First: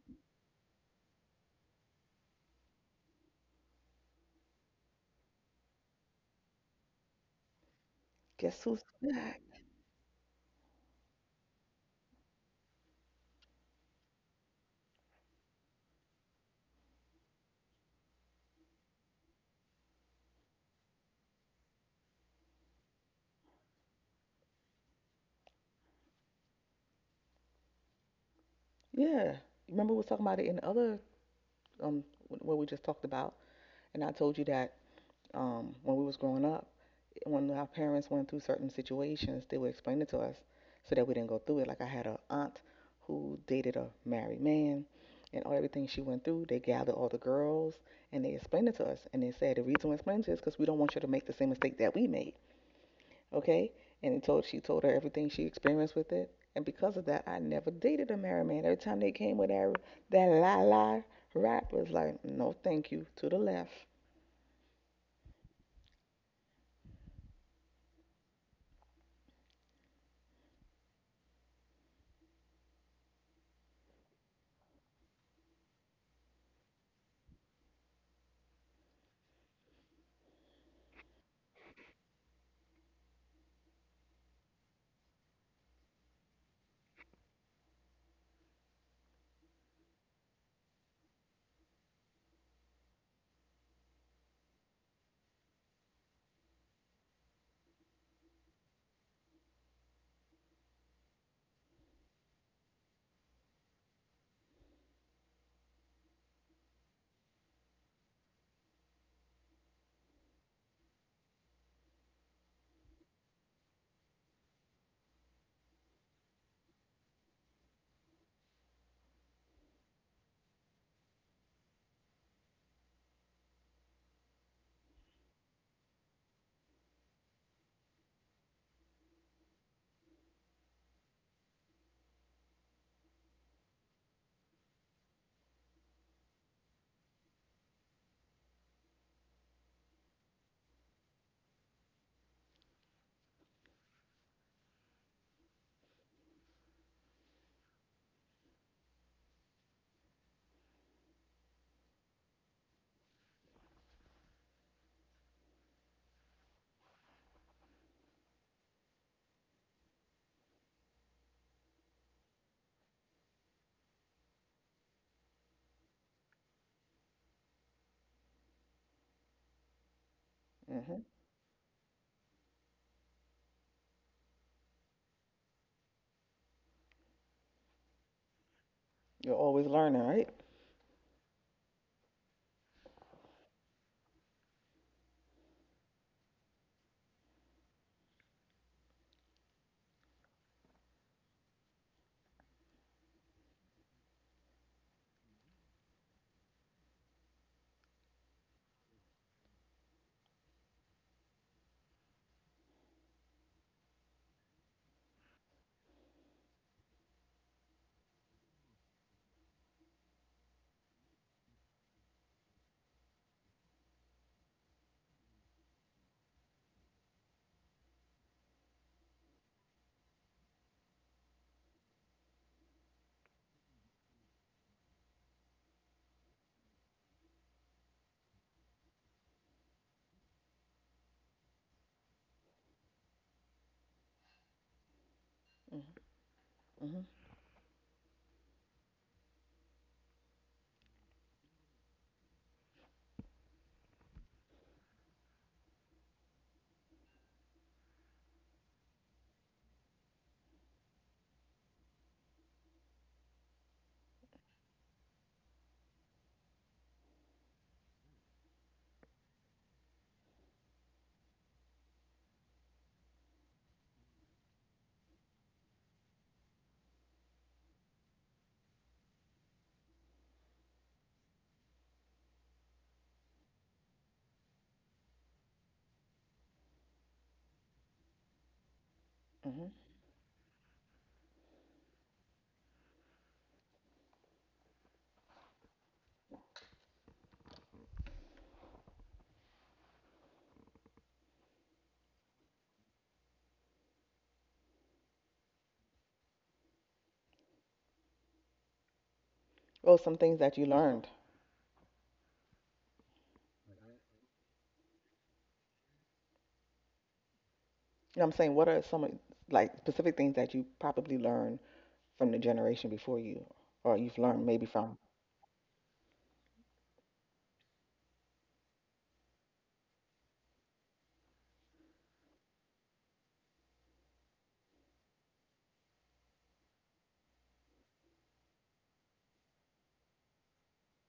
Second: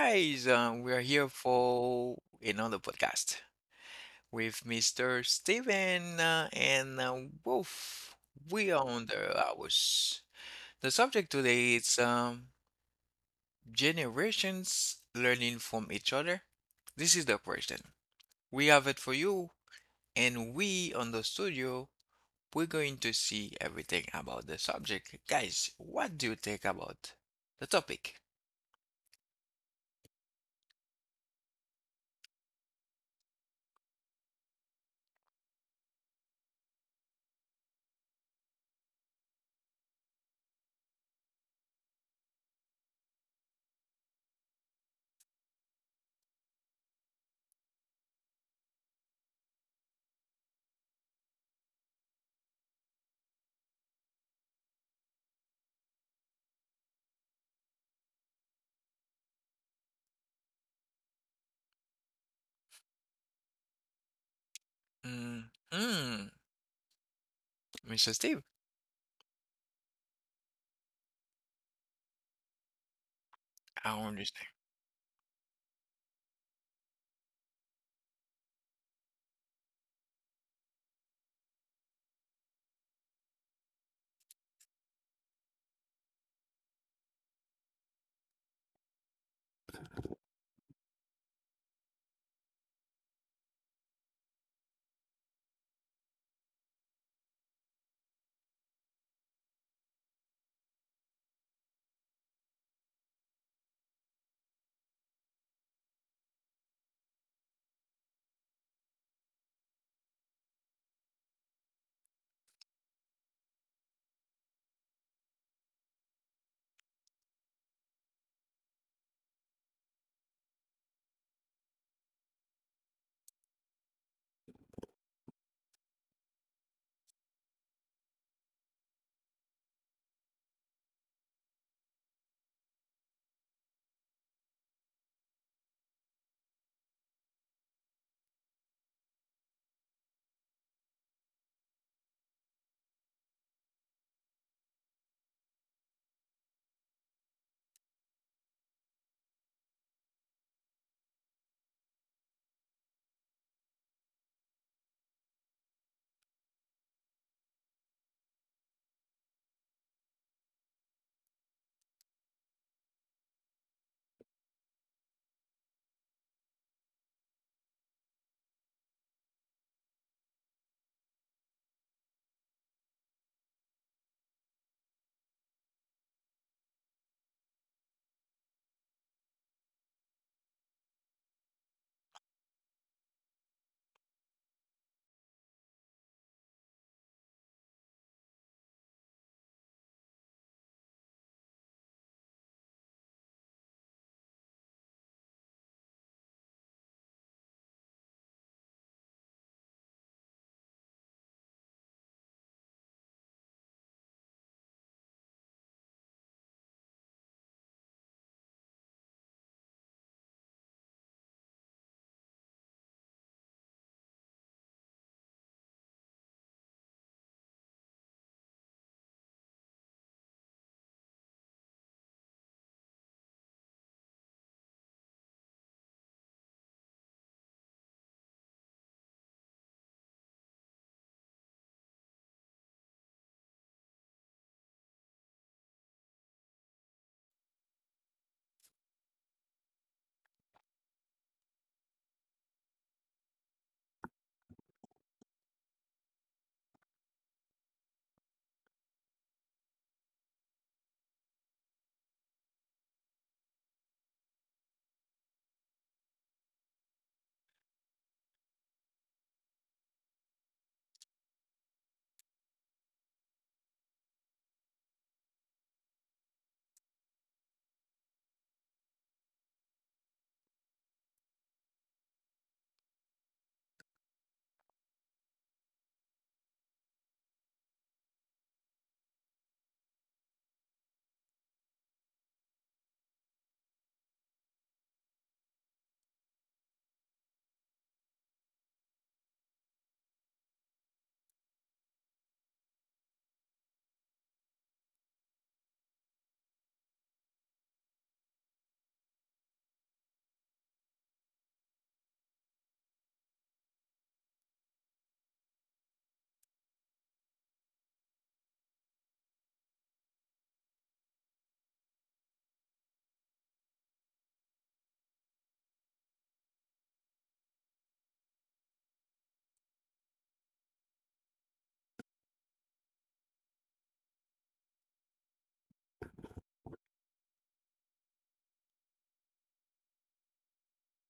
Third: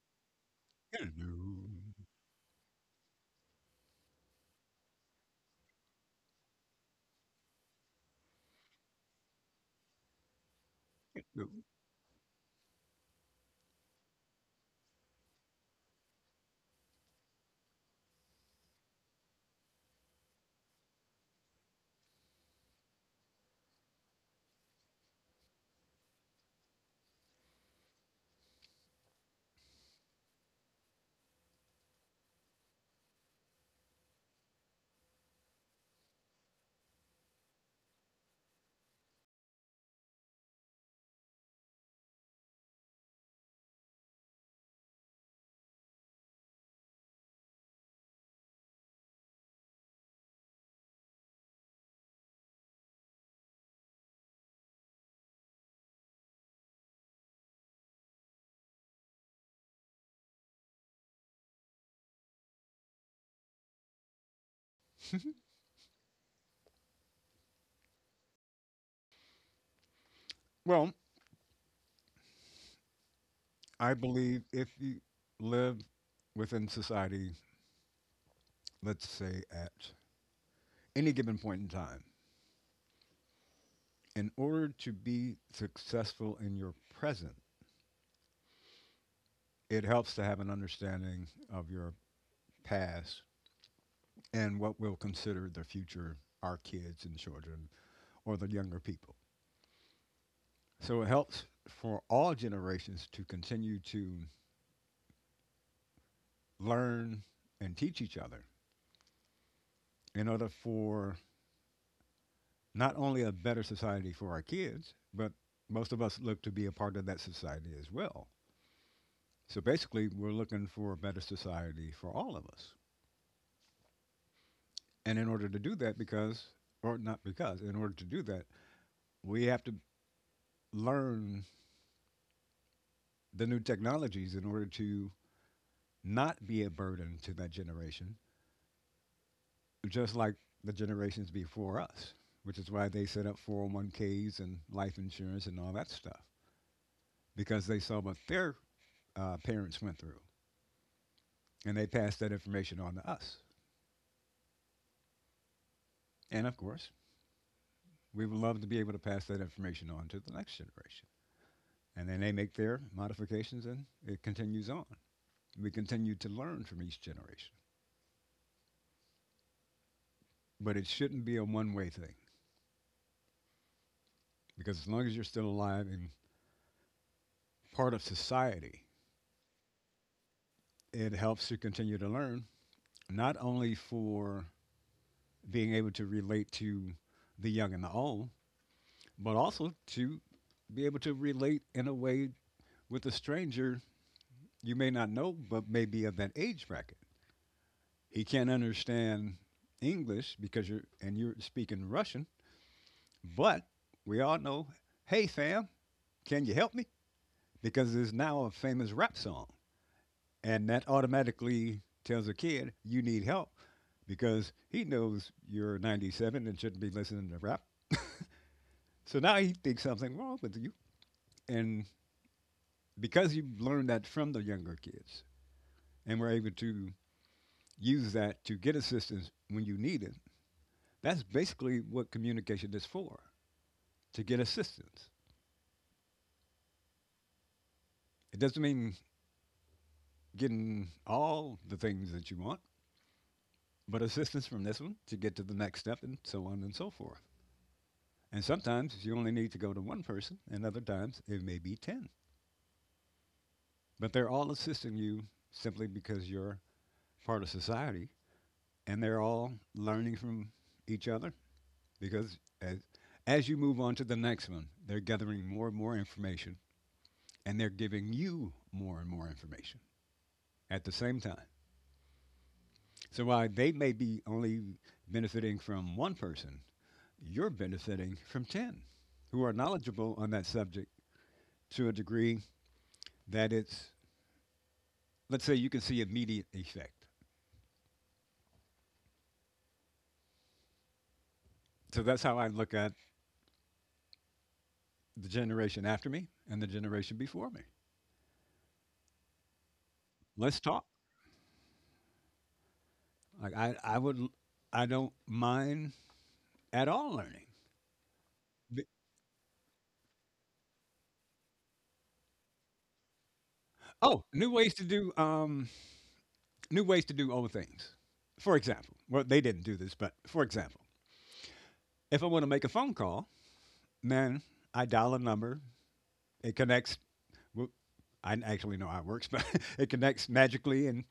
guys. We are here Hello. for another podcast with Mr. Steven and Wolf. Guess We who's are on the back? hours. The subject Hello. today is generations learning from each other. This is the question. We have it for you, and we on the studio, we're going to see everything about the subject. Guys, what do you think about the topic? Yeah. Remember we was talking about it in the other what we just talked about, and I told you that when we was growing up, when our parents went through certain situations, they would explain it to us so that we didn't go through it. Like I had a aunt who dated a married man, and all everything she went through, they gathered all the girls and they explained it to us, and they said the reason we explained it is because we don't want you to make the same mistake that we made. Okay? And he told she told her everything she experienced with it. And because of that, I never dated a married man. Every time they came with that la la rap, was like no, thank you, to the left. Mm-hmm. Mr. Steven. well, I I don't believe understand. if you live within society, let's say at any given point in time, in order to be successful in your present, it helps to have an understanding of your past and what we'll consider the future, our kids and children, or the younger people. So it helps for all generations to continue to learn and teach each other in order for not only a better society for our kids, but most of us look to be a part of that society as well. So basically, we're looking for a better society for all of us. And in order to do that, because, or not because, in order to do that, we have to learn the new technologies in order to not be a burden to that generation, just like the generations before us, which is why they set up 401ks and life insurance and all that stuff, because they saw what their parents went through. And they pass that information on to us. And of course, we would love to be able to pass that information on to the next generation. And then they make their modifications and it continues on. We continue to learn from each generation. But it Hmm. shouldn't be a one way thing because as long as you're still alive and part of society, You're always learning, right? it helps to continue to learn, not only for being able to relate to the young and the old, but also to be able to relate in a way with a stranger you may not know, but may be of that age bracket. He can't understand English because you're speaking Russian, but we all know, hey fam, can you help me? Because there's now a famous rap song, and that automatically tells a kid you need help because he knows you're 97 and shouldn't be listening to rap. So now he thinks something wrong with you, and because you learned that from the younger kids and we're able to use that to get assistance when you need it, that's basically what communication is for, to get assistance. Mm-hmm. It doesn't mean getting all the things that you want, but assistance from this one to get to the next step and so on and so forth. And sometimes you only need to go to one person, and other times it may be 10. But they're all assisting you simply because you're part of society and they're all learning from each other because as you move on to the next one, they're gathering more and more information and they're giving you more and more information at the same time. So while they may be only benefiting from one person, you're benefiting from 10 who are Hmm. knowledgeable on that subject to a degree that let's say, you can see immediate effect. So that's how I look at the generation after me and the generation before me. Well, some things that Let's you talk. learned. Like I, I would, I don't mind at all learning. You know what I'm saying? What are B- some like specific things that you probably learned from the generation before you, or you've Oh, learned new maybe ways to from do, new ways to do old things. For example, well, they didn't do this, but for example, if I want to make a phone call, then I dial a number. It connects. Well, I actually know how it works, but it connects magically, and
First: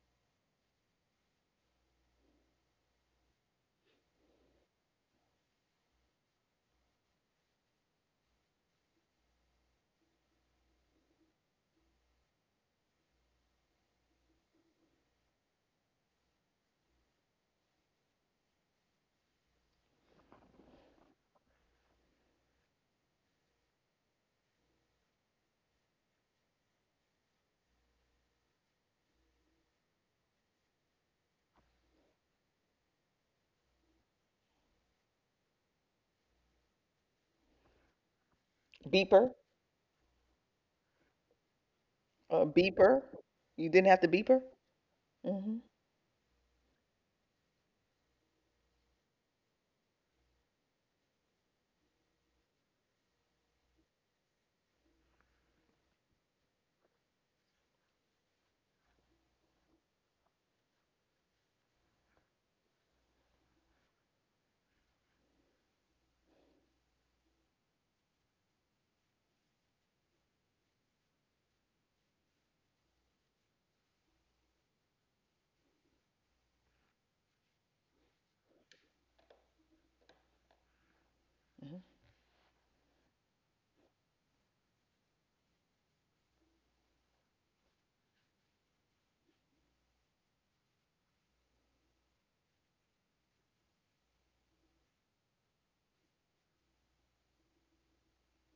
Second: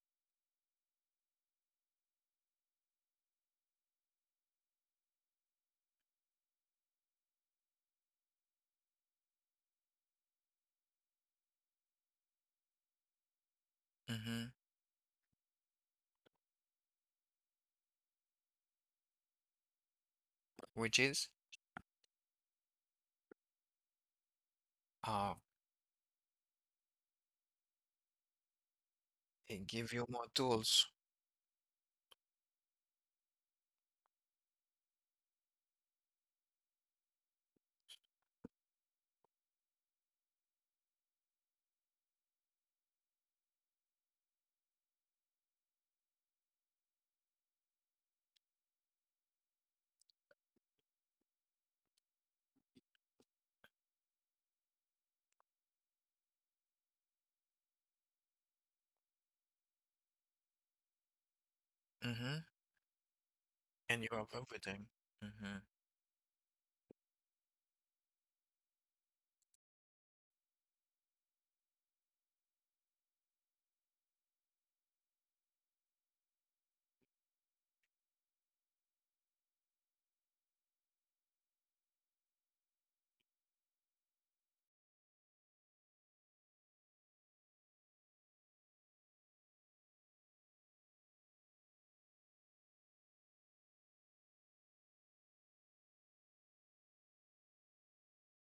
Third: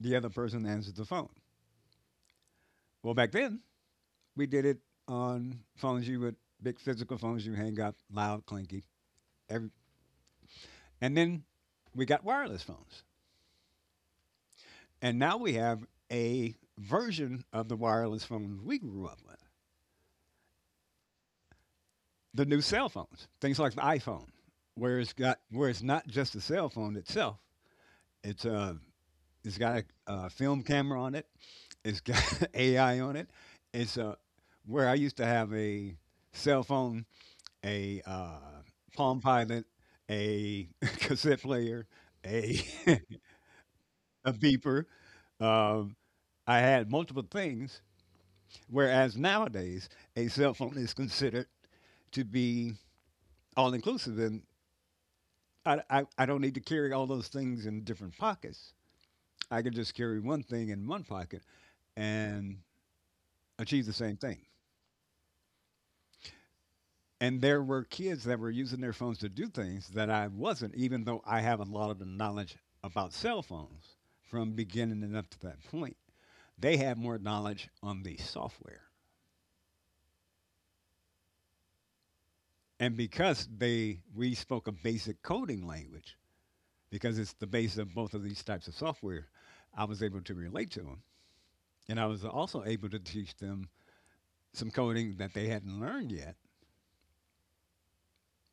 the other person answers the phone. Well, back then we did it on phones you would, big physical phones you hang up, loud, clinky. Every, and then we got wireless phones, Hmm. and now we have a version of the wireless phones we grew up with, Which is, the new cell phones, things like the iPhone, where it's uh, got where it's not just a cell phone itself. It's a it's it got give you more a film tools. camera on it. It's got AI on it. It's a Where I used to have a cell phone, a Palm beeper, Pilot, a cassette player, a beeper? You didn't have to a beeper. beeper. Hmm. Um, I had multiple things, whereas nowadays a cell phone is considered to be all inclusive, and I don't need to carry all those things in different pockets. I can just carry one thing in one pocket Mm-hmm. and achieve the And you same are thing. vomiting. Mm-hmm. And there were kids that were using their phones to do things that I wasn't, even though I have a lot of the knowledge about cell phones from beginning and up to that point. They had more knowledge on the software. Hmm. And because they we spoke a basic coding language, because it's the base of both of these types of software, I was able to relate to them. And I was also able to teach them some coding that they hadn't learned yet,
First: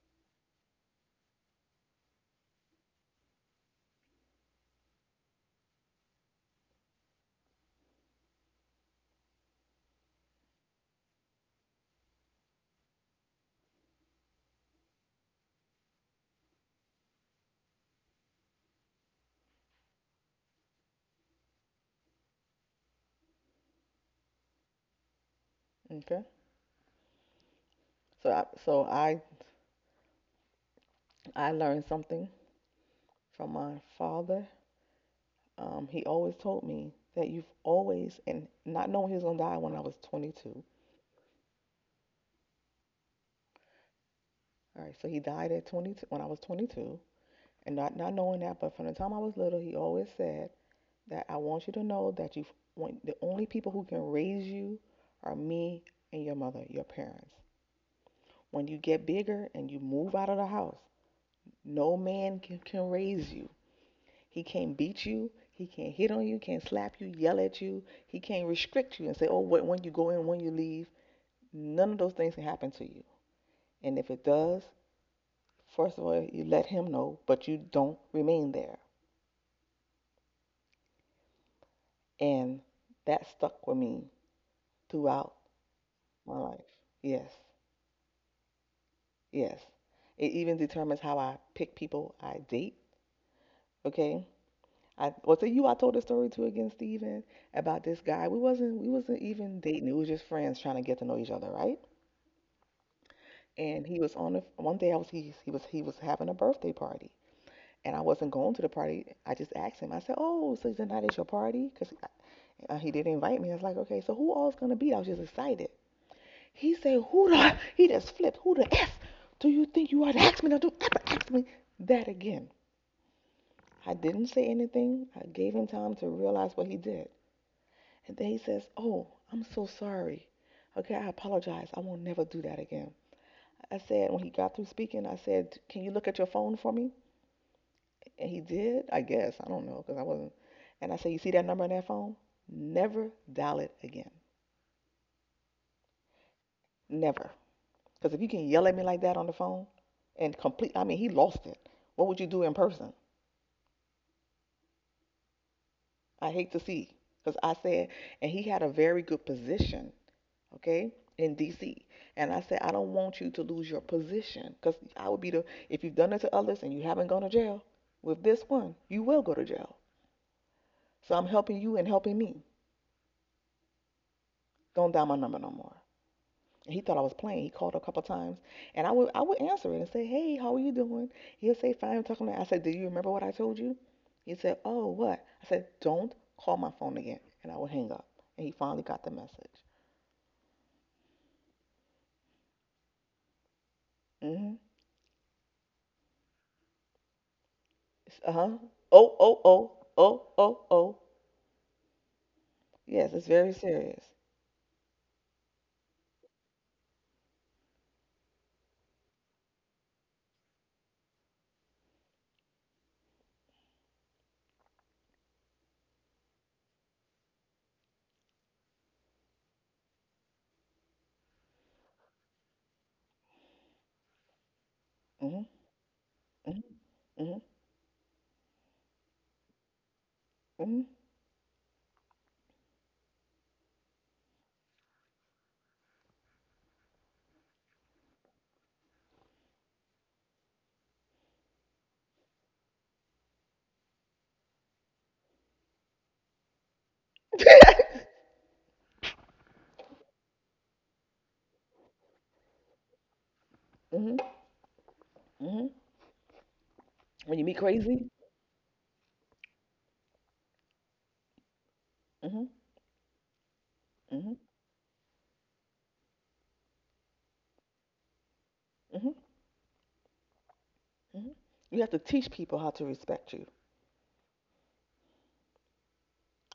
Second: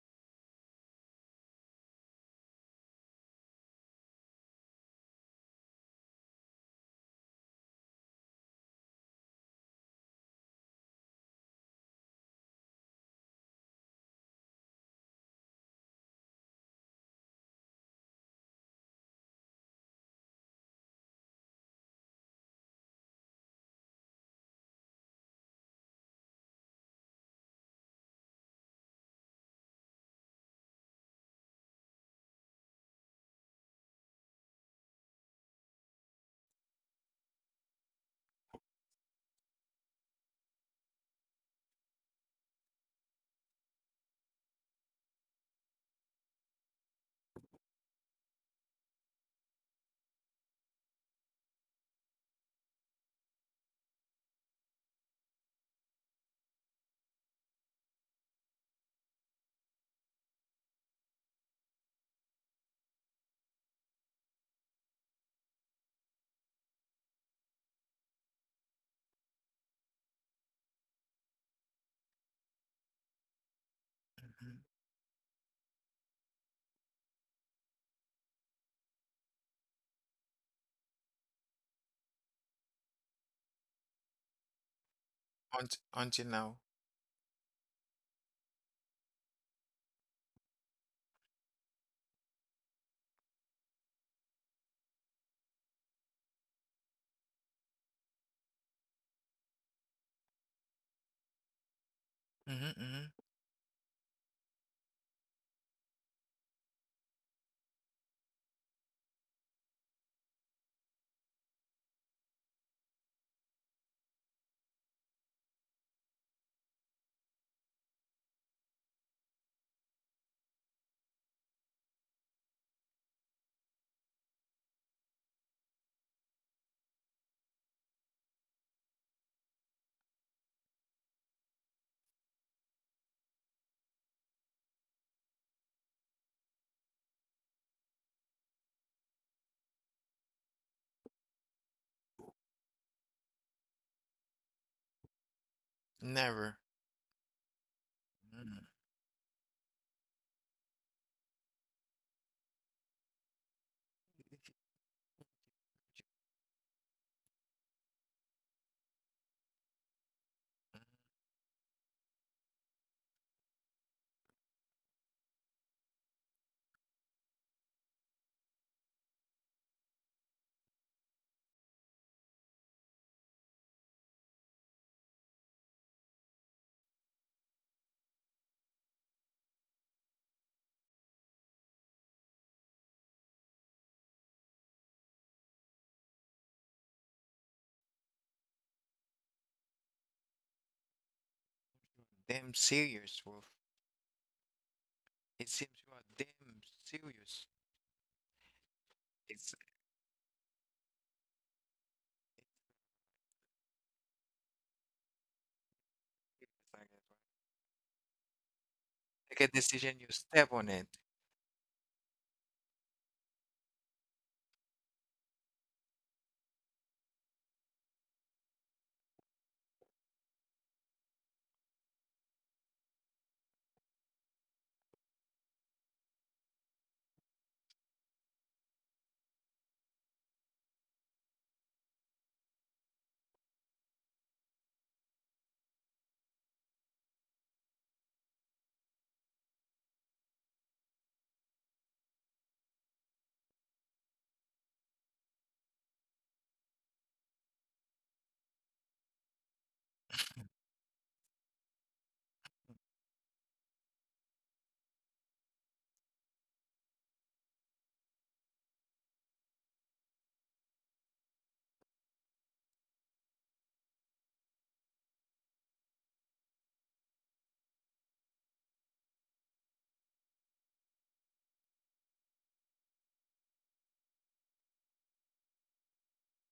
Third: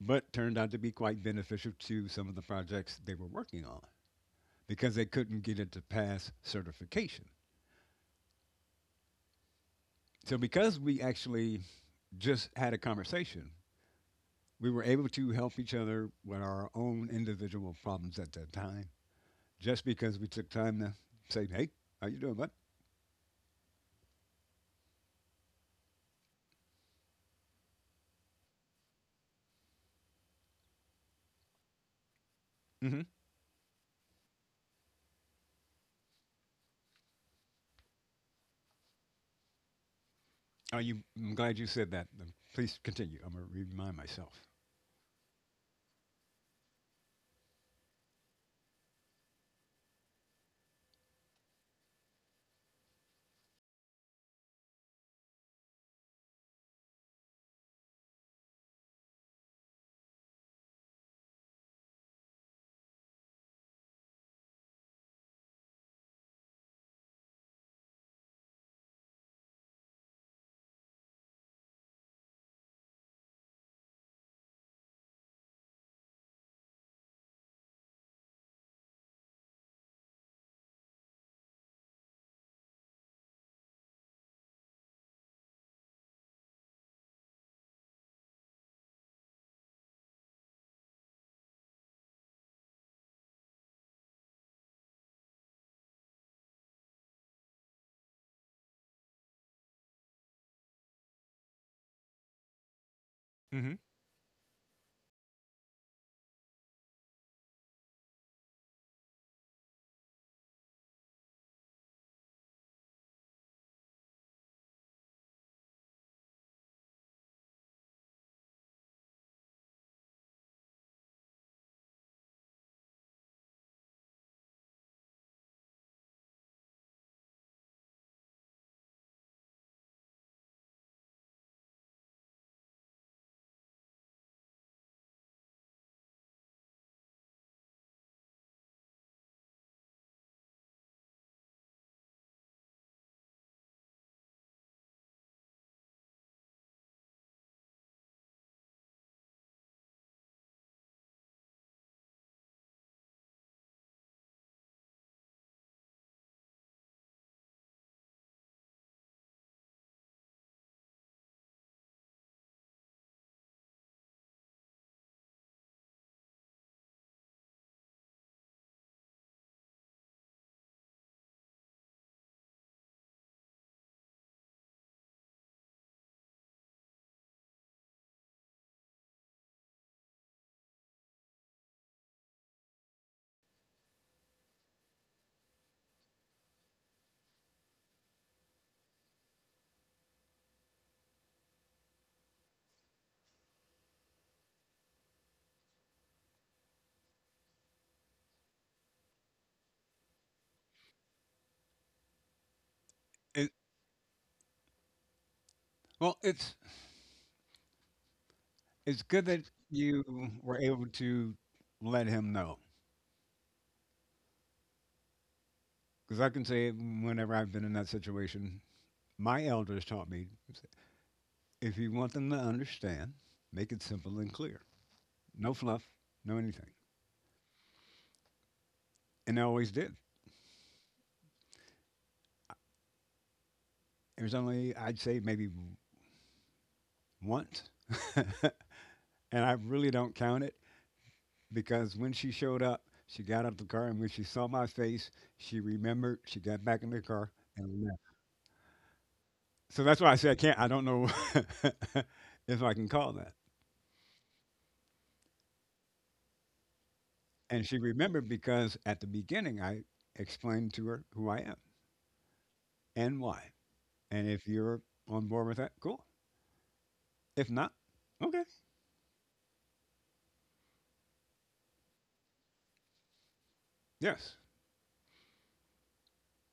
but turned out to be quite beneficial to some of the projects they were working on, because they couldn't get it to pass certification. So, because we actually just had a conversation, we were able to help each other with our own individual problems at that time, just because we took time to say, "Hey, how you doing, bud?" Okay. So I learned something Mm-hmm. from my father. He always told me that you've always, and not knowing he was gonna die when I was 22. Are you? I'm glad you said that. Please continue. I'm gonna remind myself. All right, so he died at 22 when I was 22, and not knowing that, but from the time I was little, he always said that I want you to know that you've when the only people who can raise you are me and your mother, your parents. When you get bigger and you move out of the house, no man can raise you. He can't beat you. He can't hit on you. Can't slap you. Yell at you. He can't restrict you and say, "Oh, when you go in, when you leave." None of those things can happen to you. And if it Mm-hmm. does, first of all, you let him know, but you don't remain there. And that stuck with me throughout Until my life. now. Yes, yes. It even determines how I pick people I date. Okay. I Well, to you, I told a story to again, Steven, about this guy. We wasn't even dating. It was just friends trying to get to know each other, right? Mm-hmm. Mm-hmm. Mm-hmm. and he was on the One day I was he was having a birthday party and I wasn't going to the party. I just asked him. I said, "Oh, so tonight is your party?" Because he didn't invite me. I was like, "Okay, so who all's gonna be?" I was just excited. He said, "Who the?" He just flipped. Who the f? Do you think you ought to ask me? Now, don't ever ask me that again. I didn't say anything. I gave him time to realize what he did. And then he says, "Oh, I'm so sorry. Okay, I apologize. I won't never do that again." I said when he got through speaking, I said, "Can you look at your phone for me?" And he did, I guess. I don't know because I wasn't. And I said, "You see that number on that phone? Never dial it again. Never. Never." Because if you can Mm-hmm. yell at me like that on the phone and complete, I mean, he lost it. What would you do in person? I hate to see. Because I said, and he had a very good position, okay, in DC. And I said, I don't want you to lose your position. Because I would be the, if you've done it to others and you haven't gone to jail, with this one, you will go to jail. So I'm helping you and helping me. Don't dial my number no more. He thought I was playing. He called a couple times, and I would answer it and say, "Hey, how are you doing?" He'll say, "Fine, I'm talking to." you." I said, "Do you remember what I told you?" He said, "Oh, what?" I said, "Don't call my phone again," and I would hang up. And he finally got the message. Damn serious, Wolf. Mm-hmm. It seems you are damn serious. Uh huh. Oh, oh, It's, oh, oh, oh, oh. Yes, it's It, very serious. It's it's like that, good right? that Take a decision, you you step were on able it. to let him know, because I can say whenever I've been in that situation, my elders taught me, if you want them to understand, make it simple and clear. Mhm. No fluff, no Mhm. anything. Mhm. And they always did. Mhm. It was only, I'd say, maybe once. And I really don't count it because when she showed up, she got out of the car, and when she saw my face, she remembered. She got back in the car and left. So that's why I say I can't. I don't know if I can call that. Mhm. Mhm. When you meet And she crazy. remembered because at the beginning I explained to her who I am Mhm. and why. And Mhm. if you're on board with that, cool. If not, okay, Mhm. Mhm. You have to teach people how to respect you. yes.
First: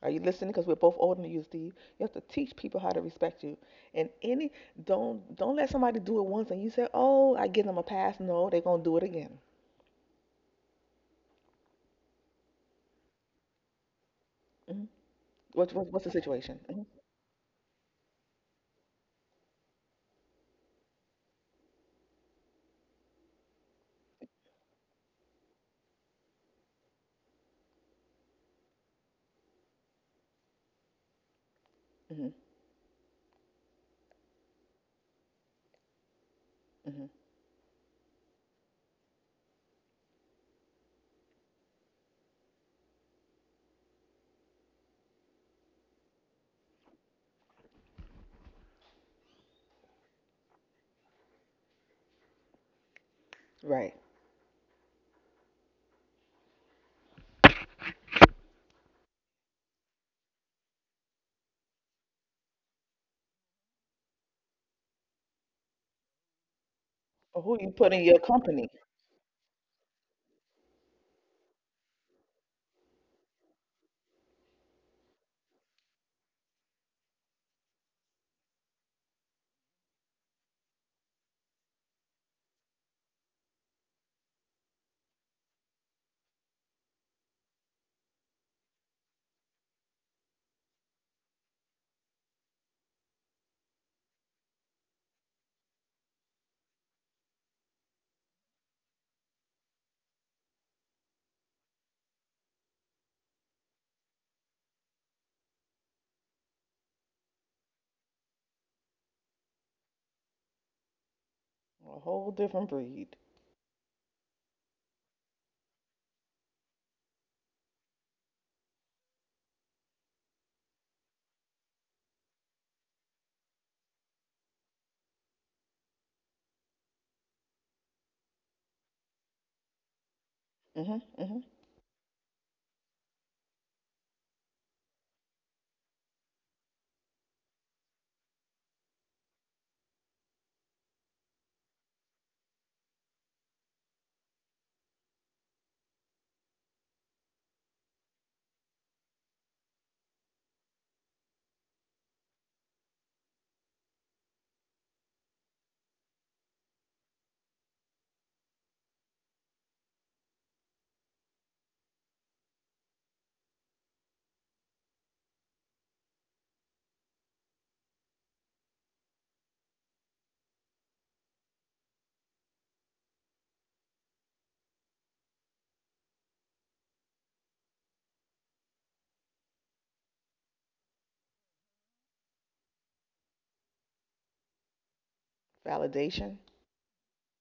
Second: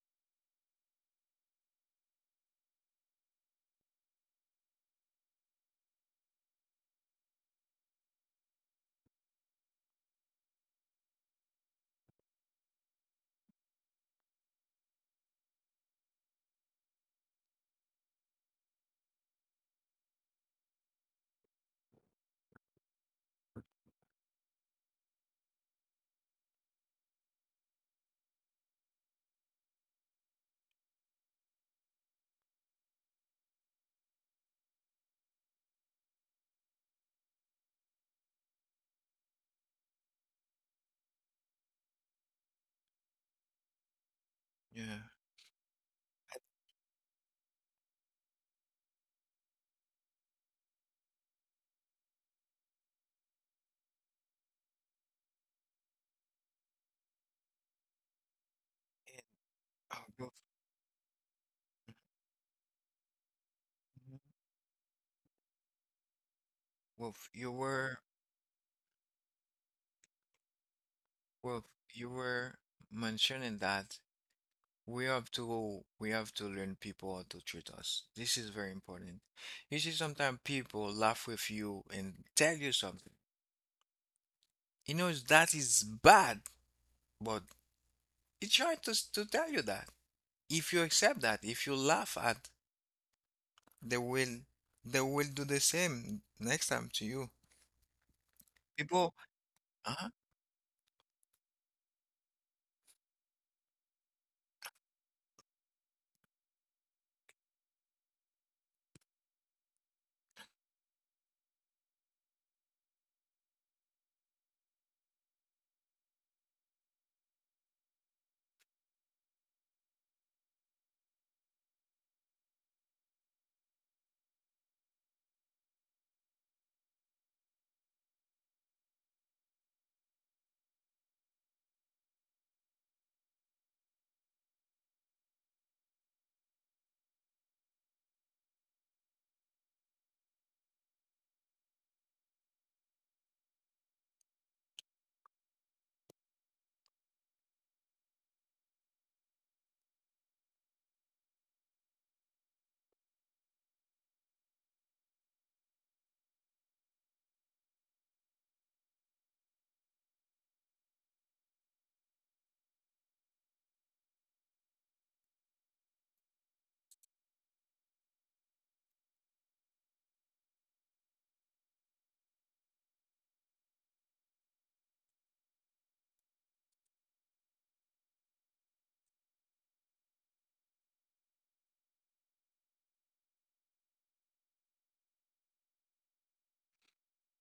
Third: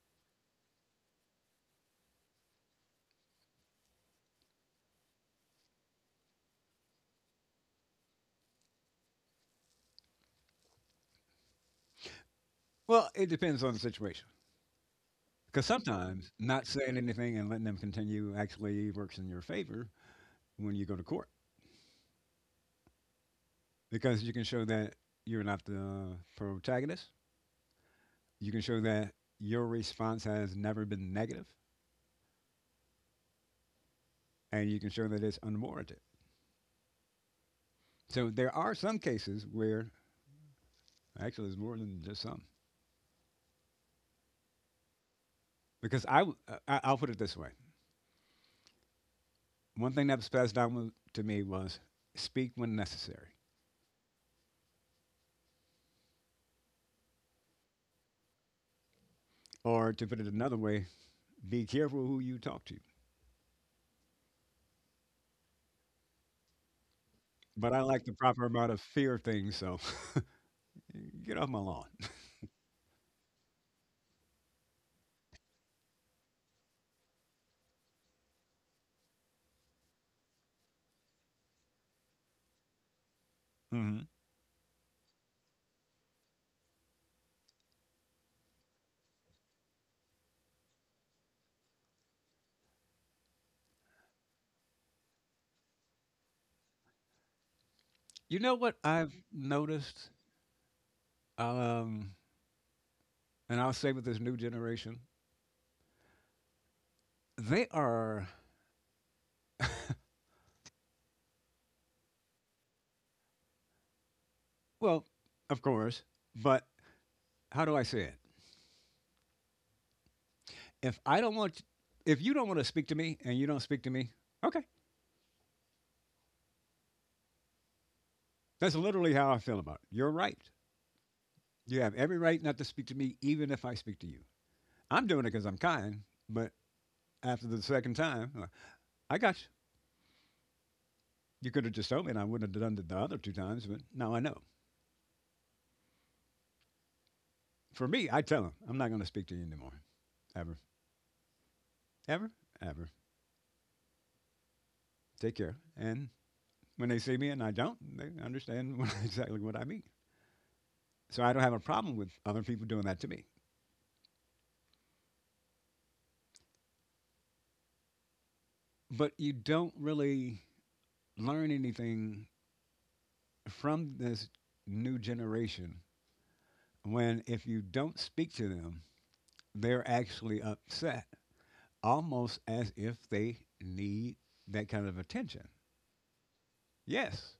Are you listening? Because we're both older than you, Steve. You have to teach people how to respect you. And any don't let somebody do it once and you say, "Oh, I give them a pass." No, they're gonna do it again. Well, it depends on the situation. Hmm. Because What's the sometimes situation? not Hmm. saying anything and letting them continue actually works in your favor when you go to court. Because you can show that you're not the protagonist. You can show that your response has never been negative, Hmm. and you can show that it's unwarranted. Hmm. So there are some cases where, actually, there's more than just some. Yeah. Because I, w- I- I'll put it this way, one thing that was passed down to me was speak when necessary. Right. And, Or oh, to put it Wolf, another way, be careful who you talk to. mhm. Wolf, Or you who you But I put were like in the your proper company? amount of fear things, so get off my Well, lawn. you were mentioning that we have to learn people how to treat us. This is very important. You see, sometimes people laugh with you and tell you something. Hmm. He knows that is bad, but he tried to tell you that. If you accept that, if you laugh at, they will they will do the same next time to you. You know what People, I've uh-huh. noticed? Um, and I'll say with this new generation, they are, A whole different breed. well, of course, but how do I say it? If I don't want, if you don't want to speak to me and you don't speak to me, okay. That's literally how I feel about it. You're right. Hmm. Hmm. You have every right not to speak to me, even if I speak to you. I'm doing it because I'm kind, but after the second time, I got, you could have just told me, and I wouldn't have done it the other two times. But now I know. For me, I tell them I'm not going to speak to you anymore, ever, ever, ever. Take care. And when they see me and I don't, they understand exactly what I mean. So I don't have a problem with other people doing that to me. But you don't really learn anything from this new generation when if you don't speak to them, they're actually upset, almost as if they need that kind of attention. Validation. Yes,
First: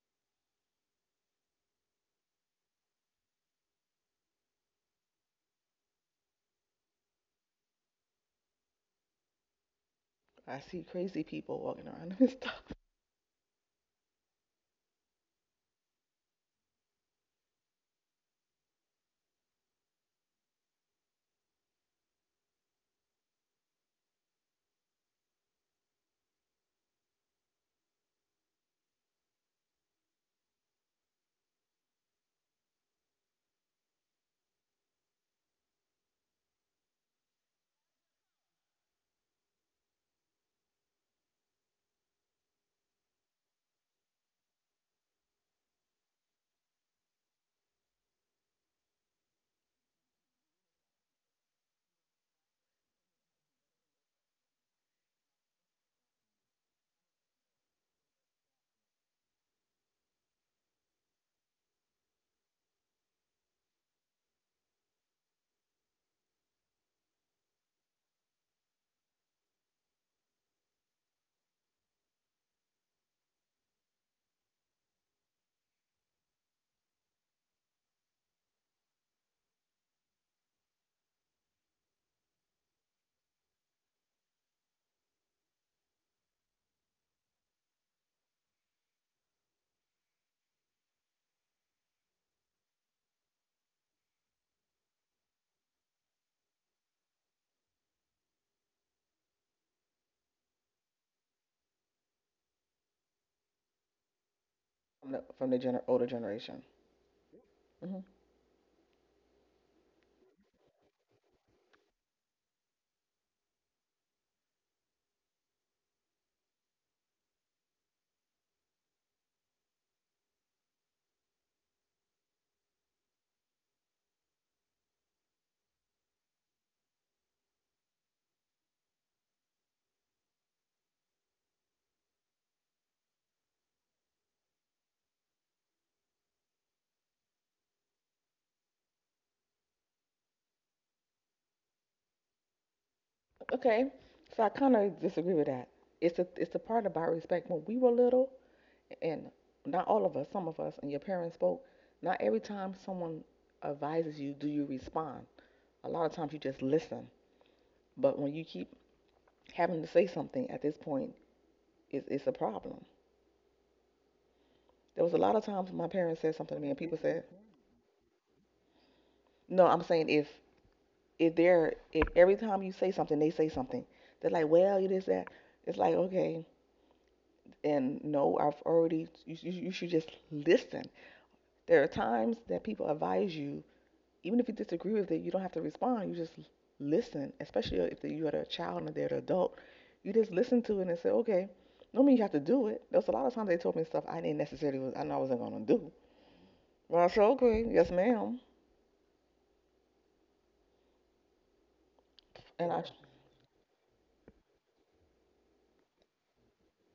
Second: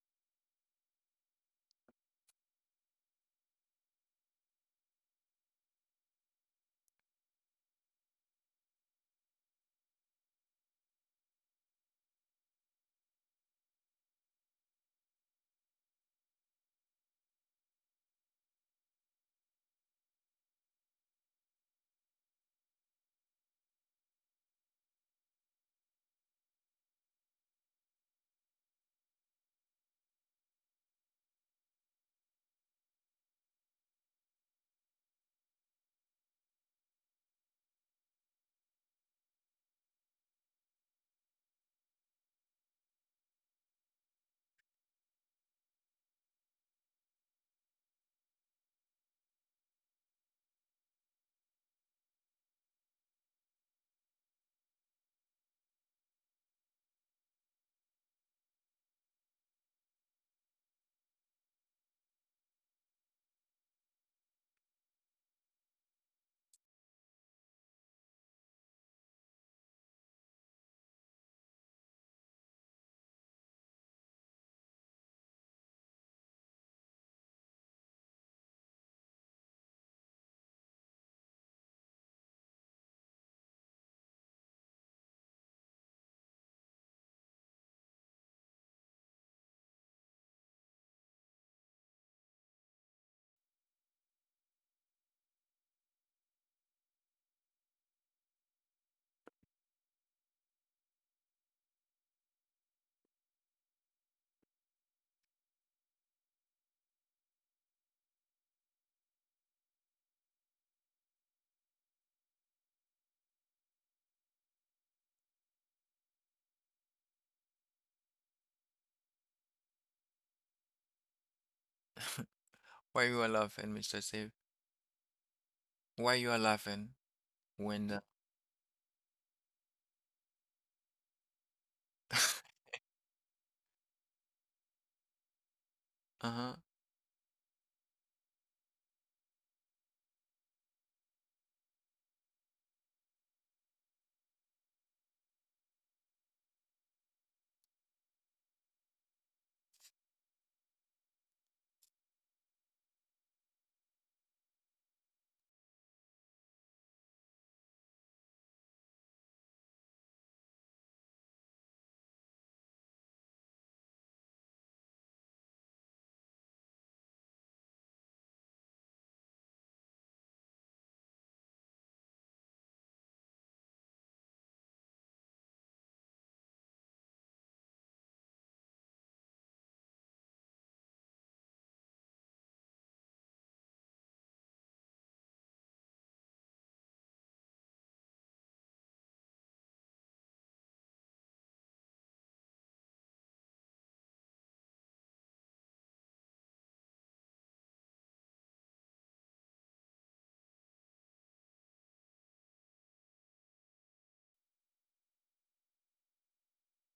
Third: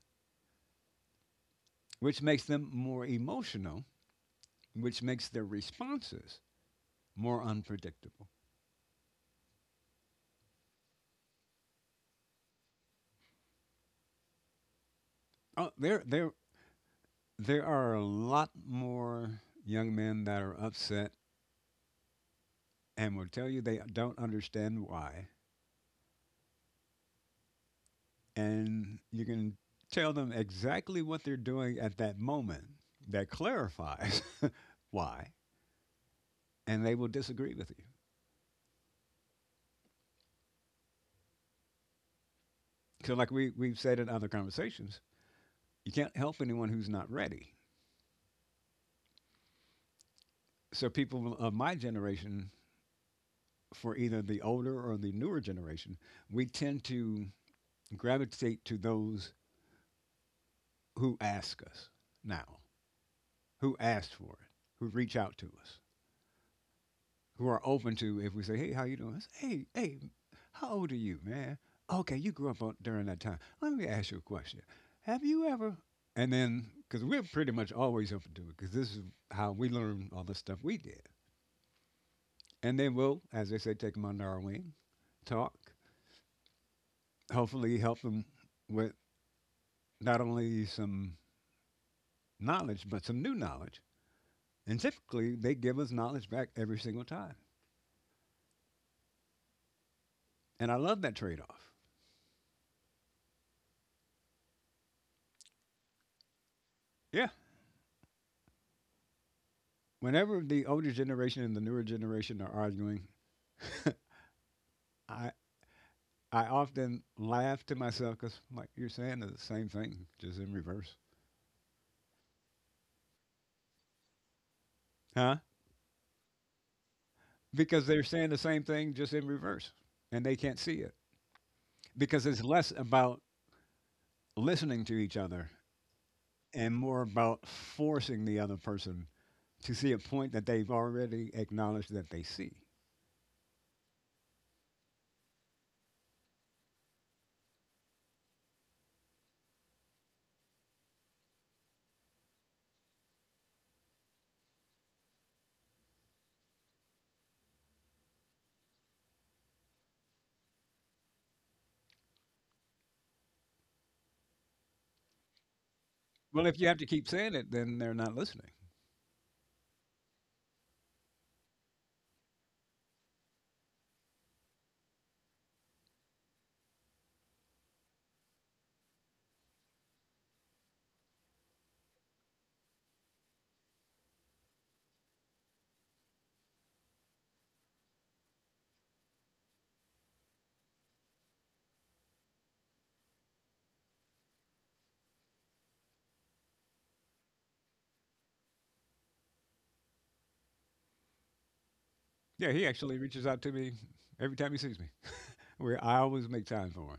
which makes them more emotional, which makes their responses more unpredictable. I see crazy people walking around and stuff Oh, there are a lot more young men that are upset and will tell you they don't understand why. And you can tell them exactly what they're doing at that moment that clarifies why, and they will disagree with you. So, like we've said in other conversations, you can't help anyone who's not ready. So, people of my generation for either the older or the newer generation, we tend to gravitate to those who ask us now, who ask for it, who reach out to us, who are open to, if we say, "Hey, how you doing?" It's, "Hey, hey, how old are you, man?" Okay, you grew up on, during that time. Let me ask you a question. Have you ever? And then, because we're pretty much always open to it, because this is how we learn all the stuff we did. And then we'll, as they say, take them under our wing, talk, hopefully help them with not only some knowledge, but some new knowledge. And typically, they give us knowledge back every single time. And I love that trade off. Older generation. Yeah. Hmm. Whenever the older generation and the newer generation are arguing, I, I often laugh to myself because, like, you're saying the same thing, just in reverse. Why you are laughing, Mr. Steve? Huh? Why you are laughing Because when the— they're saying the same thing, just in reverse. And they can't see it. Because it's less about listening to each other uh-huh. and more about forcing the other person to see a point that they've already acknowledged that they see. Okay, so I kind of disagree with that. It's the part about respect. When we were little, and not all of us, some of us, and your parents spoke, not every time someone advises you do you respond. A lot of times you just listen. But when you keep having to say something at this point, it's a problem. There was a lot of times my parents said Well, something if to you me have and to people keep said, saying it, then they're not listening. no, I'm saying if every time you say something they say something, they're like, well, you that. It's like okay, and no, I've already. You should just listen. There are times that people advise you even if you disagree with it, you don't have to respond. You just listen, especially if you're a child and they're an adult. You just listen to it and say, okay, don't mean you have to do it. There's a lot of times they told me stuff I didn't necessarily, was, I know I wasn't going to do. But I said, okay, yes, ma'am. Yeah, he And I, actually reaches out to me every time he sees me. Where I always make time for him.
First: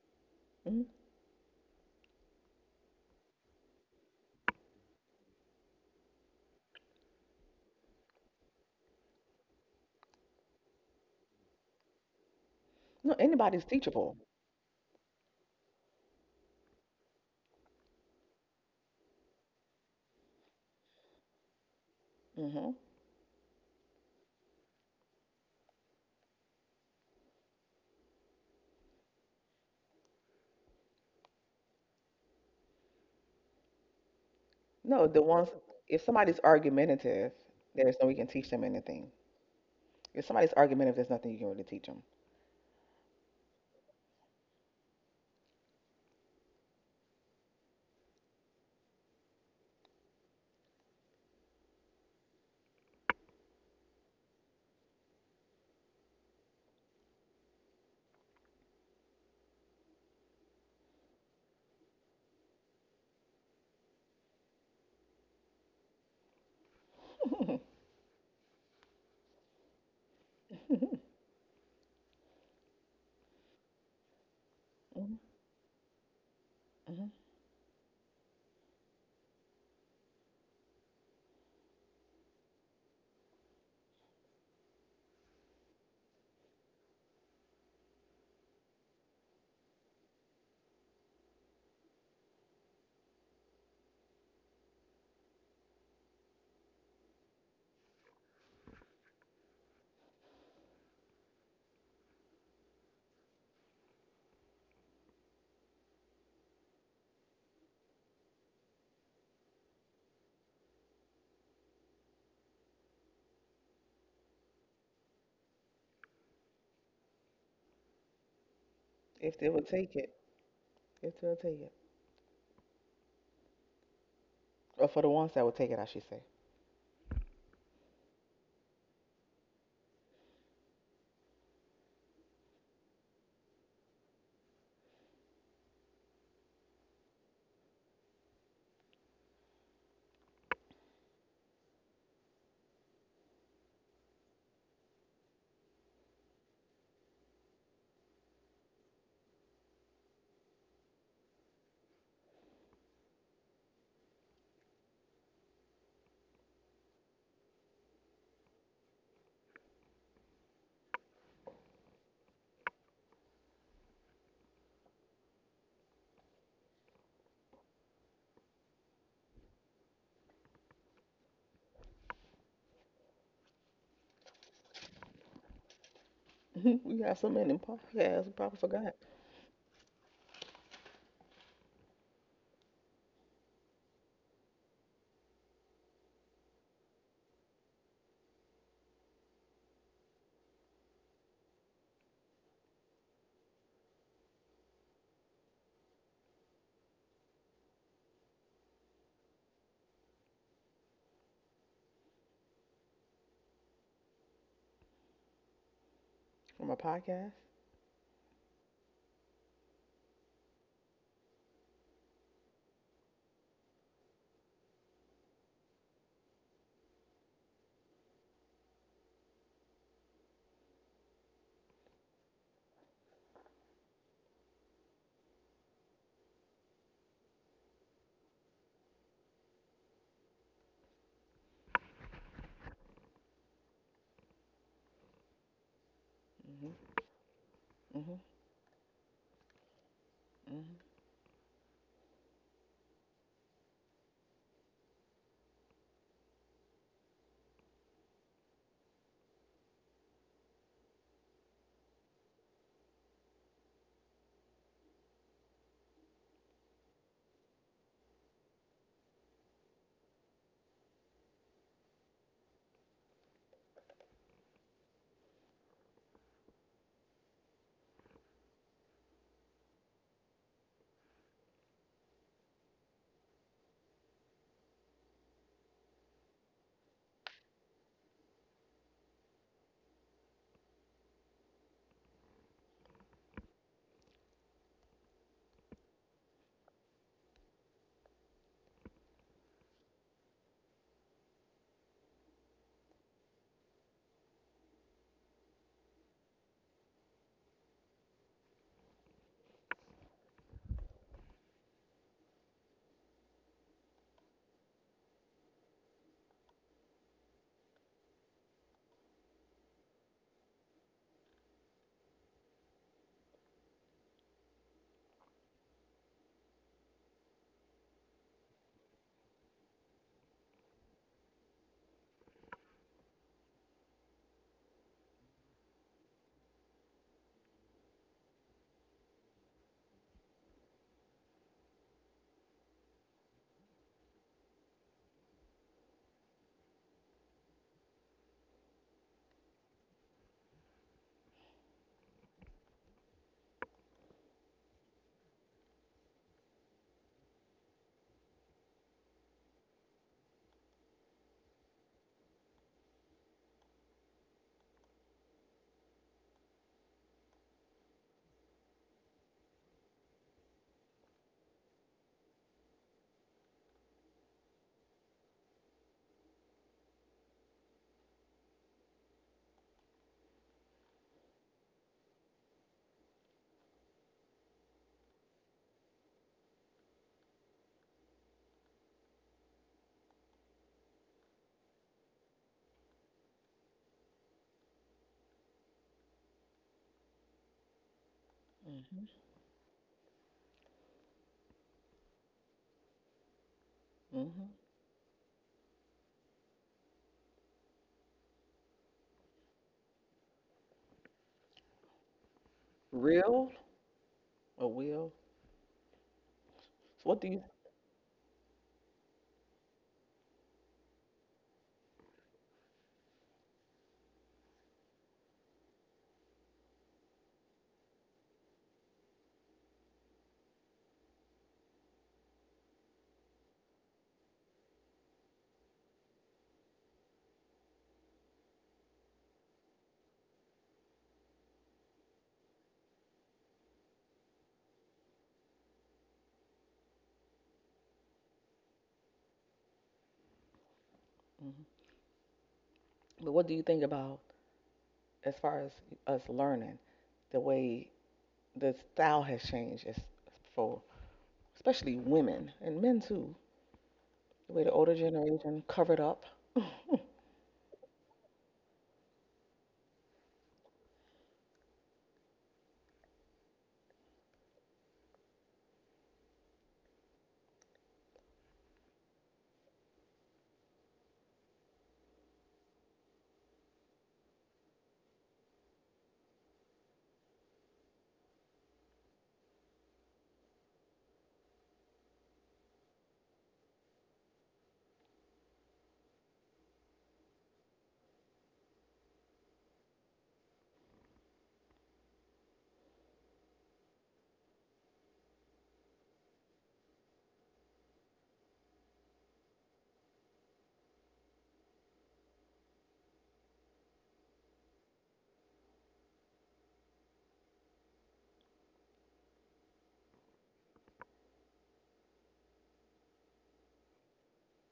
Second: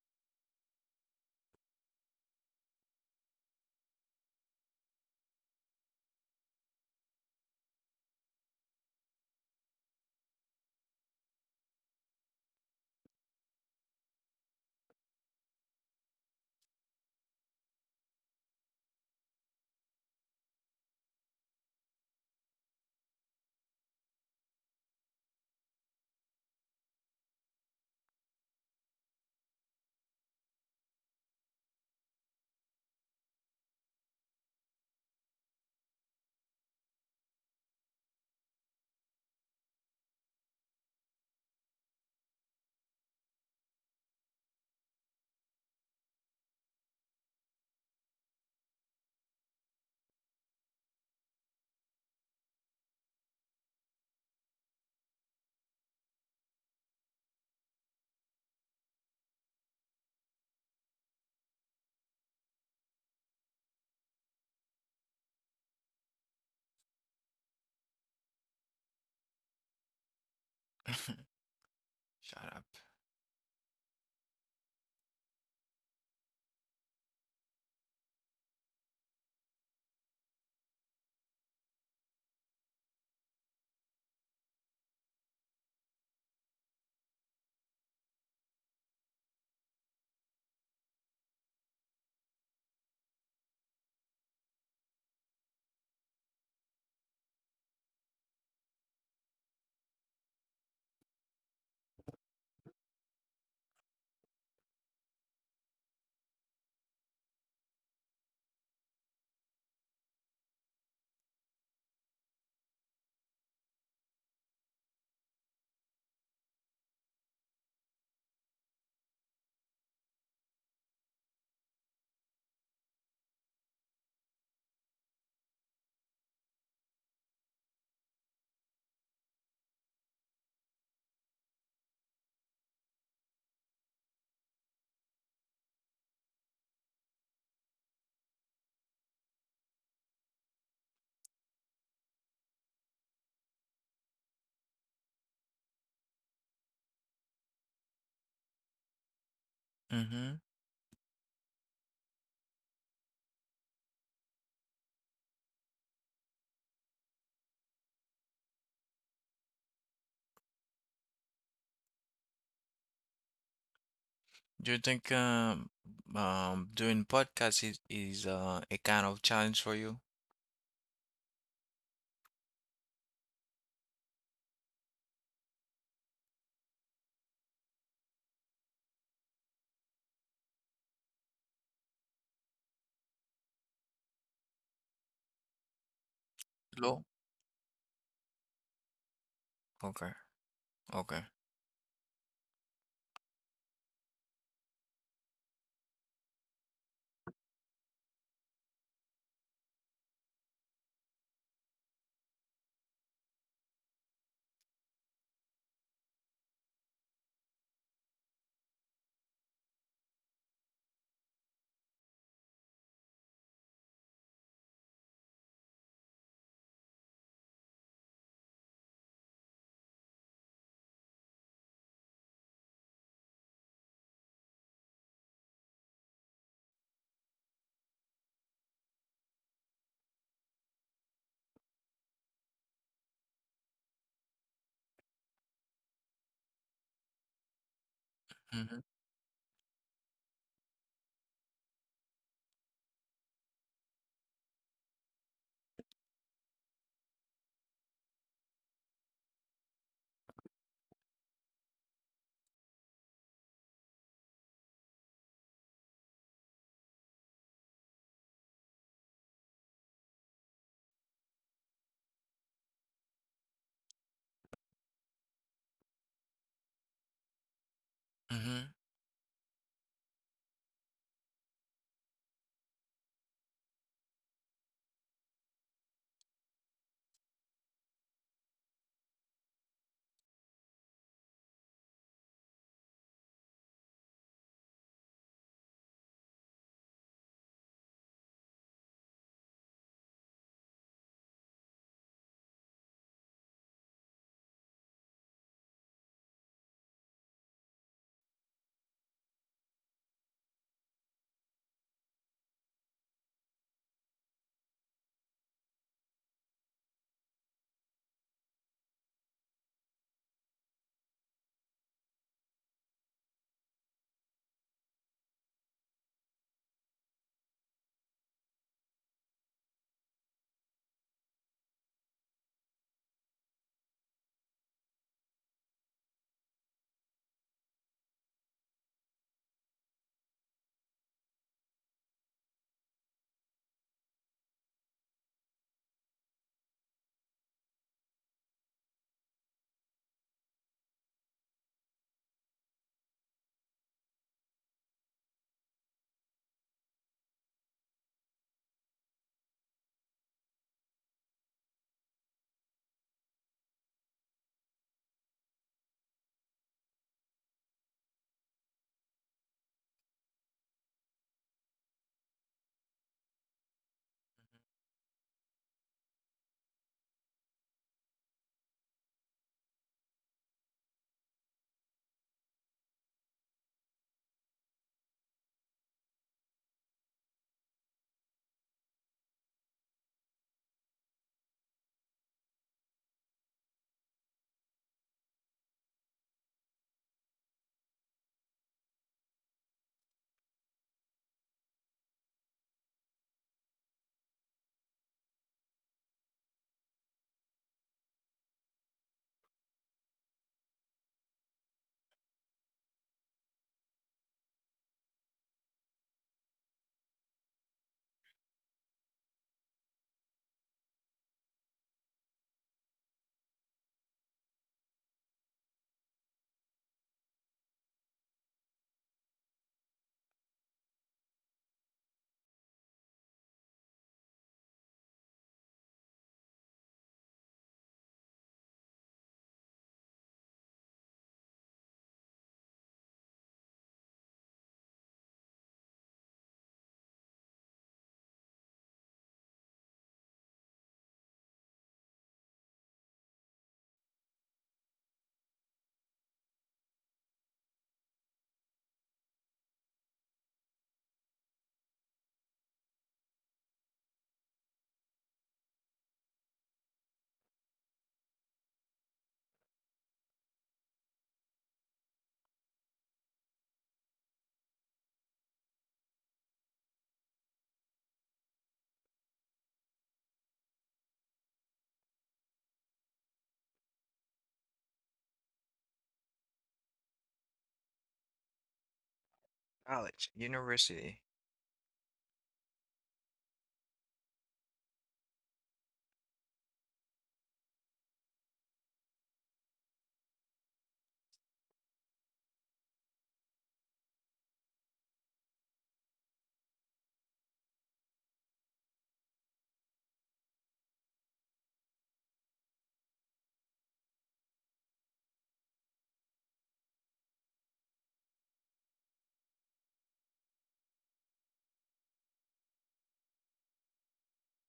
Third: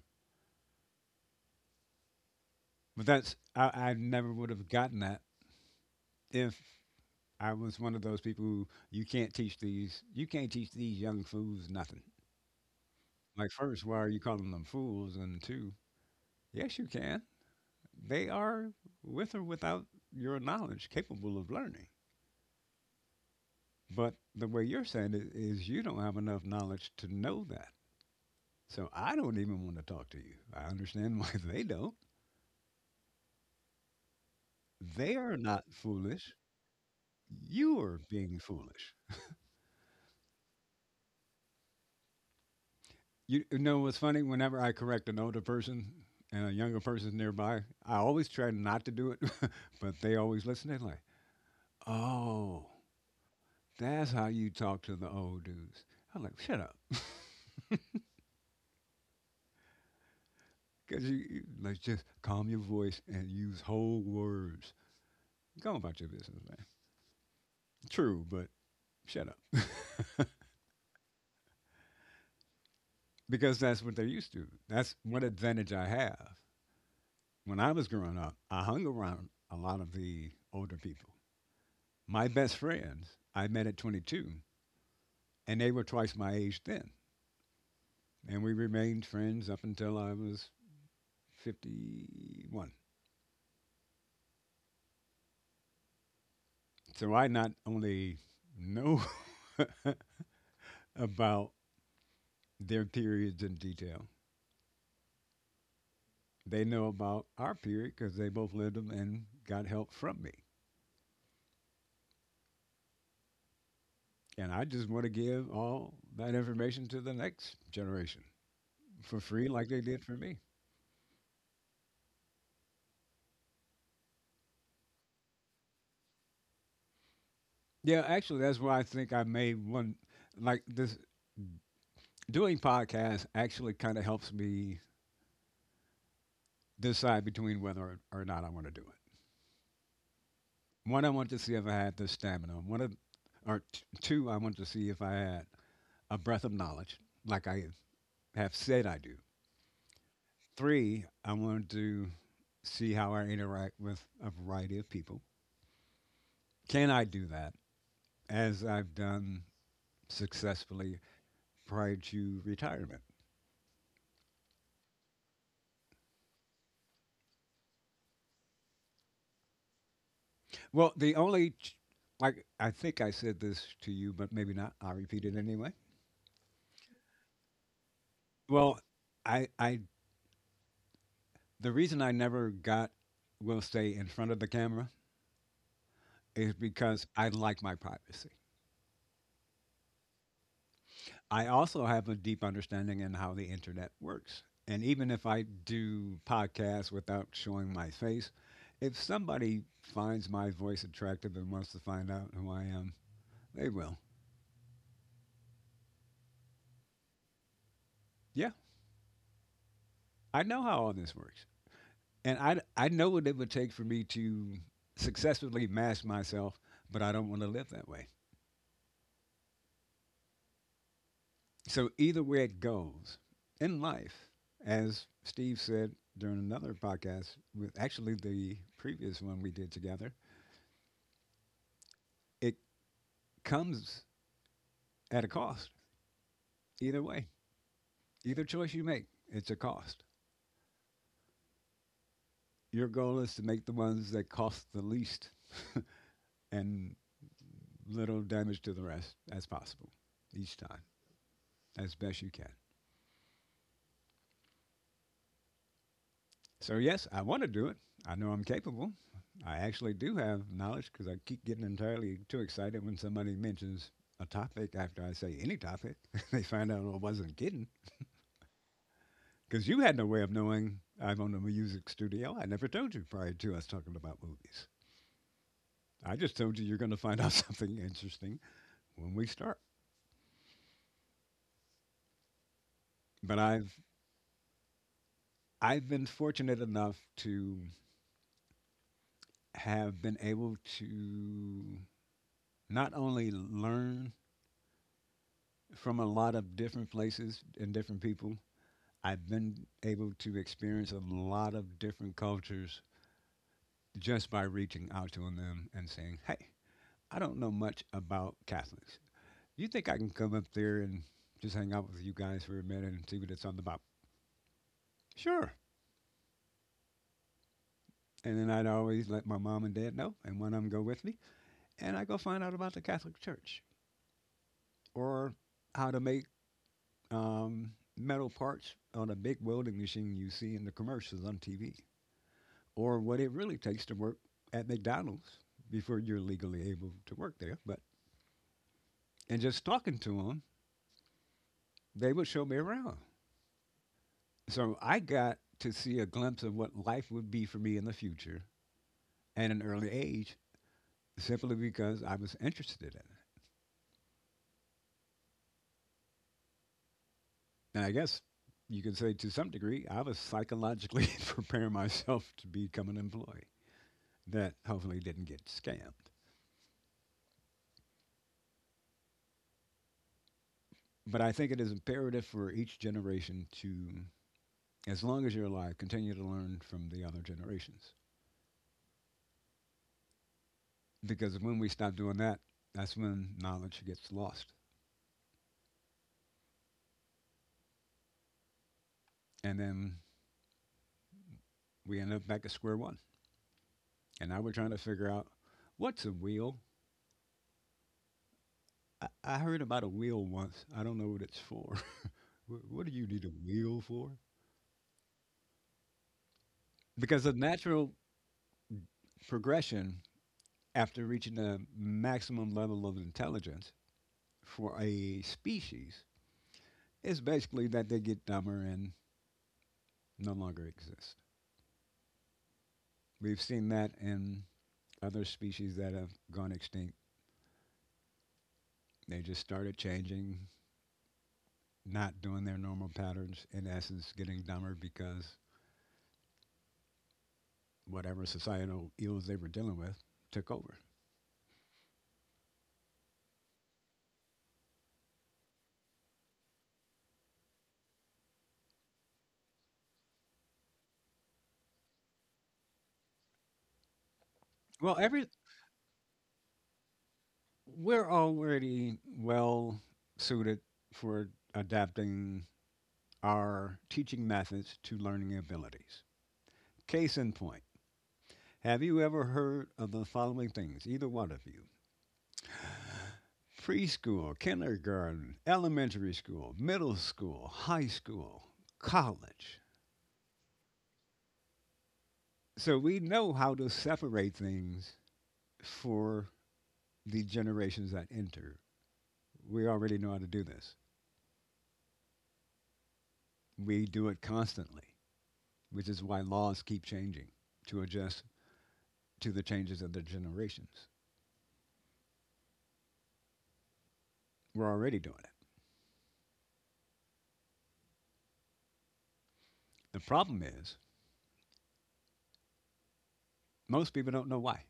mm But I never would have gotten that if I was one of those people who you can't teach these young fools nothing. No, Like anybody's first, why are teachable. you calling them fools? And two, yes you can. They are with or without your knowledge capable of learning. Hmm. But the way you're saying it is you don't have enough knowledge to know that. So I don't even want to talk to you. I understand why they don't. No, They the are ones, not if foolish. somebody's argumentative, You there's are no way you can being teach them foolish. anything. If somebody's argumentative, there's nothing you can really teach them. You know what's funny? Whenever I correct an older person and a younger person's nearby, I always try not to do it, but they always listen. They're like, oh, that's how you talk to the old dudes. I'm like, shut up. Because you, like, just calm your voice and use whole words. Go about your business, true, but shut up. Hmm. Shut up. Because that's what they're used to. That's what advantage I have. Hmm. When I was growing up, I hung around a lot of the older people. My best friends I met at 22, and they were twice my age then. And we remained friends up until I was 51. So I not only know about their periods in detail, they know about our period because they both lived them and got help from me. And I just want to give all that information to the next generation for If they free, will like they take did it, for me. if they'll take it. Or for the ones that will take it, I should say. Yeah, actually, that's why I think I made one. Like this, doing podcasts actually kind of helps me decide between whether or not I want to do it. One, I want to see if I had the stamina. Or two, I want to see if I had a breadth of knowledge, like I have said I do. Mm-hmm. Three, I wanted to see how I interact with a variety of people. Can I do that? As I've done successfully prior to retirement. Do you think doing podcasts is a kind of challenge for you? Well, like, I think I said this to you, but maybe not. I'll repeat it anyway. We got so many podcasts. We probably Well, forgot I, I, the reason I never got, will stay in front of the camera is No. because I like my privacy. Okay. Okay. I also have a deep understanding in how the internet works. And even if I do podcasts without showing my face, if somebody finds my voice attractive and wants to find out who I am, they will. from a podcast. Yeah, I know how all this works. And I know what it would take for me to successfully mask myself, but I don't want to live that way. So either way it goes in life, as Steve said during another podcast with actually the previous one we did together, it comes at a cost. Mhm. Either way, Mhm. either choice Mm-hmm. you make, it's a cost. Mhm. Your goal is to make the ones that cost the least and little damage to the rest as possible each time as best you can. So, yes, I want to do it. I know I'm capable. I actually do have knowledge because I keep getting entirely too excited when somebody mentions a topic after I say any topic. They find out I wasn't kidding Mm-hmm. because you had no way of knowing I'm on a music studio. I never told you prior to us talking about movies. I just told you you're going to find out something interesting when we start. But I've been fortunate enough to have been able to not only learn from a lot of different places and different people. I've been able to experience a lot of different cultures just by reaching out to them and saying, "Hey, I don't know much about Catholics. You think I can come up there and just hang out with you guys for a minute and see what it's all about?" Sure. And then I'd always let my mom and dad know, and one of them go with me, and I go find out about the Catholic Church or how to make metal parts on a big welding machine you see in the commercials on TV, or what it really takes to work at McDonald's before you're legally able to work there. But and just talking to them, they would show me around. So I got to see a glimpse of what life would be for me in the future at an early age, simply because I was interested in it. And I guess you could say to some degree, I was psychologically preparing myself to become an employee that hopefully didn't get scammed. But I think it is imperative for each generation to as long as you're alive, continue to learn from the other generations. Because when we stop doing that, that's when knowledge gets lost. Mhm. And then we end up back at square one. And now Mhm. we're trying to figure out what's a wheel? I heard about a wheel once. I don't know what it's for. What do you need a Real wheel for? or will? So what Because do the you? natural progression after reaching a maximum level of intelligence for a species is basically that they get dumber and no longer exist. We've seen that in other species that have gone extinct, they just started changing, not doing their normal patterns, in essence, getting dumber because whatever societal ills they were dealing with took over. Mhm. But what do you think about as far as us learning the way the style has changed as for especially women and men too? The way the older Well, every generation covered up. we're already well suited for adapting our teaching methods to learning abilities. Case in point, have you ever heard of the following things, either one of you? Preschool, kindergarten, elementary school, middle school, high school, college. College, university, So we know how to separate things for the generations that enter. We already know how to do this. We do it constantly, which is why laws keep changing to adjust to the changes of the generations. We're already doing it. The problem is, most people don't know why.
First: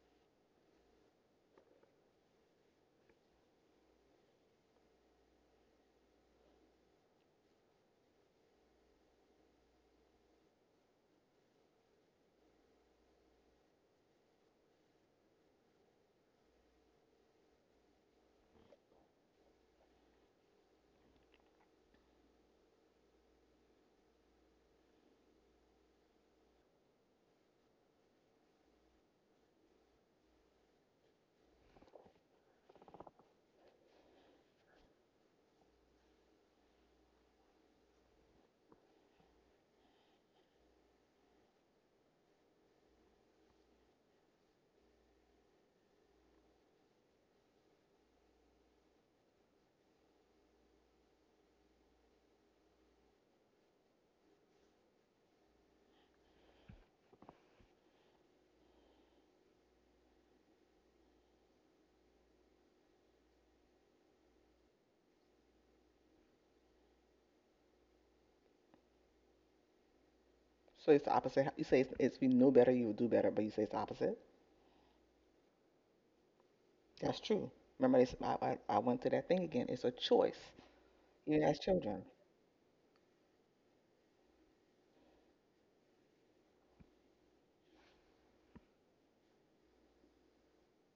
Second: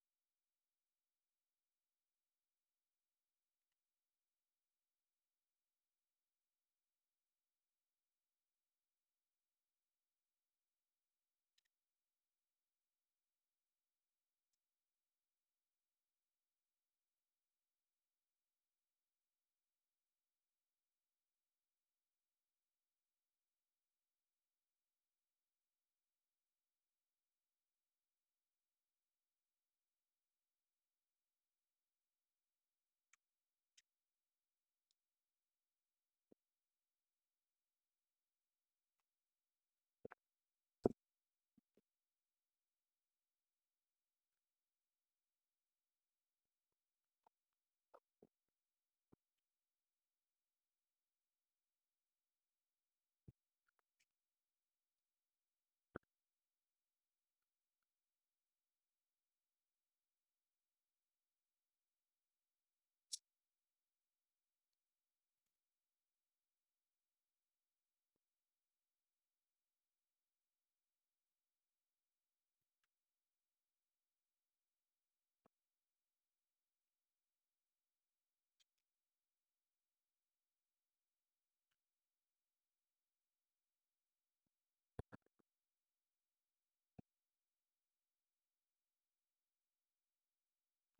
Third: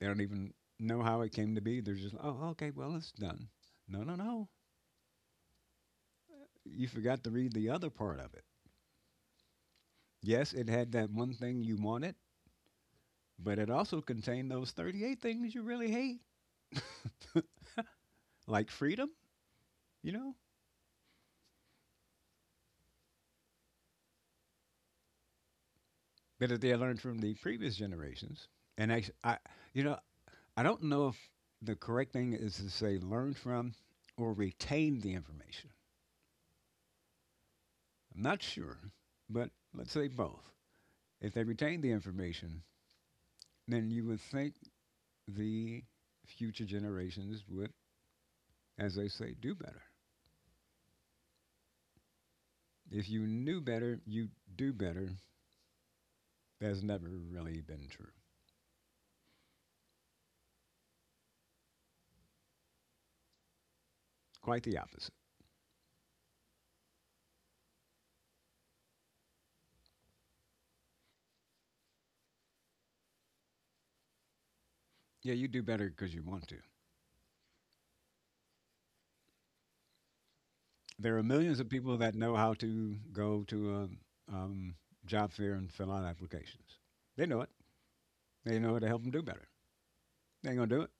They don't even know how it came to be. They're just, like, oh, okay, well, it's done. No, no, no. You forgot to read the other part of it. Yes, it had that one thing you wanted, but it also contained those 38 things you really hate, like freedom, you know, that they learned from the previous generations. And you know, I don't know if the correct thing is to say learn from or retain the information. I'm not sure, but let's say both. If they retain the information, then you would think the future generations would, as they say, do better. If you knew better, you do better. That's never really been true. Quite the opposite. So it's the opposite. You say it's we know better, you would do better, but you say it's the opposite. Yeah, you do better because you want to. That's true. Remember, they, s- I went through that thing again. It's a choice, There are even millions as of people children. that know how to go to a job fair and fill out applications. They know it. They know how to help them do better. They ain't gonna do it.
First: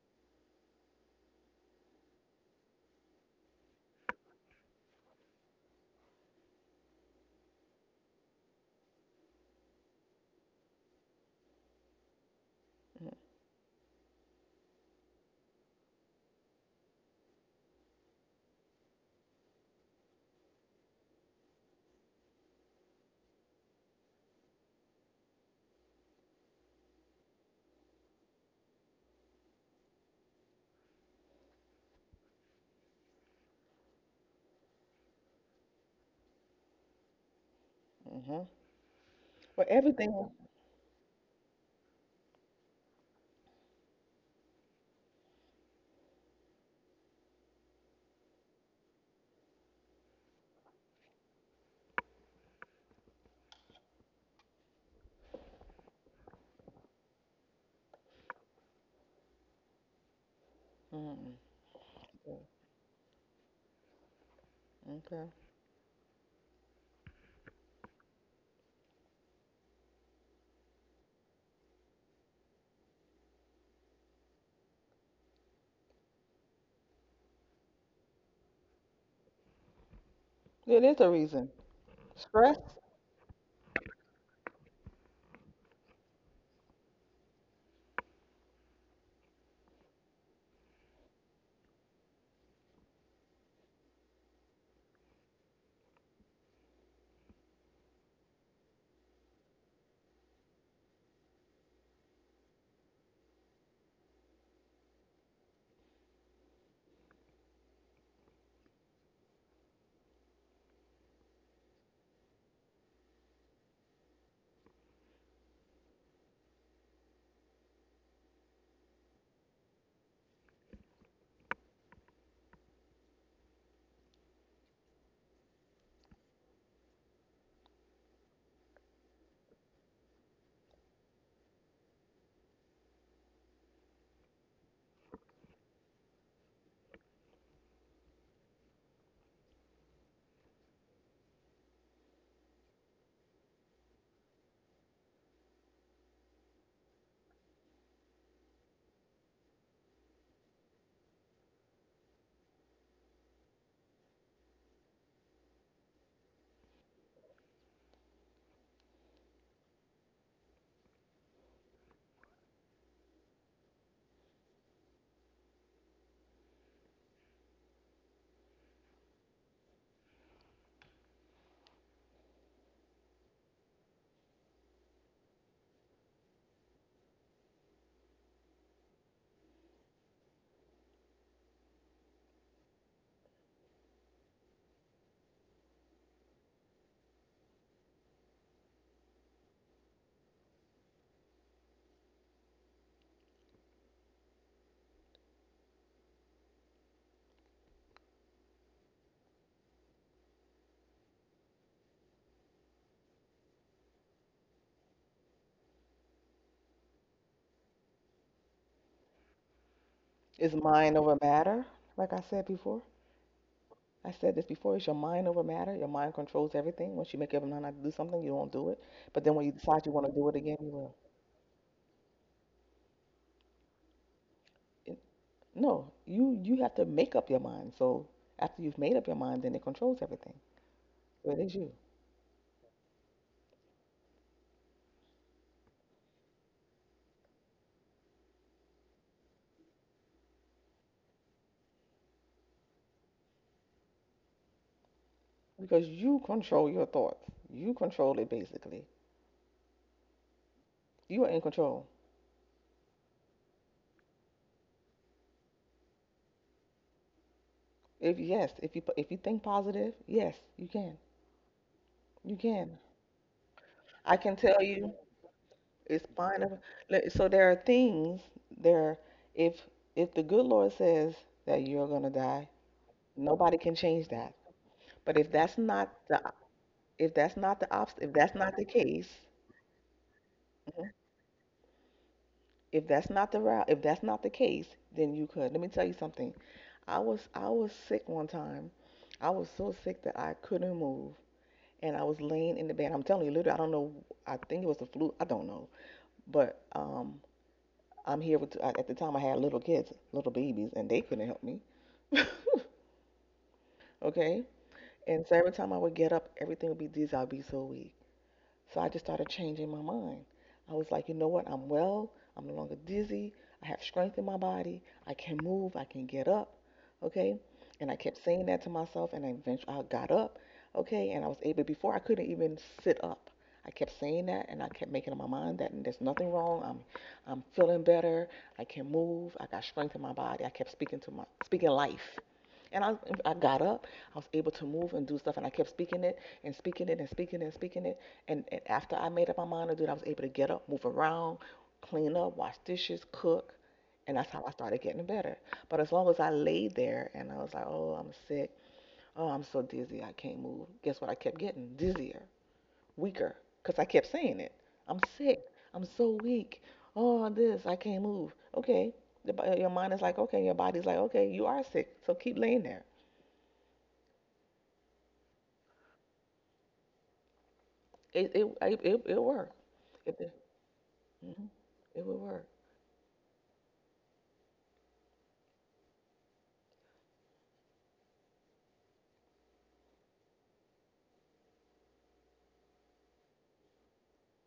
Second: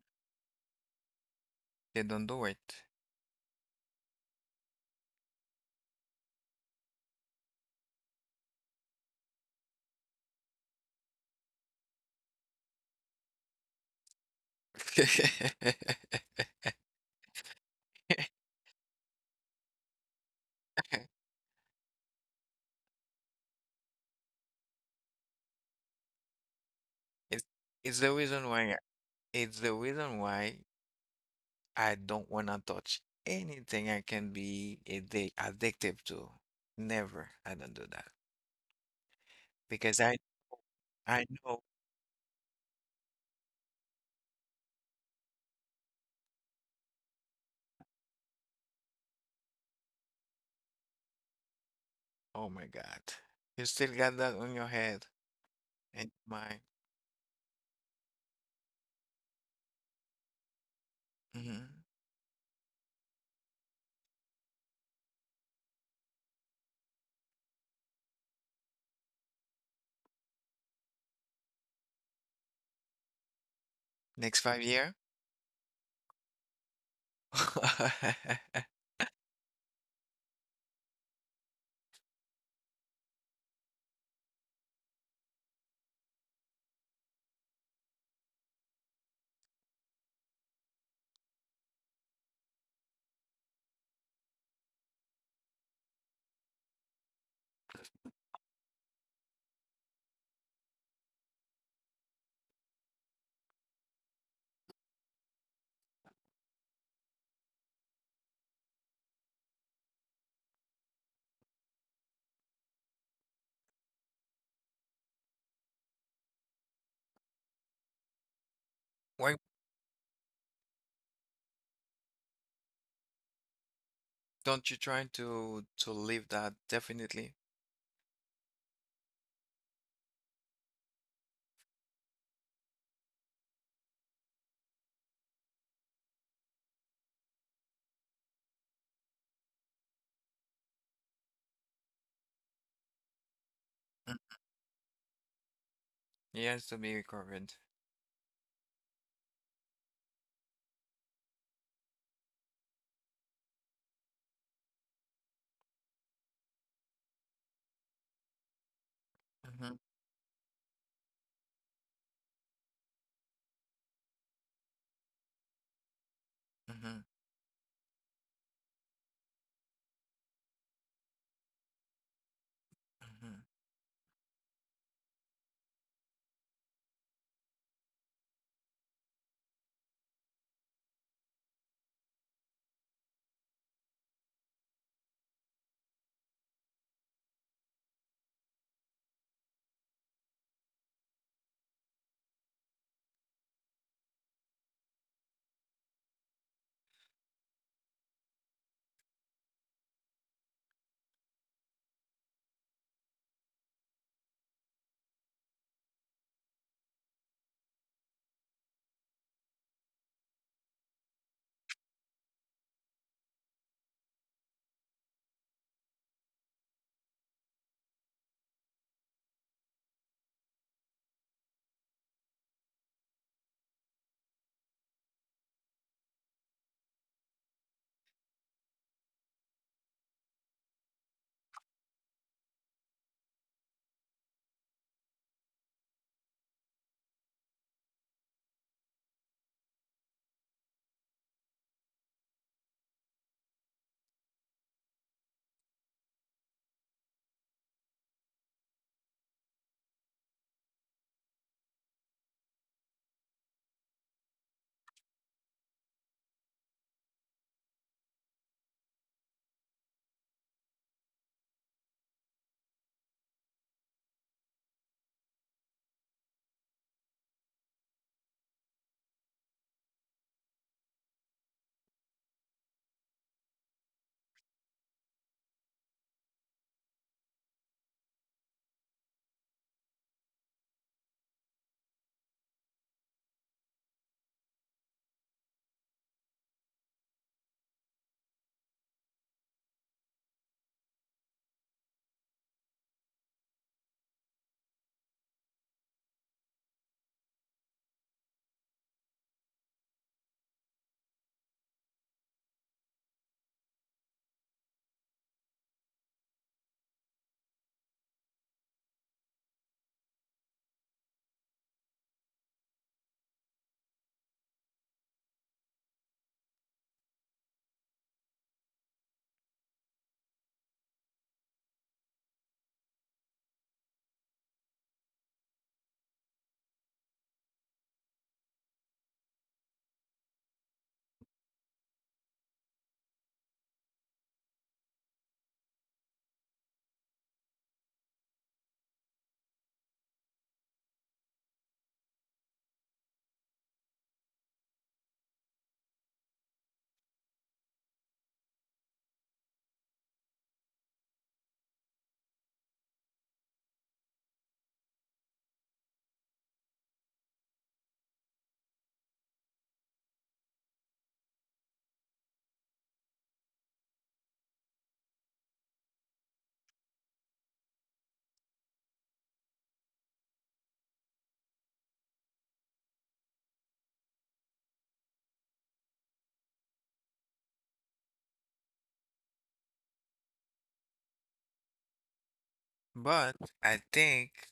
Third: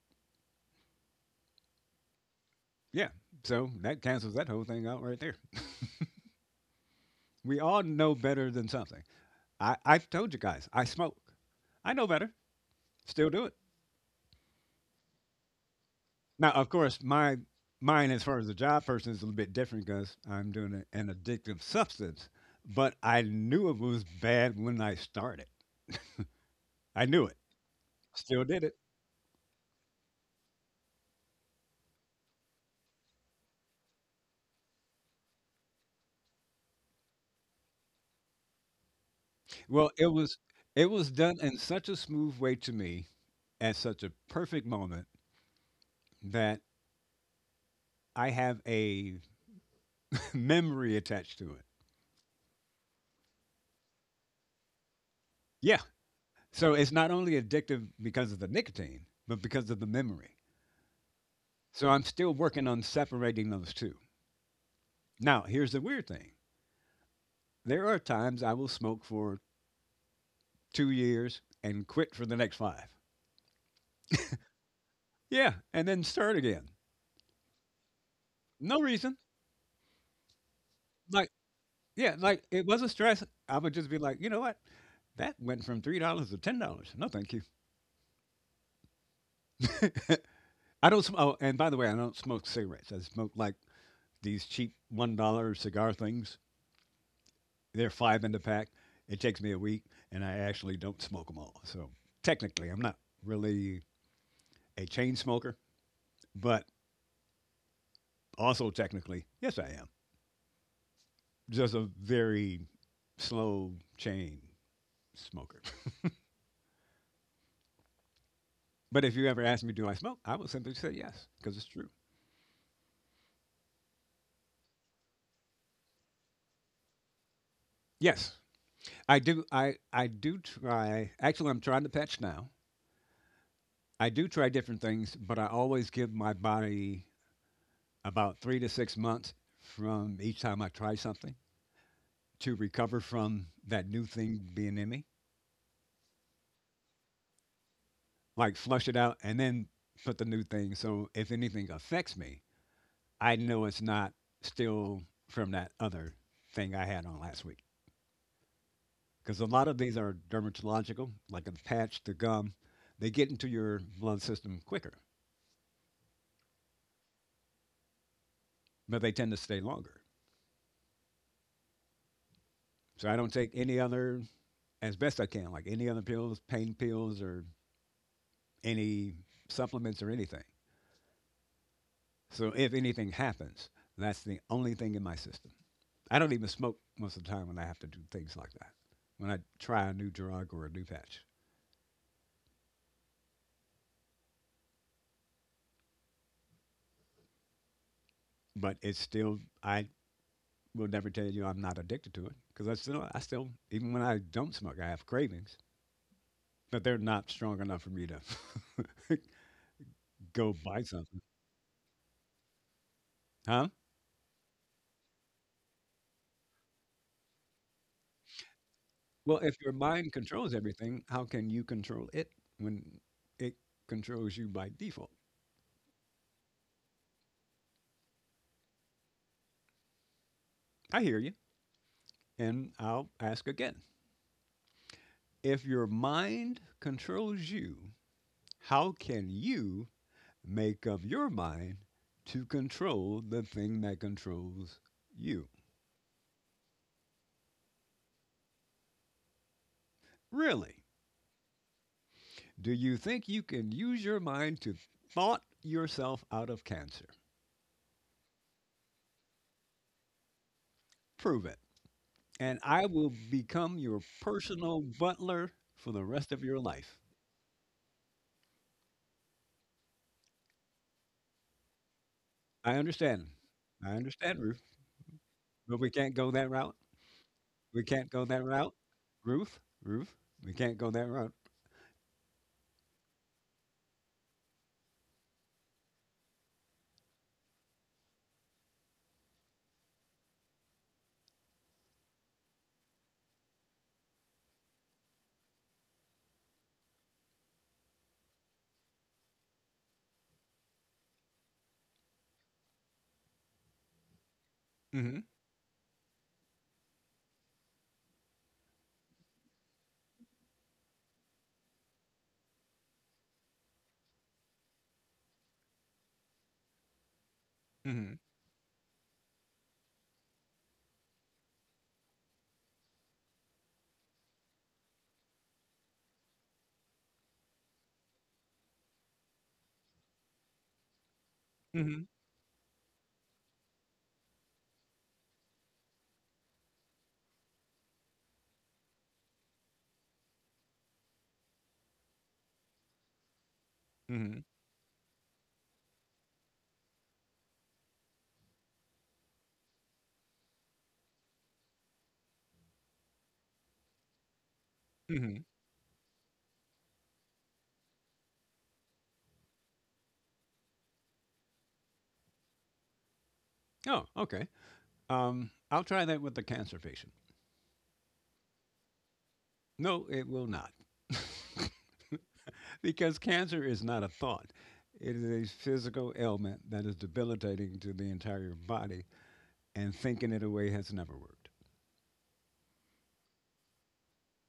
they don't do it. Yeah. So that cancels that whole thing out right there. We all know better than something. I've told you guys, I smoke. I know better. Still do it. Now, of course, my mine as far as a job person is a little bit different because I'm doing a, an addictive substance. But I knew it was bad when I started. I knew it. It's, it's the Still reason did why it. it's the reason why I don't wanna touch anything I can be addictive to. Never. I don't do that Mm-hmm. Well, Well, because it I everything. was it was I done in know. such a smooth way to me at such a perfect moment that I have a memory attached to it. Oh my God. You still got that on your head Yeah. and mind. So it's not only addictive because of the nicotine, but because of the memory. Mm-hmm. Mhm. So I'm still Yeah. working on separating those two. Okay. Now, here's the weird thing. There are times I will smoke for 2 years and quit for the next five. Next 5 year? Yeah, and then start again. No reason. It is a Like, reason. yeah, like Stress it wasn't stress. I would just be like, you know what? That went from $3 to $10. No, thank you. I don't. Oh, and by the way, I don't smoke cigarettes. I smoke like these cheap $1 cigar things. They're five in the pack. It takes me a week, and I actually don't smoke them all. So technically, I'm not really a chain smoker, but also technically, yes, I am. Just a very slow chain smoker. But if you Why ever ask me, do I smoke? I will simply say yes, because it's true. don't you try to leave that definitely? Yes, I do. I do try. Actually, I'm trying to patch now. I do try different things, but I always give my body about 3 to 6 months from each time I try something to recover from that new Mm, thing being in me. it has to be recovered. Like flush it out and then put the new thing. So if anything affects me, I know it's not still from that other thing I had on last week. Because a lot Mhm, of these are dermatological, like a patch to gum. They get into your blood system quicker, mhm, but they tend to stay longer. So I don't mhm. take any other, as best I can, like any other pills, pain pills, or any supplements or anything. So if anything happens, that's the only thing in my system. I don't even smoke most of the time when I have to do things like that, when I try a new drug or a new patch. But it's still, I will never tell you I'm not addicted to it because I still, even when I don't smoke, I have cravings, but they're not strong enough for me to go is buy mind over something, matter. Like I said before, huh? I said this before. It's your mind over matter. Your mind controls everything. Once you make up your mind not to do something, you don't do it. But Well, then when if you your decide you want mind to do it controls again, you will. everything, how can you control it when it controls you by It, default? no, you have to make up your mind. So after you've made up your mind, then it controls everything. I hear you, So it is you and I'll ask again. If your mind controls you, how can you make up your mind to control the thing that controls you? because you control your thoughts. You control it basically. Really? You are in control. Do you think you can use your mind to thought yourself out of cancer? If yes, if you think positive, yes, you can. Prove it, You and can. I will become your I can tell personal you butler for the it's rest of fine. Your life. So there are things there. If if the good Lord says that you're gonna die, I understand. nobody can I change that. understand, Ruth, But but we can't go that route. We can't if go that's that not the route. case, Ruth, Ruth, we can't go mhm, that route. If that's not the case, then you could. Let me tell you something. I was sick one time. I was so sick that I couldn't move, and I was laying in the bed. I'm telling you, literally, I don't know. I think it was the flu. I don't know. But I'm here with, at the time I had little kids, little babies, and they couldn't help me. Okay? Mm-hmm. And so every time I would get up, everything would be dizzy. I'd be so weak. So I just started changing my mind. I was like, you know what? I'm well. I'm no longer dizzy. I have strength in my body. I can move. I can get up. Okay. And I Mm-hmm. kept saying that to myself. And I eventually I got up. Okay. And I was able, before I couldn't even sit up. I kept saying that and I kept making up my mind that there's nothing wrong. I'm feeling better. I can move. I got strength in my body. I kept speaking Mm-hmm. life. And I got up. I was able to move and do stuff. And I kept speaking it and speaking it and speaking it and speaking it. And after I made up my mind to do it, I was able to get up, move around, clean up, wash dishes, cook. And that's Mm-hmm. how I started getting better. But as long as I laid there and I was like, oh, I'm sick. Oh, I'm so dizzy. I can't move. Guess what? I kept getting dizzier, weaker, because I kept saying it. I'm Mm-hmm. sick. I'm so weak. Oh, this. I can't move. Okay. Your mind is like, okay. Your body's like, okay, you are sick. So keep laying there. Oh, okay. I'll try that with the cancer patient. It worked. No, It it did. will not. Mhm. It would work. Because cancer is not a thought. It is a physical ailment that is debilitating to the entire body, and thinking it away has never worked. But I think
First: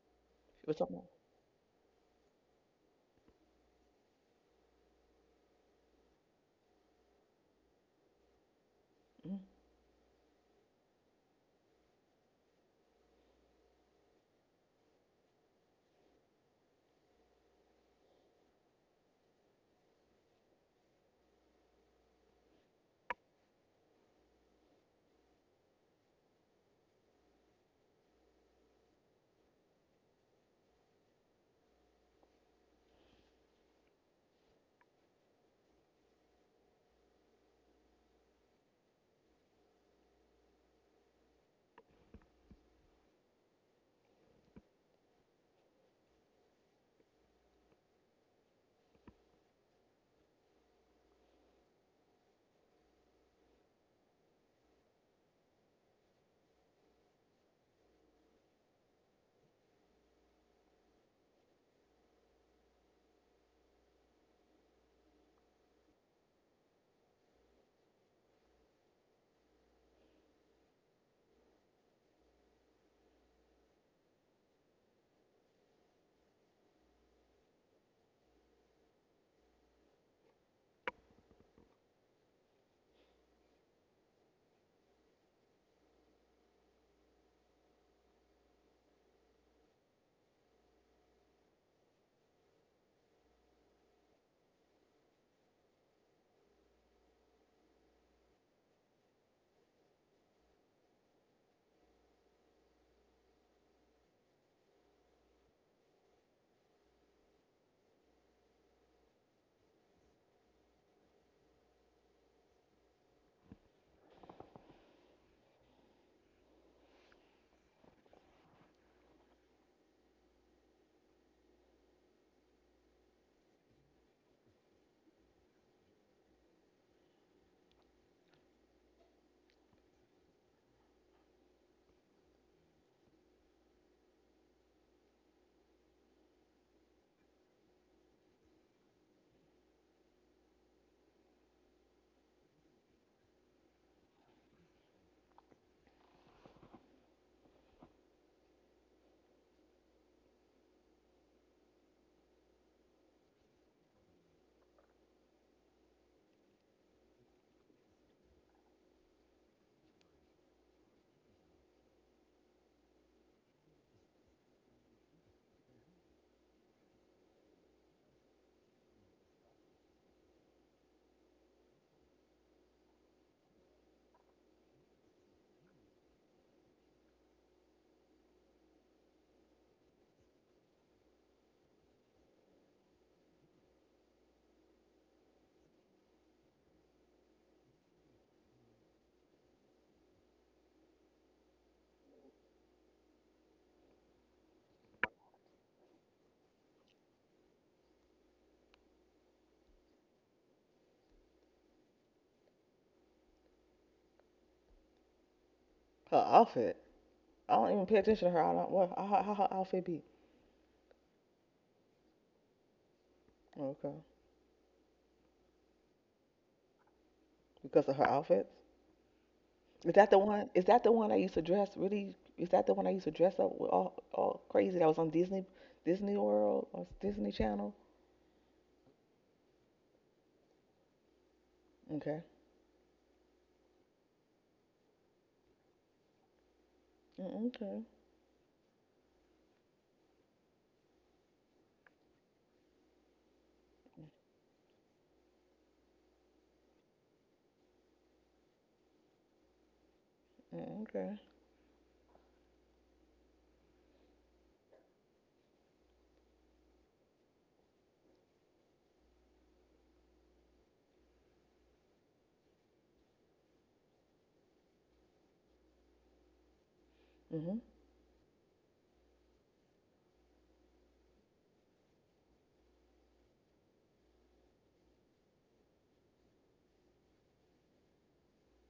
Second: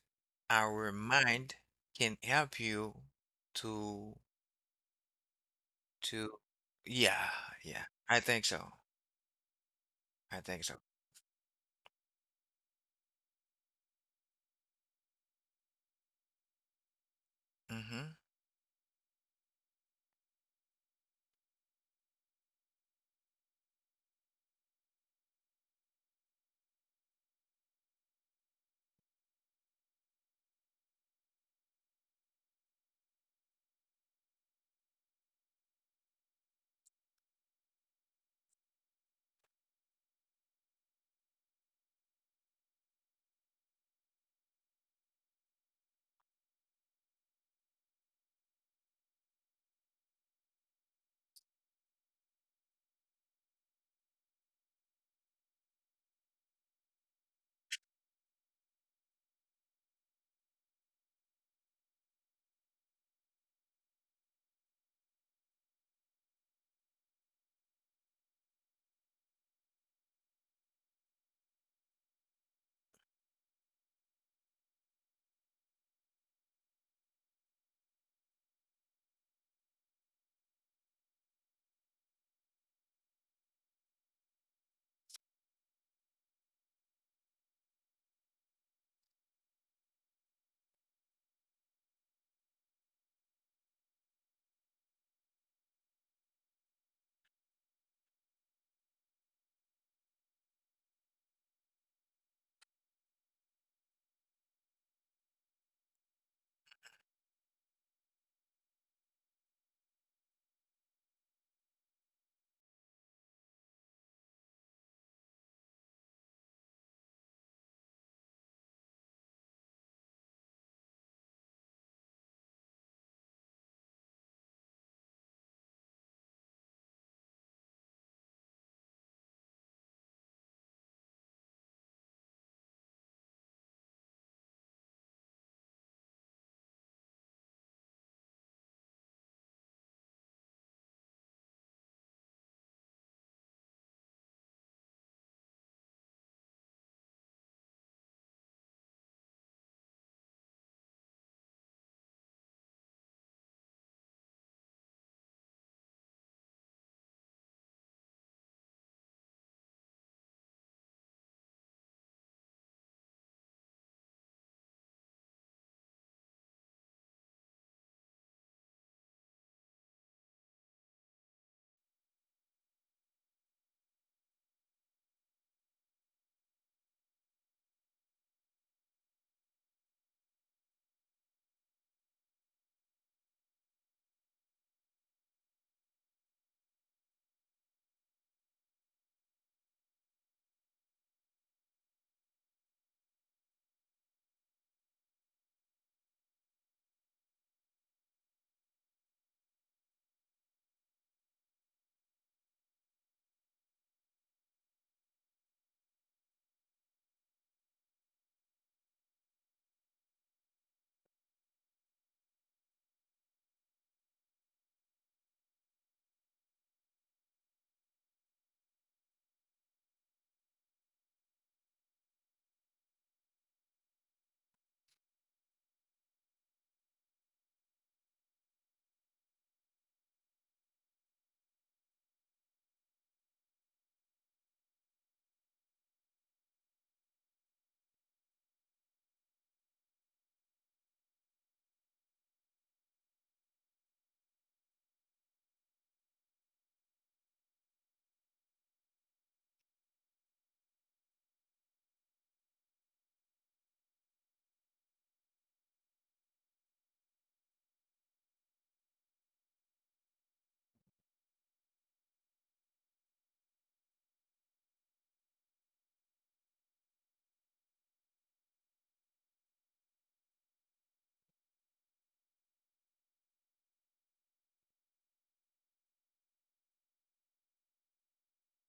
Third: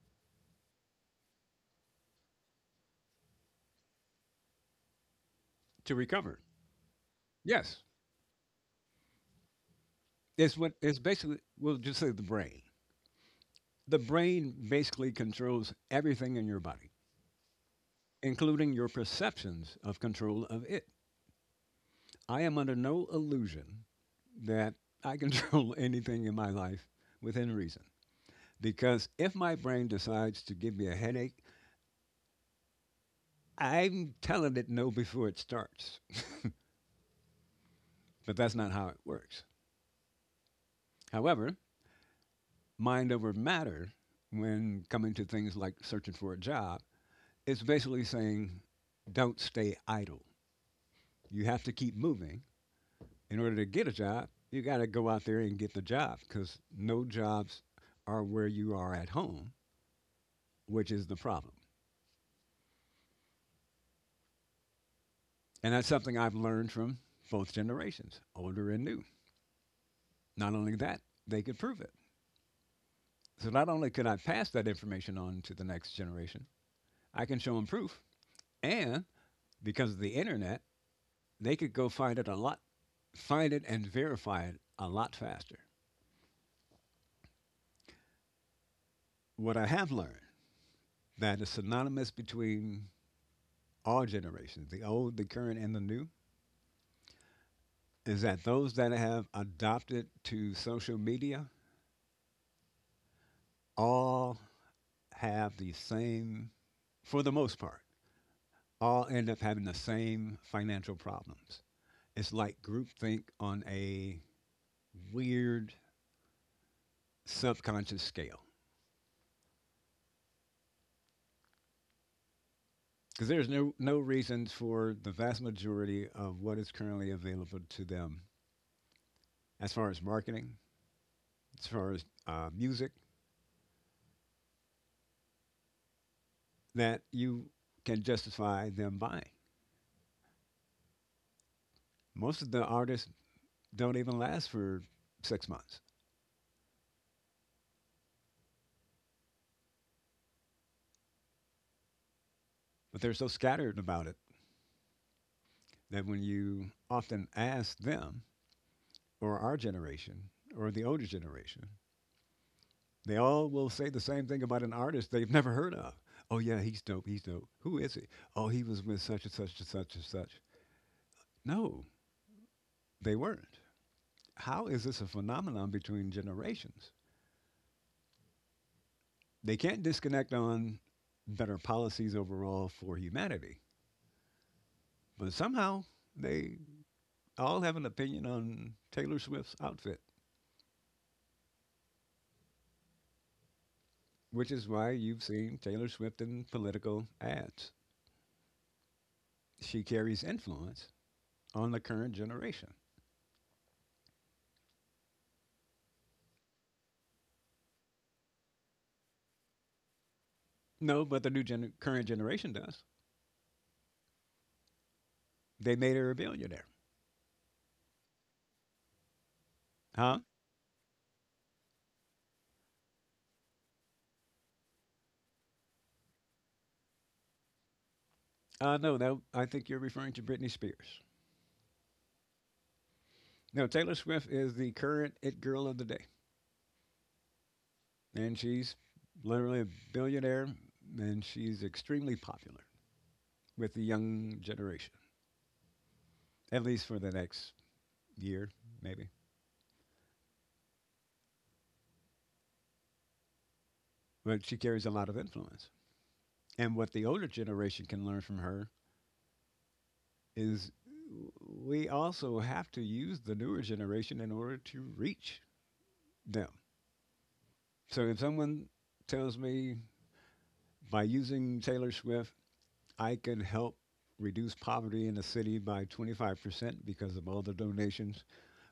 It was our something. mind can help you to To to recover, yeah, yes, yeah. I think so. Mhm. I it's think what so. it's basically. We'll just say the brain. The brain basically controls everything in your body, Hmm. including your perceptions of control of it. I am under no illusion that I control anything in my life within reason. Because if my brain decides to give me a headache, I'm telling it no before it starts, but that's not how it works. However, mind over matter, when coming to things like searching for a job, it's basically saying don't stay idle. You have to keep moving. In order to get a job, you got to go out there and get the job because no jobs are where you are at home, which is the problem. And that's something I've learned from both generations, older and new. Not only that, they could prove it. So not only can I pass that information on to the next generation, I can show them proof. And because of the internet, they could go find it a lot, find it and verify it a lot faster. What I have learned that is synonymous between all generations, the old, the current, and the new, is that those that have adopted to social media all have the same, for the most part, all end up having the same financial problems. It's like groupthink on a weird subconscious scale because there's no reasons for the vast majority of what is currently available to them as far as marketing, as far as music that you can justify them buying. Most of the artists don't even last for 6 months, but they're so scattered about it that when you often ask them or our generation or the older generation. They all will say the same thing about an artist they've never heard of. Oh, yeah, he's dope. He's dope. Who is he? Oh, he was with such and such and such and such. No, they weren't. How is this a phenomenon between generations? They can't disconnect on better policies overall for humanity, but somehow they all have an opinion on Taylor Swift's outfit, which is why you've seen Taylor Swift in political ads. She carries influence on the current generation. Her outfit. I don't even pay attention to her. I don't. What? How her outfit be? No, but the current generation does. Okay, They made her a billionaire. because of her outfits. Is that Huh? the one? Is that the one I used to dress really? Is that the one I used to dress up with all crazy? That was on Disney. Disney World or Disney Channel. No, no, I think you're referring to Britney Spears. Okay. No, Taylor Swift is the current it girl of the day, Mm, okay. and she's literally a billionaire, and she's extremely popular with the young generation, at least for the next year, maybe. Mm, okay. But she carries a lot of influence. And what the older generation can learn from her is we also have to use the newer generation in order to reach them. Mhm. So if someone tells me by using Taylor Swift, I can help reduce poverty in the city by 25% because of all the donations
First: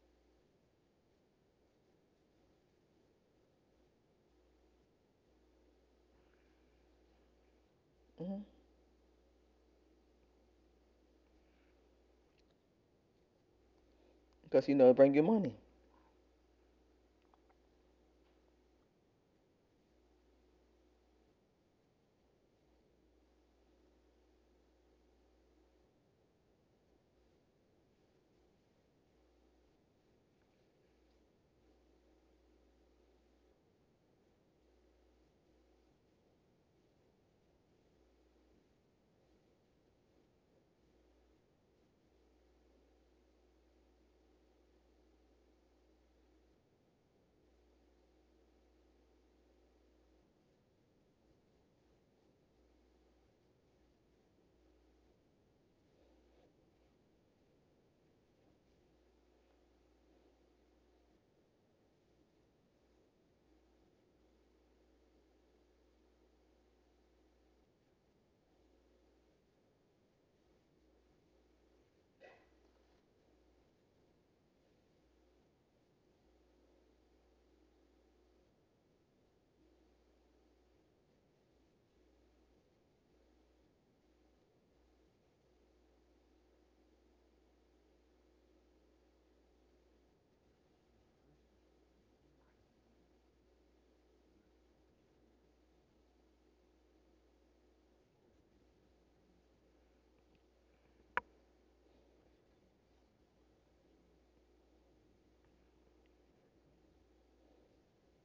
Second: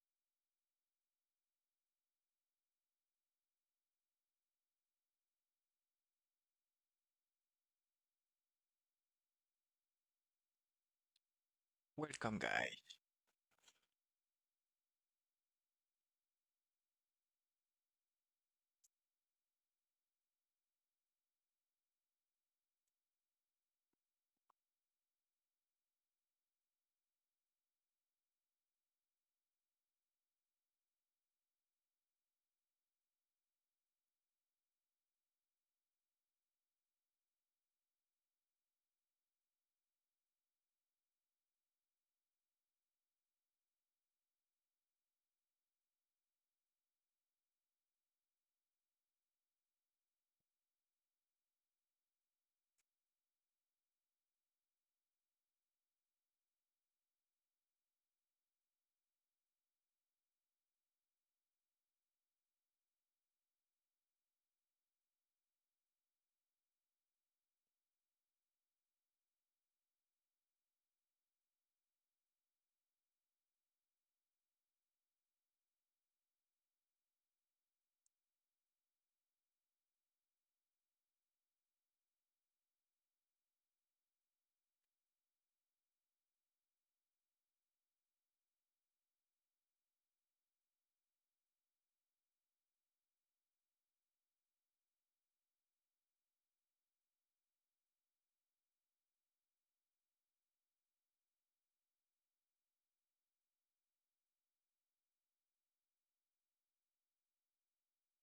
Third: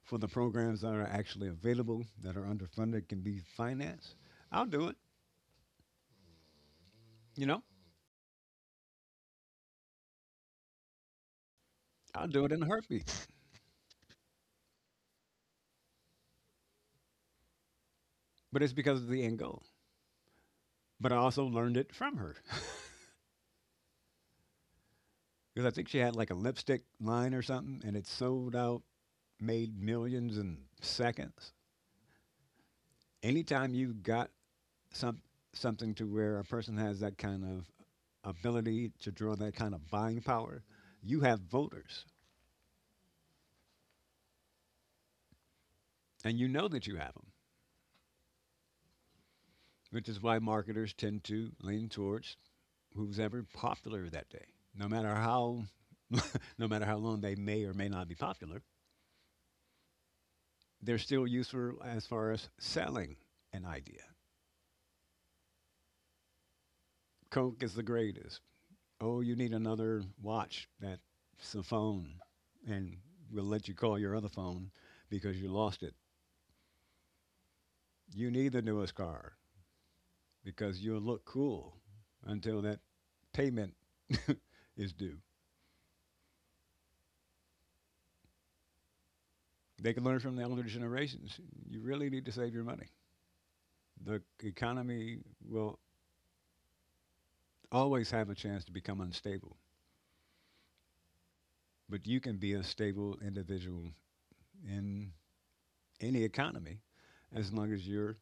for the programs that are actually available that are underfunded can be financed. I'll do it, you know, Mhm. I'll Welcome, do it in a guy. heartbeat. Because you know it bring you money. But it's because of the end goal. But I also learned it from her because I think she had like a lipstick line or something and it sold out, made millions in seconds. Anytime you got some something to where a person has that kind of ability to draw that kind of buying power, you have voters, and you know that you have them, which is why marketers tend to lean towards who's ever popular that day, no matter how no matter how long they may or may not be popular. They're still useful as far as selling an idea. Coke is the greatest. Oh, you need another watch. That's a phone, and we'll let you call your other phone because you lost it. You need the newest car because you'll look cool until that payment is due. They can learn from the older generations. You really need to save your money. The economy will always have a chance to become unstable, but you can be a stable individual in any economy as long as you're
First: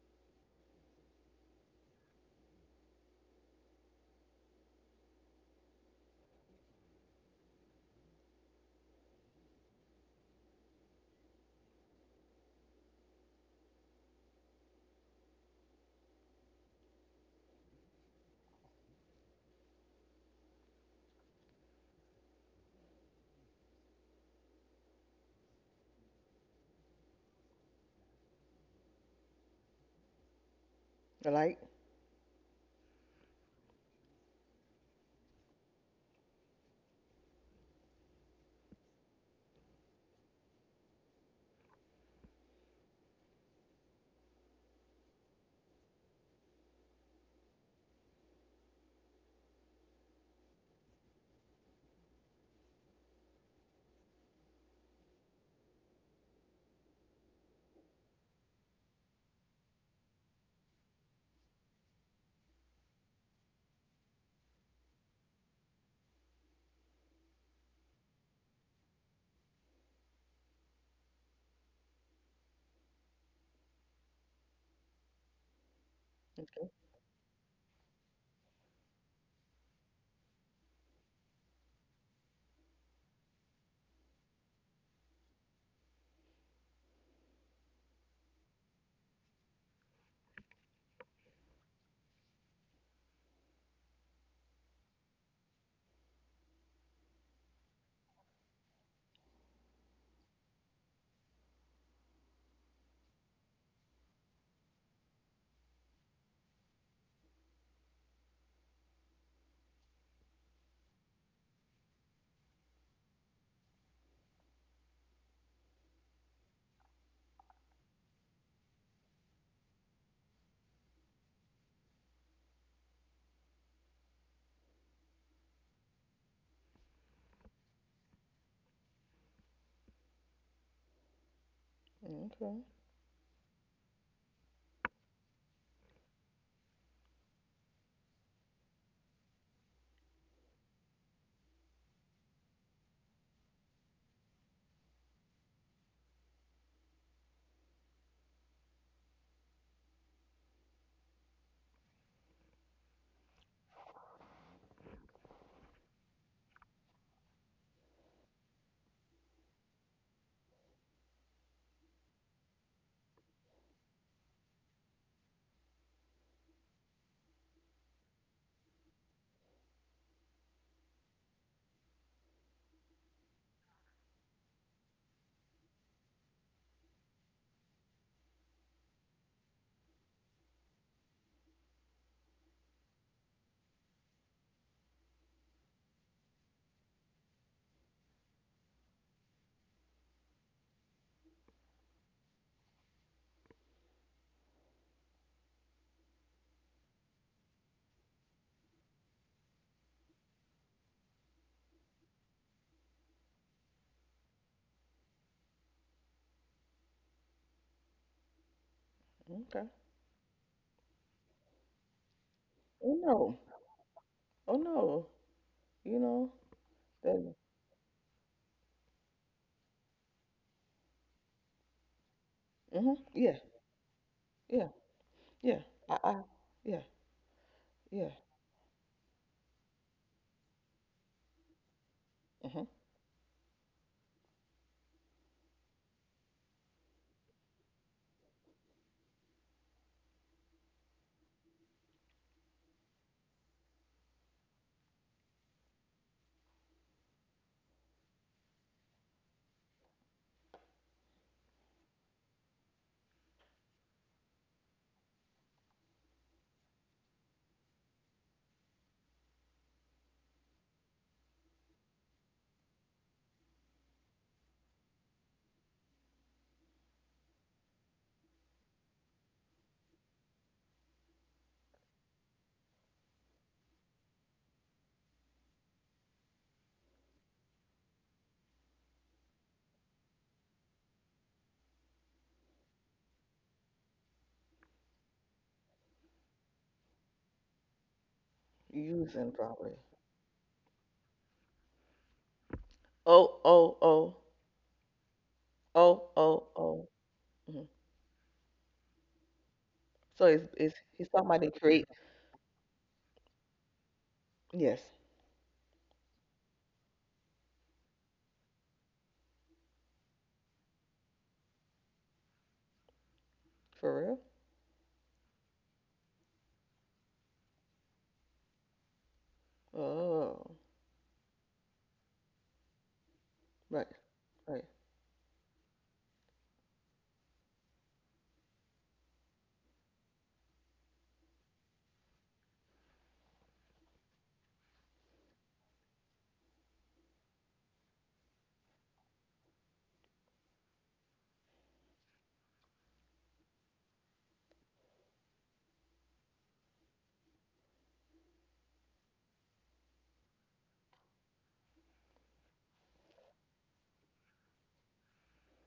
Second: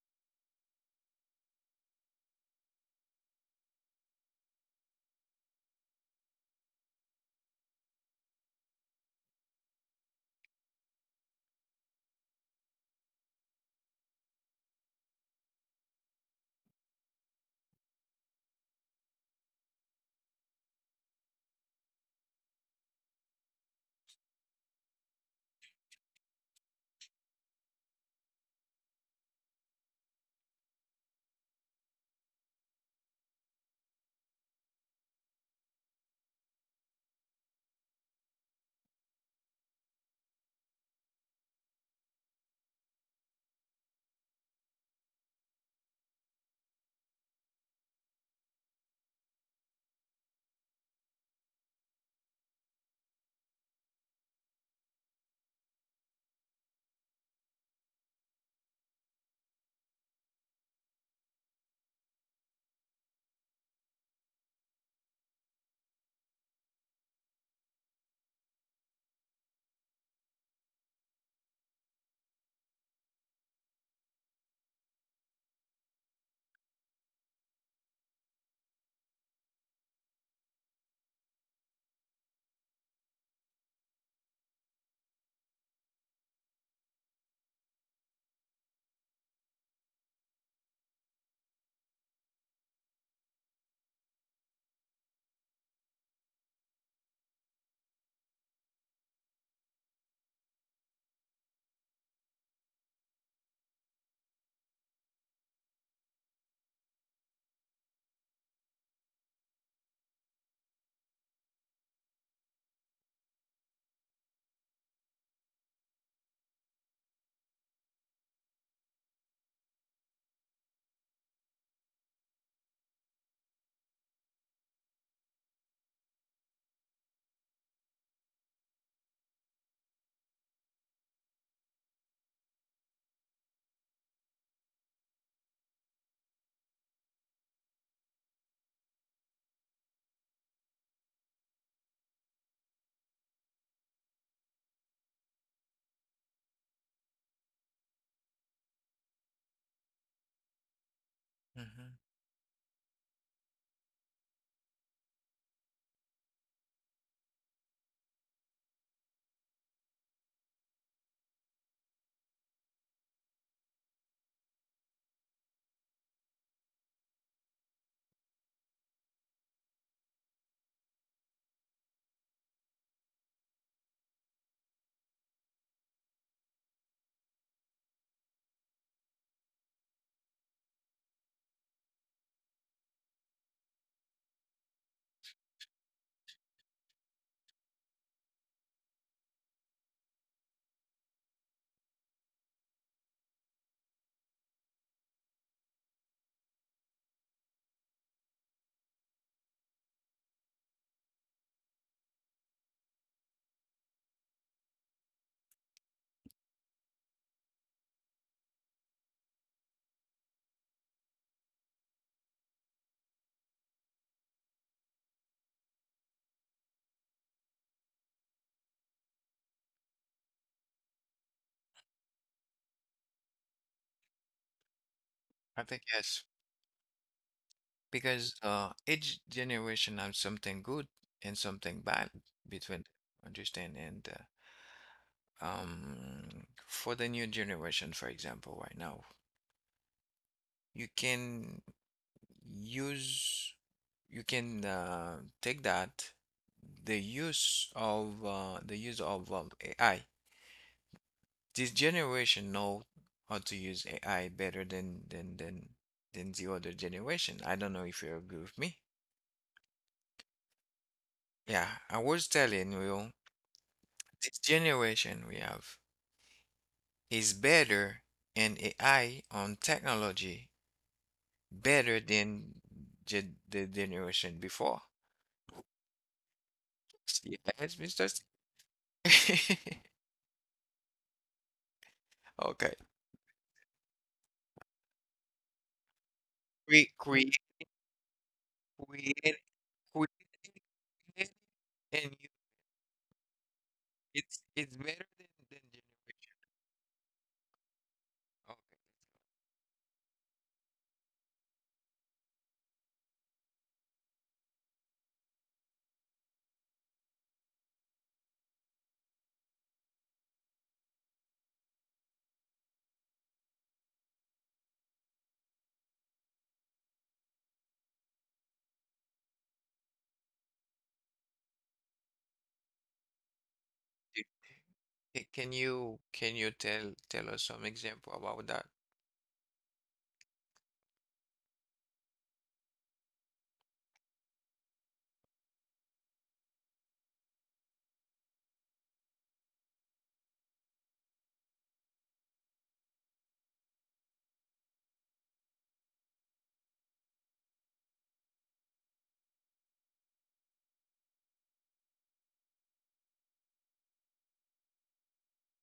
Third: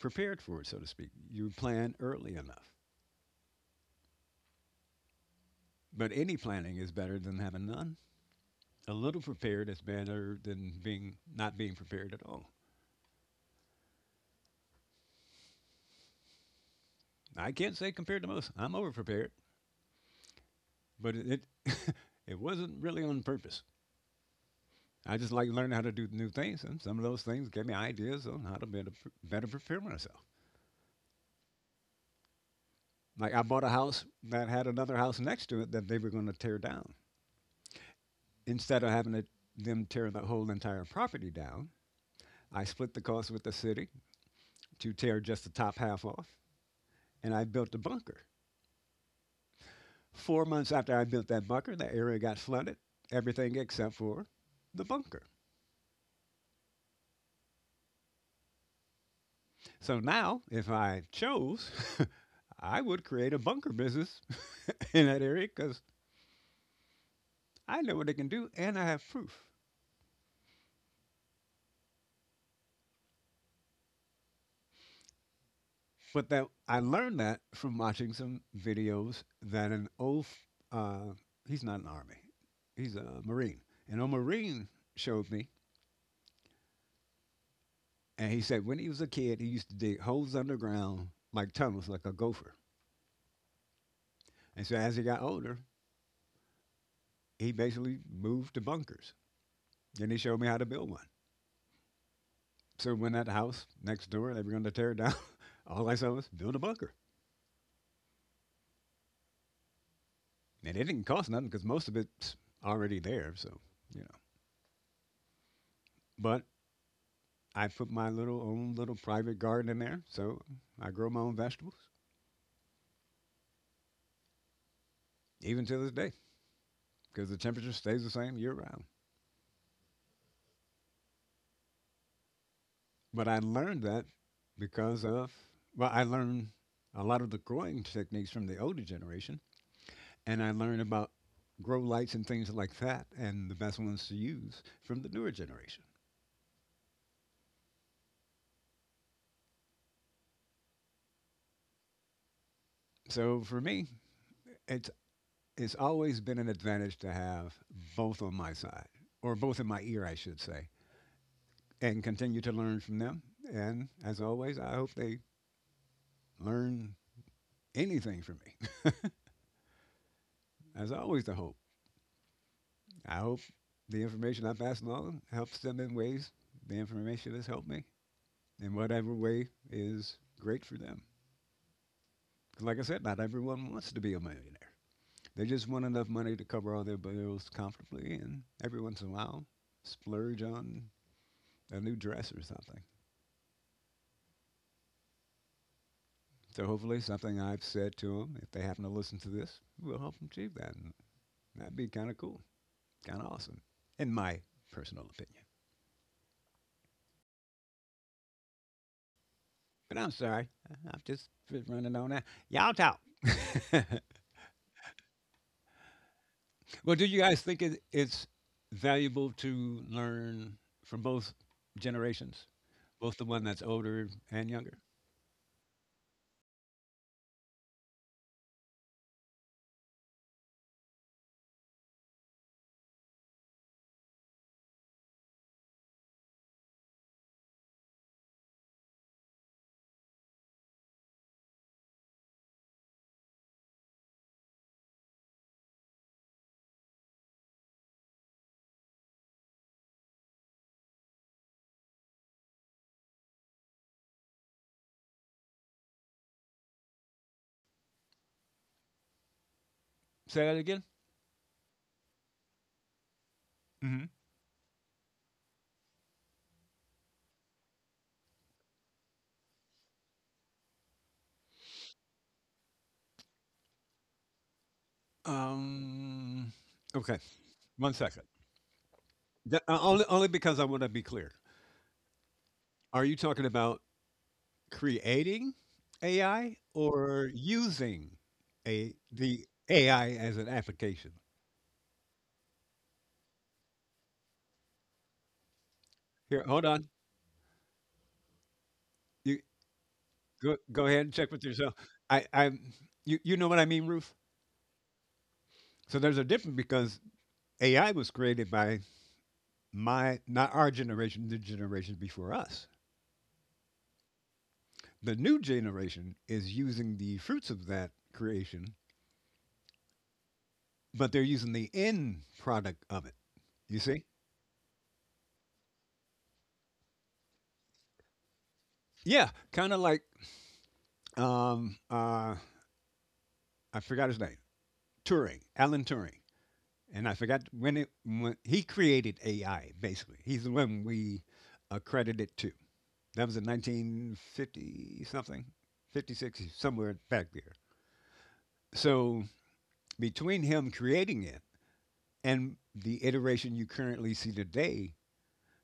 prepared for it, so to speak. You plan early enough. But any planning is better than having none. A little prepared is better than being not being prepared at all. I can't say compared to most. I'm over prepared, but it it wasn't really on purpose. I just like learning how to do new things, and some of those things gave me ideas on how to better prepare myself. Like. Like I bought a house that had another house next to it that they were going to tear down. Instead of them tear the whole entire property down, I split the cost with the city to tear just the top half off, and I built a bunker. 4 months after I built that bunker, the area got flooded, everything except for the bunker. So now, if I chose, I would create a bunker business in that area because I know what they can do and I have proof. But that Okay. I learned that from watching some videos that uh, he's not an army, he's a marine. And a marine showed me, and he said when he was a kid, he used to dig holes underground like tunnels, like a gopher. And so as he got older, he basically moved to bunkers. And he showed me how to build one. So when that house next door they were going to tear it down, all I said was build a bunker, and it didn't cost nothing because most of it's already there. So, you know, but I put my little own little private garden in there, so I grow my own vegetables even to this day because the temperature stays the same year round. Okay. But I learned that because of well, I learned a lot of the growing techniques from the older generation, and I learned about grow lights and things like that, and the best ones to use from the newer generation. Hmm. So for me, it's it's always been an advantage to have both on my side, or both in my ear, I should say, and continue to learn from them. And as always, I hope they learn anything from me. As always, the hope. I hope the information I pass along helps them in ways the information has helped me in whatever way is great for them. 'Cause like I said, not everyone wants to be a millionaire. They just want enough money to cover all their bills comfortably, and every once in a while, splurge on a new dress or something. So hopefully, something I've said to them, if they happen to listen to this, will help them achieve that. And that'd be kind of cool, kind of awesome, in my personal opinion. Okay. But I'm sorry, am just running on that. Y'all Oh, talk. no. Oh, no. You know. Well, do you That, guys think it's valuable to learn from both generations, mhm. both the Yeah. one that's older and Yeah. younger? Yeah. I think I. yes, Yeah. Yeah. because each generation has something good and something bad Mhm. between them, understand. And uh, um, for the new generation, for example, right now, you can use you can take that, the use of AI. This generation know how to use AI better than the other generation. I don't know if you agree with me. Say that again. Yeah, I was telling you. Mhm. This generation we have is better in AI on technology, better than the generation before. Um, okay, Yes, one Mr. second. Th- uh, only, only because I want to be clear. Okay. Are you talking about creating AI We or using a Using, create, the probably. create, AI as an application? and you, Oh, oh, oh, it's better than oh, Here, oh, generation. hold oh. on. Mhm. Okay. You So it's go it's go ahead he's and talking check about with they yourself. create. I, you know what I mean, Ruth. Yes, So there's a difference because AI was created by my, not our generation, the generation before us. for real. The new generation is using the fruits of that creation, Oh, but they're using the end product of it. You right, see? right. Can you tell us some example about that? Yeah, kind of like um uh I forgot his name. Turing, Alan Turing, and I forgot when it when he created AI. Basically, he's the one we accredited to. That was in 1950 something, 56 somewhere back there. So between him creating it and the iteration you currently see today,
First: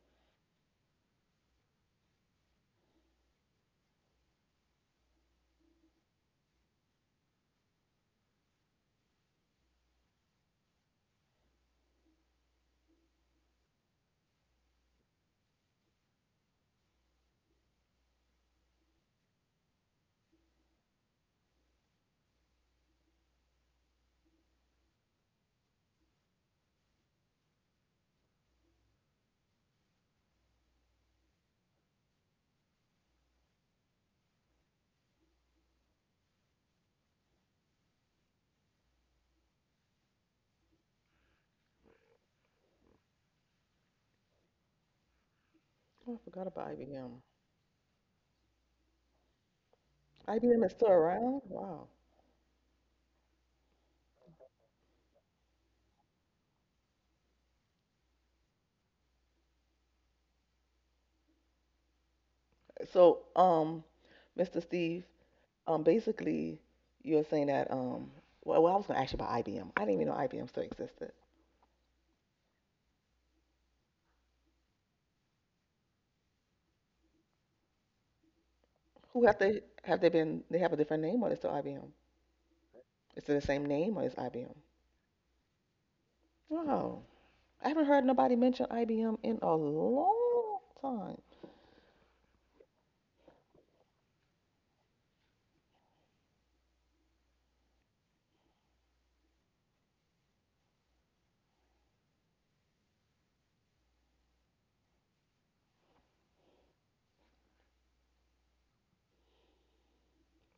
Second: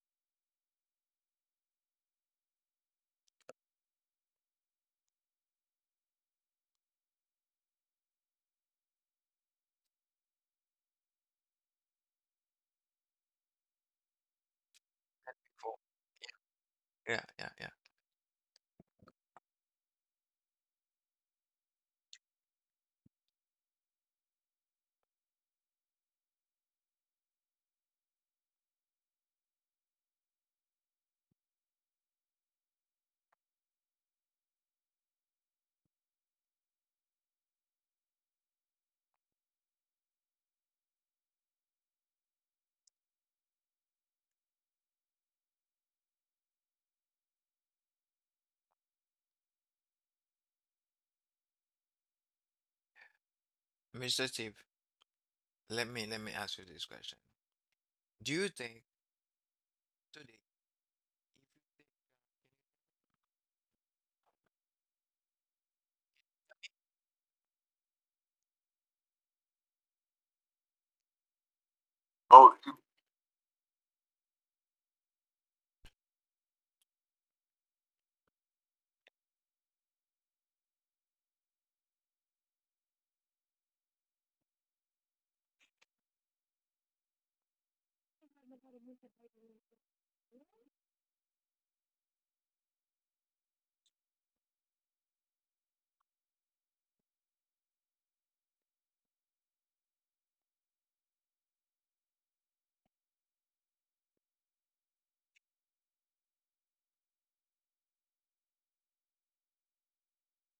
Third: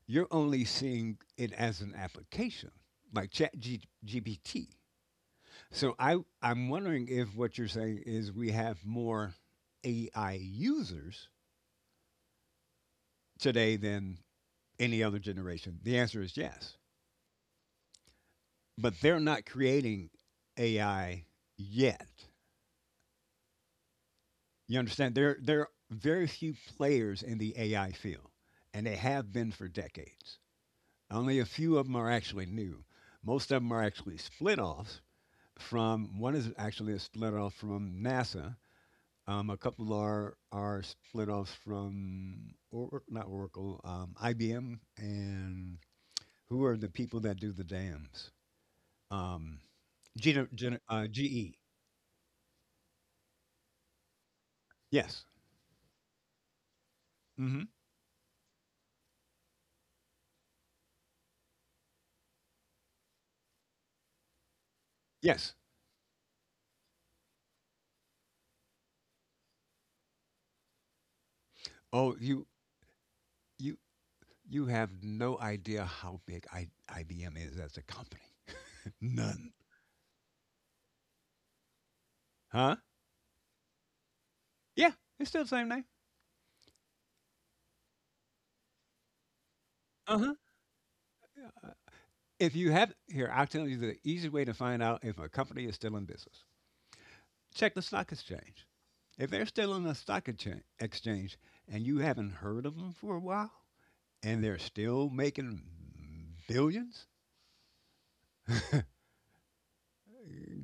you're only seeing it as an application, like Chat GPT. So I'm wondering if what you're saying is we have more AI users today than any other For generation. The answer is yes. Yeah, yeah, yeah. But they're not creating AI yet. You understand? There are very few players in the AI field, and they have been for decades. Only a few of them are actually new. Most of them are actually split offs from, one is actually a split off from NASA. A couple are, split offs from, or, not Oracle, IBM, and Oh, I forgot who about are the people IBM. that do the dams? Um, Gina, IBM is Gina still uh, around? GE. Wow. Mr. Steve. Yes. Let me ask you this question. hmm Do you think today, if you So, Mr. Steve, Yes. Basically, you're saying that well, I was gonna ask you about IBM. I didn't even know IBM still existed. Oh, you you have no idea how big IBM is as a company. Who have None. they been? They have a different name, or they still IBM? Huh? Is it the same name, or is IBM? Yeah, it's still the same name. Wow. I haven't heard nobody mention IBM in a Uh-huh. long time. Uh, If you have here, I'll tell you the easy way to find out if a company is still in business. Check the stock exchange. If they're still on the exchange and you haven't heard of them for a while and they're still making billions,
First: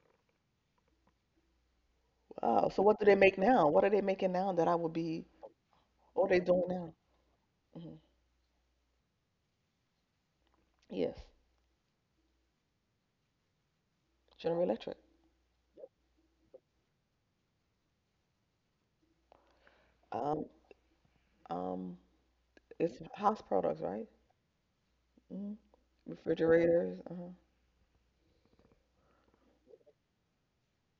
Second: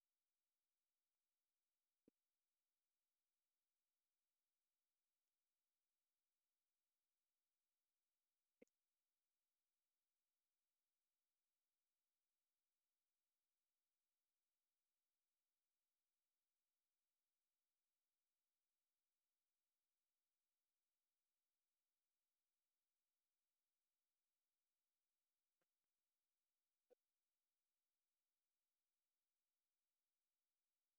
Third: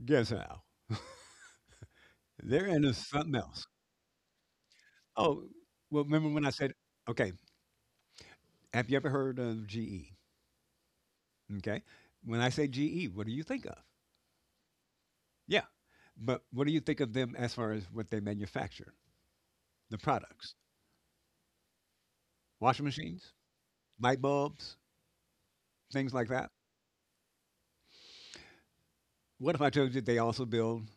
guess how? They're Wow. So into what do they something make else. now? What are they making now that I would be, Oh, well, what are remember they when I doing said, now? okay, Hmm. have you ever heard of GE? Yes. Okay. When I say GE, what do you think of? General Electric. Yeah. But what do you think of them as far as what they manufacture? The Um, products, um, washing it's machines, house products, right? light bulbs, Hmm. things like that. Refrigerators. Uh-huh. What if I told you they also build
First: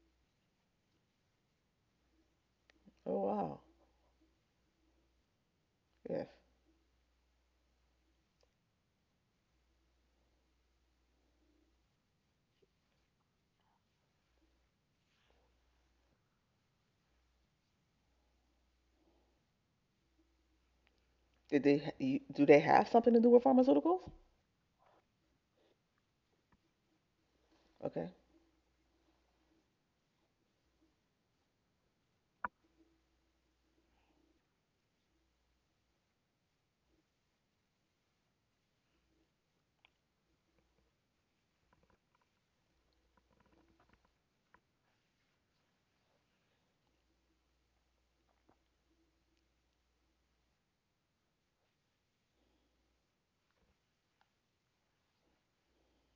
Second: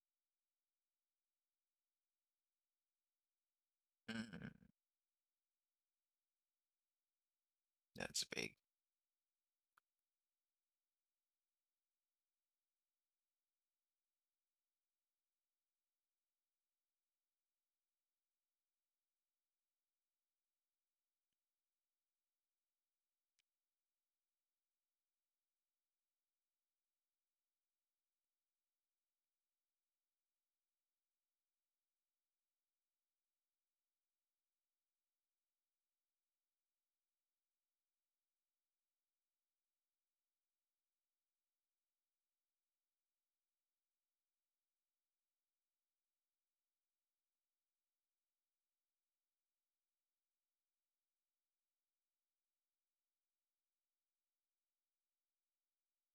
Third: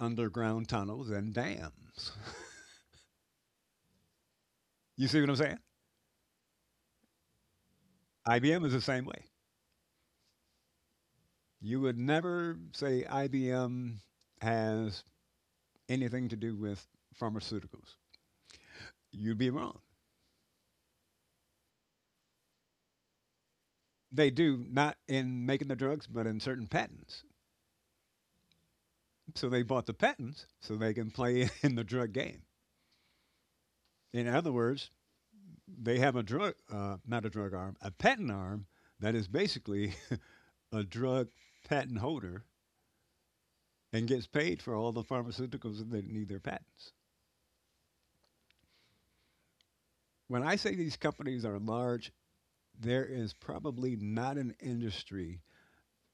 underground tunnels and dams? Oh, wow. think? Mm, You see what I'm saying? Yes. that's big. IBM is the same way. You would never say IBM has anything to do with pharmaceuticals. You'd be wrong. Did they, ha- do they have something to do with pharmaceuticals? They do not in making the drugs, but in certain patents. Okay. So they bought the patents so they can play in the drug game. In other words, they have a drug, not a drug arm, a patent arm that is basically a drug patent holder and gets paid for all the pharmaceuticals that need their patents. When I say these companies are large, there is probably not an industry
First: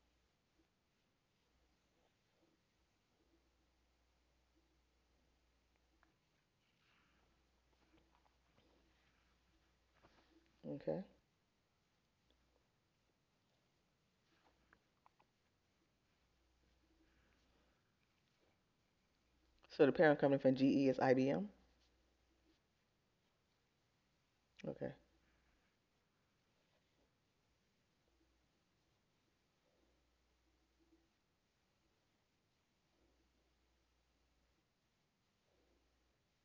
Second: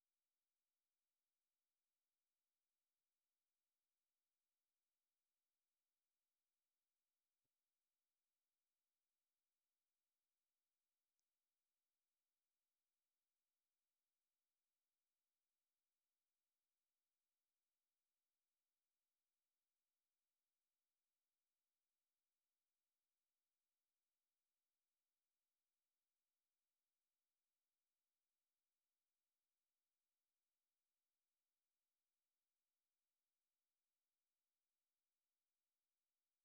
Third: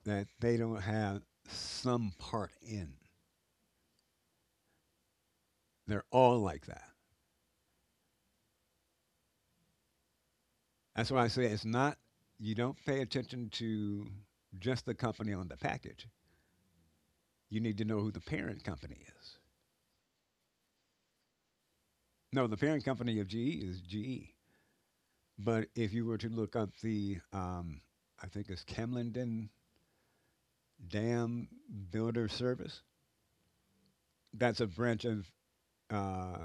that they don't have some part in. They're all like that. Okay. That's why I say it's not, you don't pay attention to just the company on the package. You need to know who the parent company is. So the parent company from GE is IBM? No, the parent company of GE is GE. Okay. But if you were to look up the, I think it's Camlenden Dam Builder Service, that's a branch of uh,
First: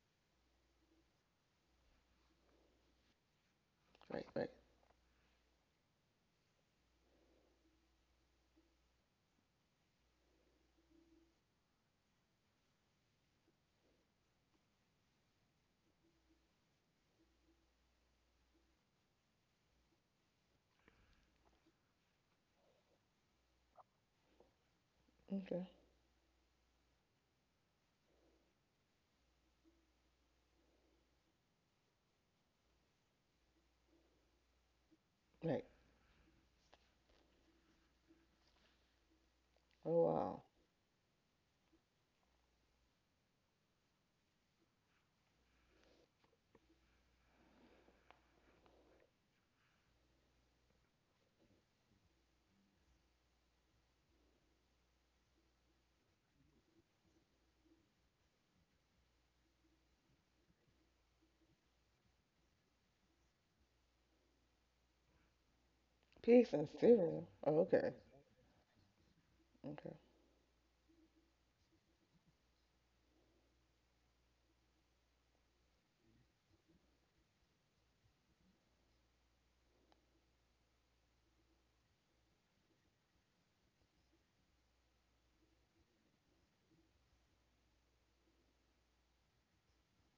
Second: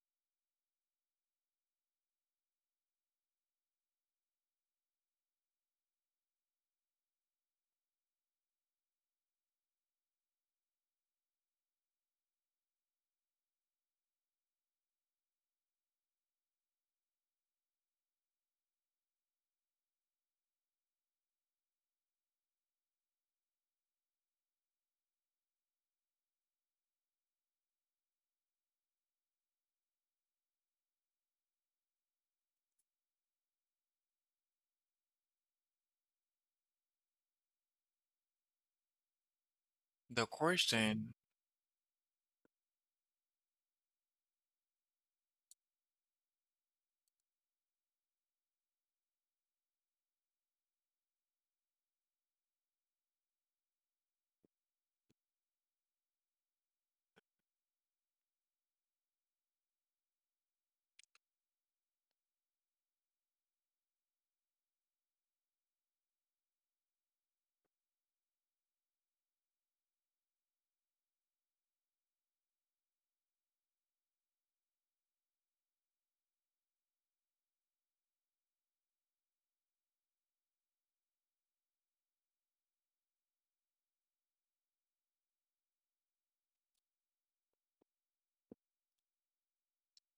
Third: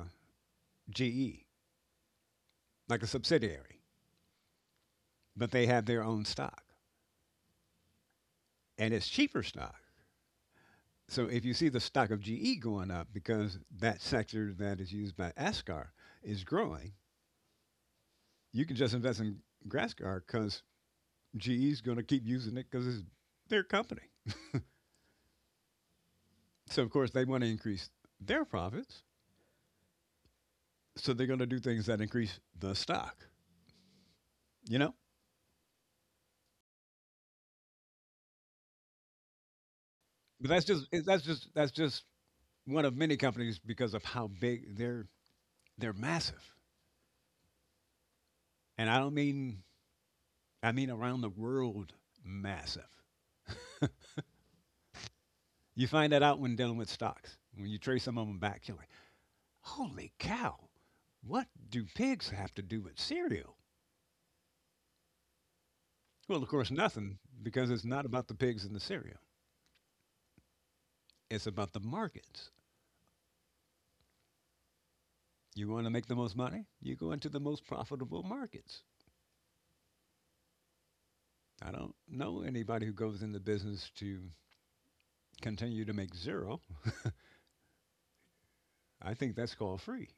GE, like a subsidiary, Right, right. but they have their own stock and it's cheaper stock. So if you see the stock of GE going up because that sector that is used by ASCAR is growing, you can just invest in Grascar because GE's going to keep using it because it's their company. Okay. So of course they want to increase their profits, so they're going to do things that increase the stock. You know, Right. Oh, The wow. but that's just question. that's just that's just one of many companies because of how big they're massive, and I don't mean, I mean around the world massive. You find that out when dealing with stocks. When you trace some of them back, you're like, holy cow, what do pigs have to do with cereal? Well, of Pigs and course, nothing cereal. Oh, because it's okay. not about the pigs and the cereal. Okay. It's about the markets. You want to make the most money? You go into the most profitable markets. I don't know anybody who goes into business to continue to make zero. I think that's called free.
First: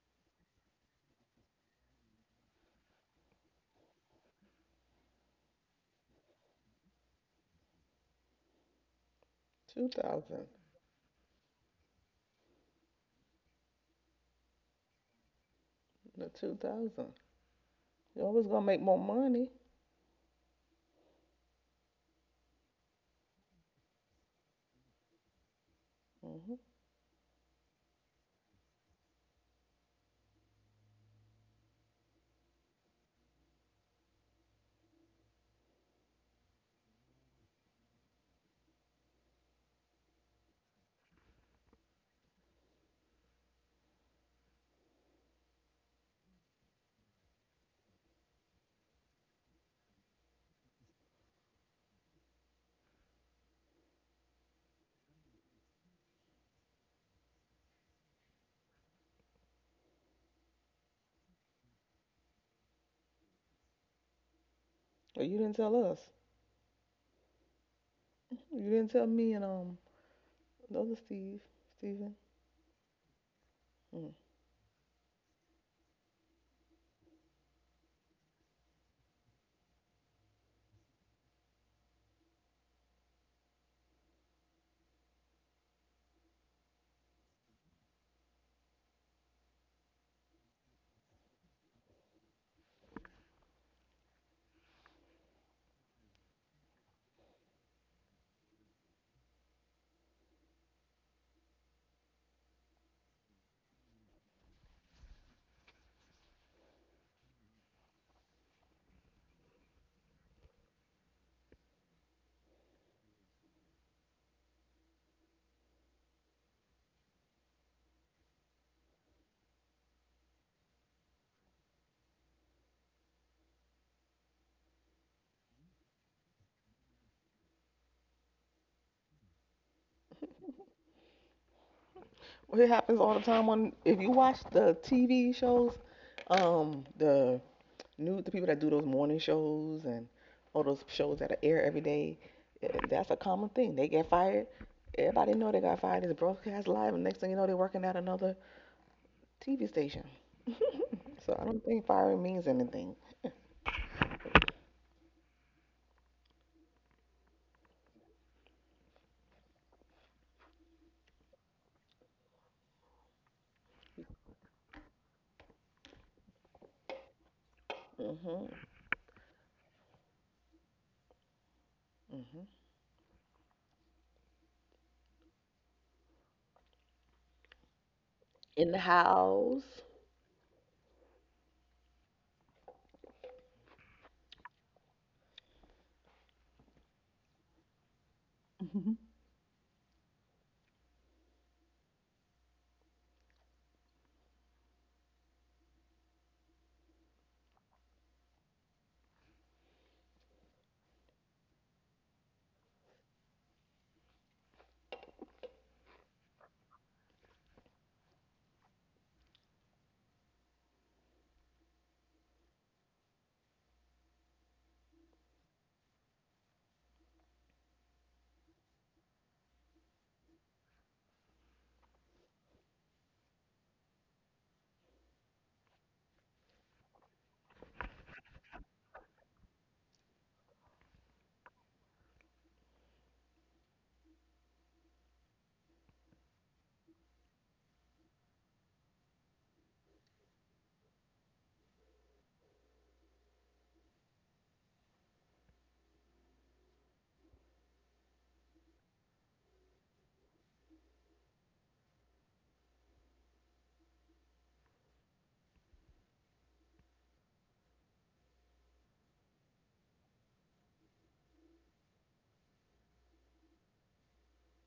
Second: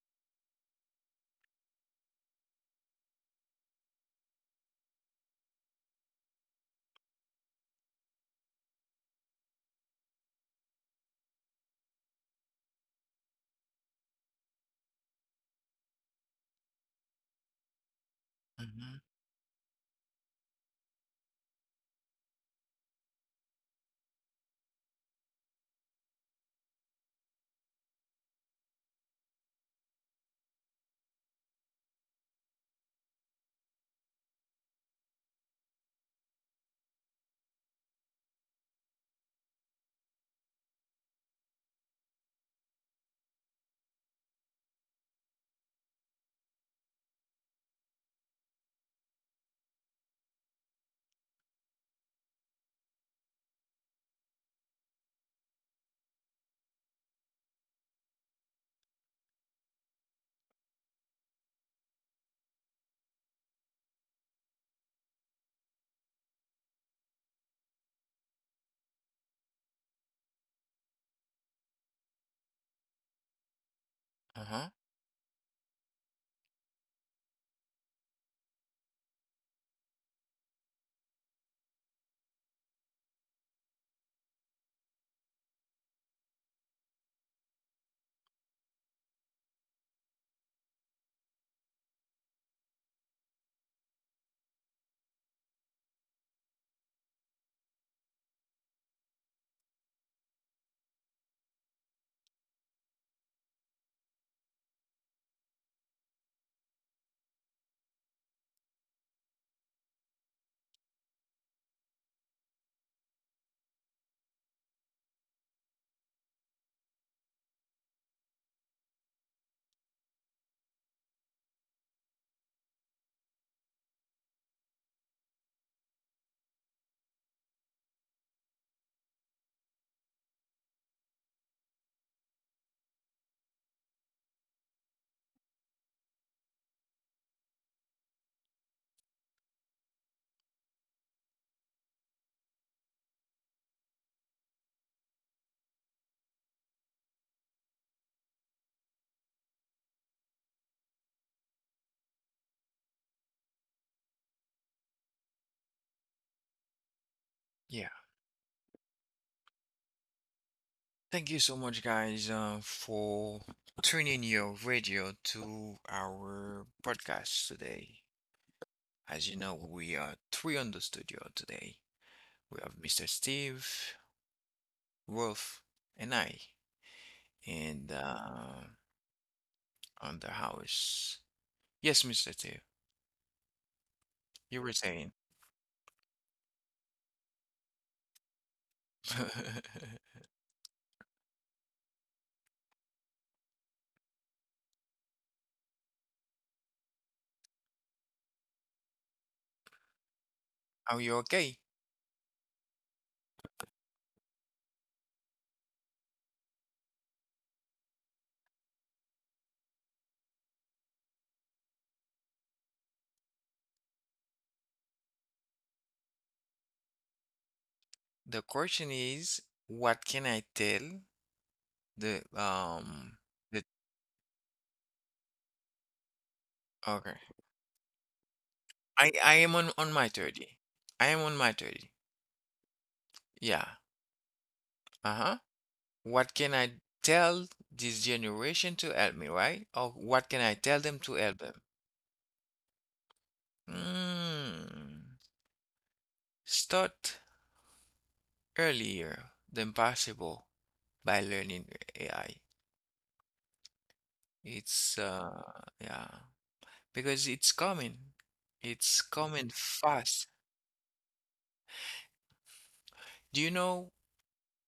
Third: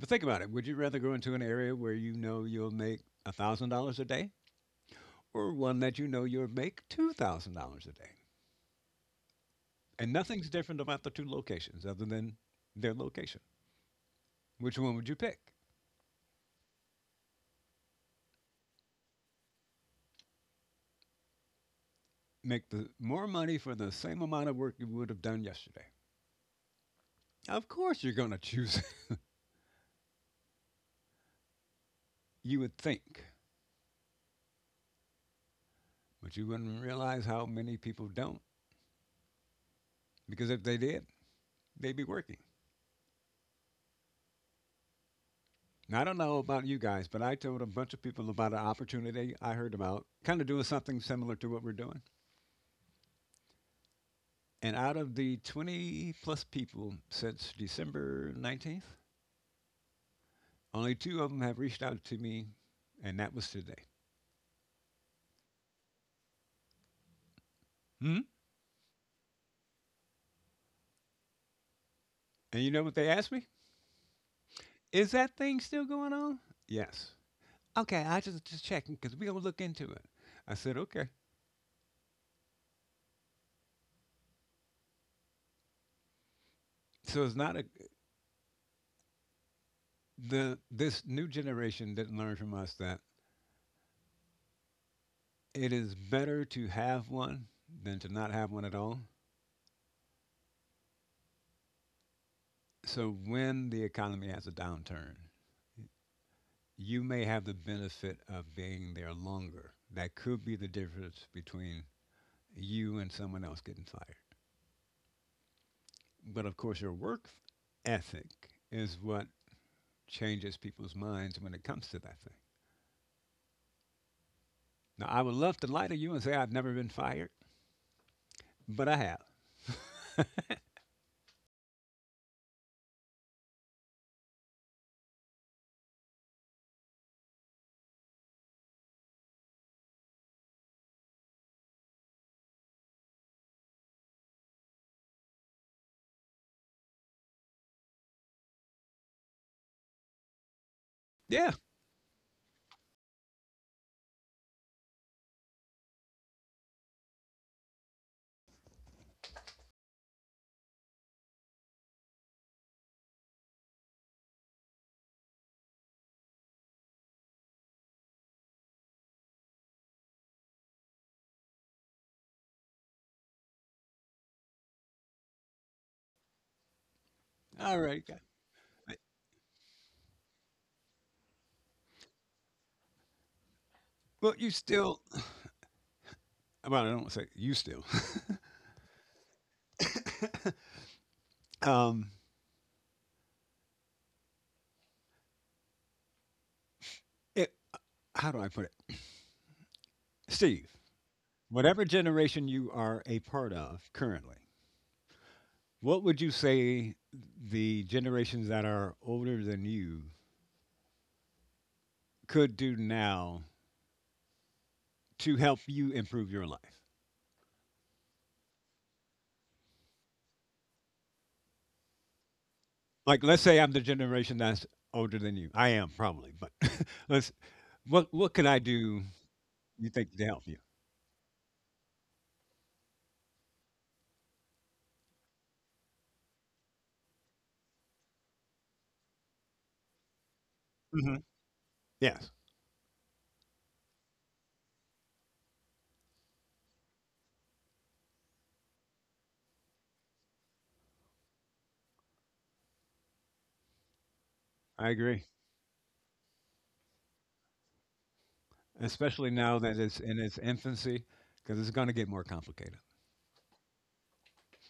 But think about it. Would you rather go into an area where you know you'll make $1,000 a day or one that you know you'll make $2,000 a day? And 2000. nothing's different about the two locations other than their location. Which one would you pick? The 2000. You're always gonna make more Hmm. money. Make the more money for the same amount of work you would have done yesterday. Mm-hmm. Of course, you're going to choose it, you would think, but you wouldn't realize how many people don't. Because if they did, they'd be working. Now, I don't know about you guys, but I told a bunch of people about an opportunity I heard about, kind of doing something similar to what we're doing. And out of the 20 plus people since December 19th, only two of them have reached out to me, and that was today. But you didn't tell us. Hmm? You didn't tell me and the other Steve, Steven. And you know what they asked me? Mm. Uh-huh. Is that thing still going on? Yes. Okay, I just checking because we gonna look into it. I said, okay. So it's not a, the this new generation didn't learn from us that it is better to have one than to not have one at all. So when the economy has a downturn, you may have the benefit of being there longer. That could be the difference between you and someone else getting fired. But of course, your work ethic is what changes people's minds when it comes to that thing. Now, I would love to lie to you and say I've never been fired, but I have. Well, it happens all the time on if you watch the TV shows, the new the people that do those morning shows and all those shows that air every day. That's a common thing. They get fired. Everybody know they got fired. It's broadcast live, and next thing you know, they're working at another TV station. So I Yeah. don't think firing means anything. Yeah. Thank you so much, guys, for tuning your radio to our podcast today. Hmm. As you know, we are three on the studio today. Hmm. We have Mr. Steve, Rolf, and I, All and right. In the house. on the house. Yes, Mr. Teo, Well, you you were still, saying. well, I don't want to say you still. Um, it, how do I put it? Steve, Are you okay? whatever generation you are a part of currently, what would you say the generations that are older than you could do now to help you improve your life? The question is, what can I tell the um Like, let's say the I'm the generation that's older than you. I am probably, but okay. let's, what could I do I am on you on my think to help you? 30. I am on my 30. Yeah. Uh-huh. What can I tell this generation to help me, right? Or what can I tell them to hmm help them? Yes. Mm. Start earlier than possible by learning AI. I It's agree, yeah, because it's coming. It's especially coming now that it's in fast. its infancy, because it's going to get more complicated. Do you know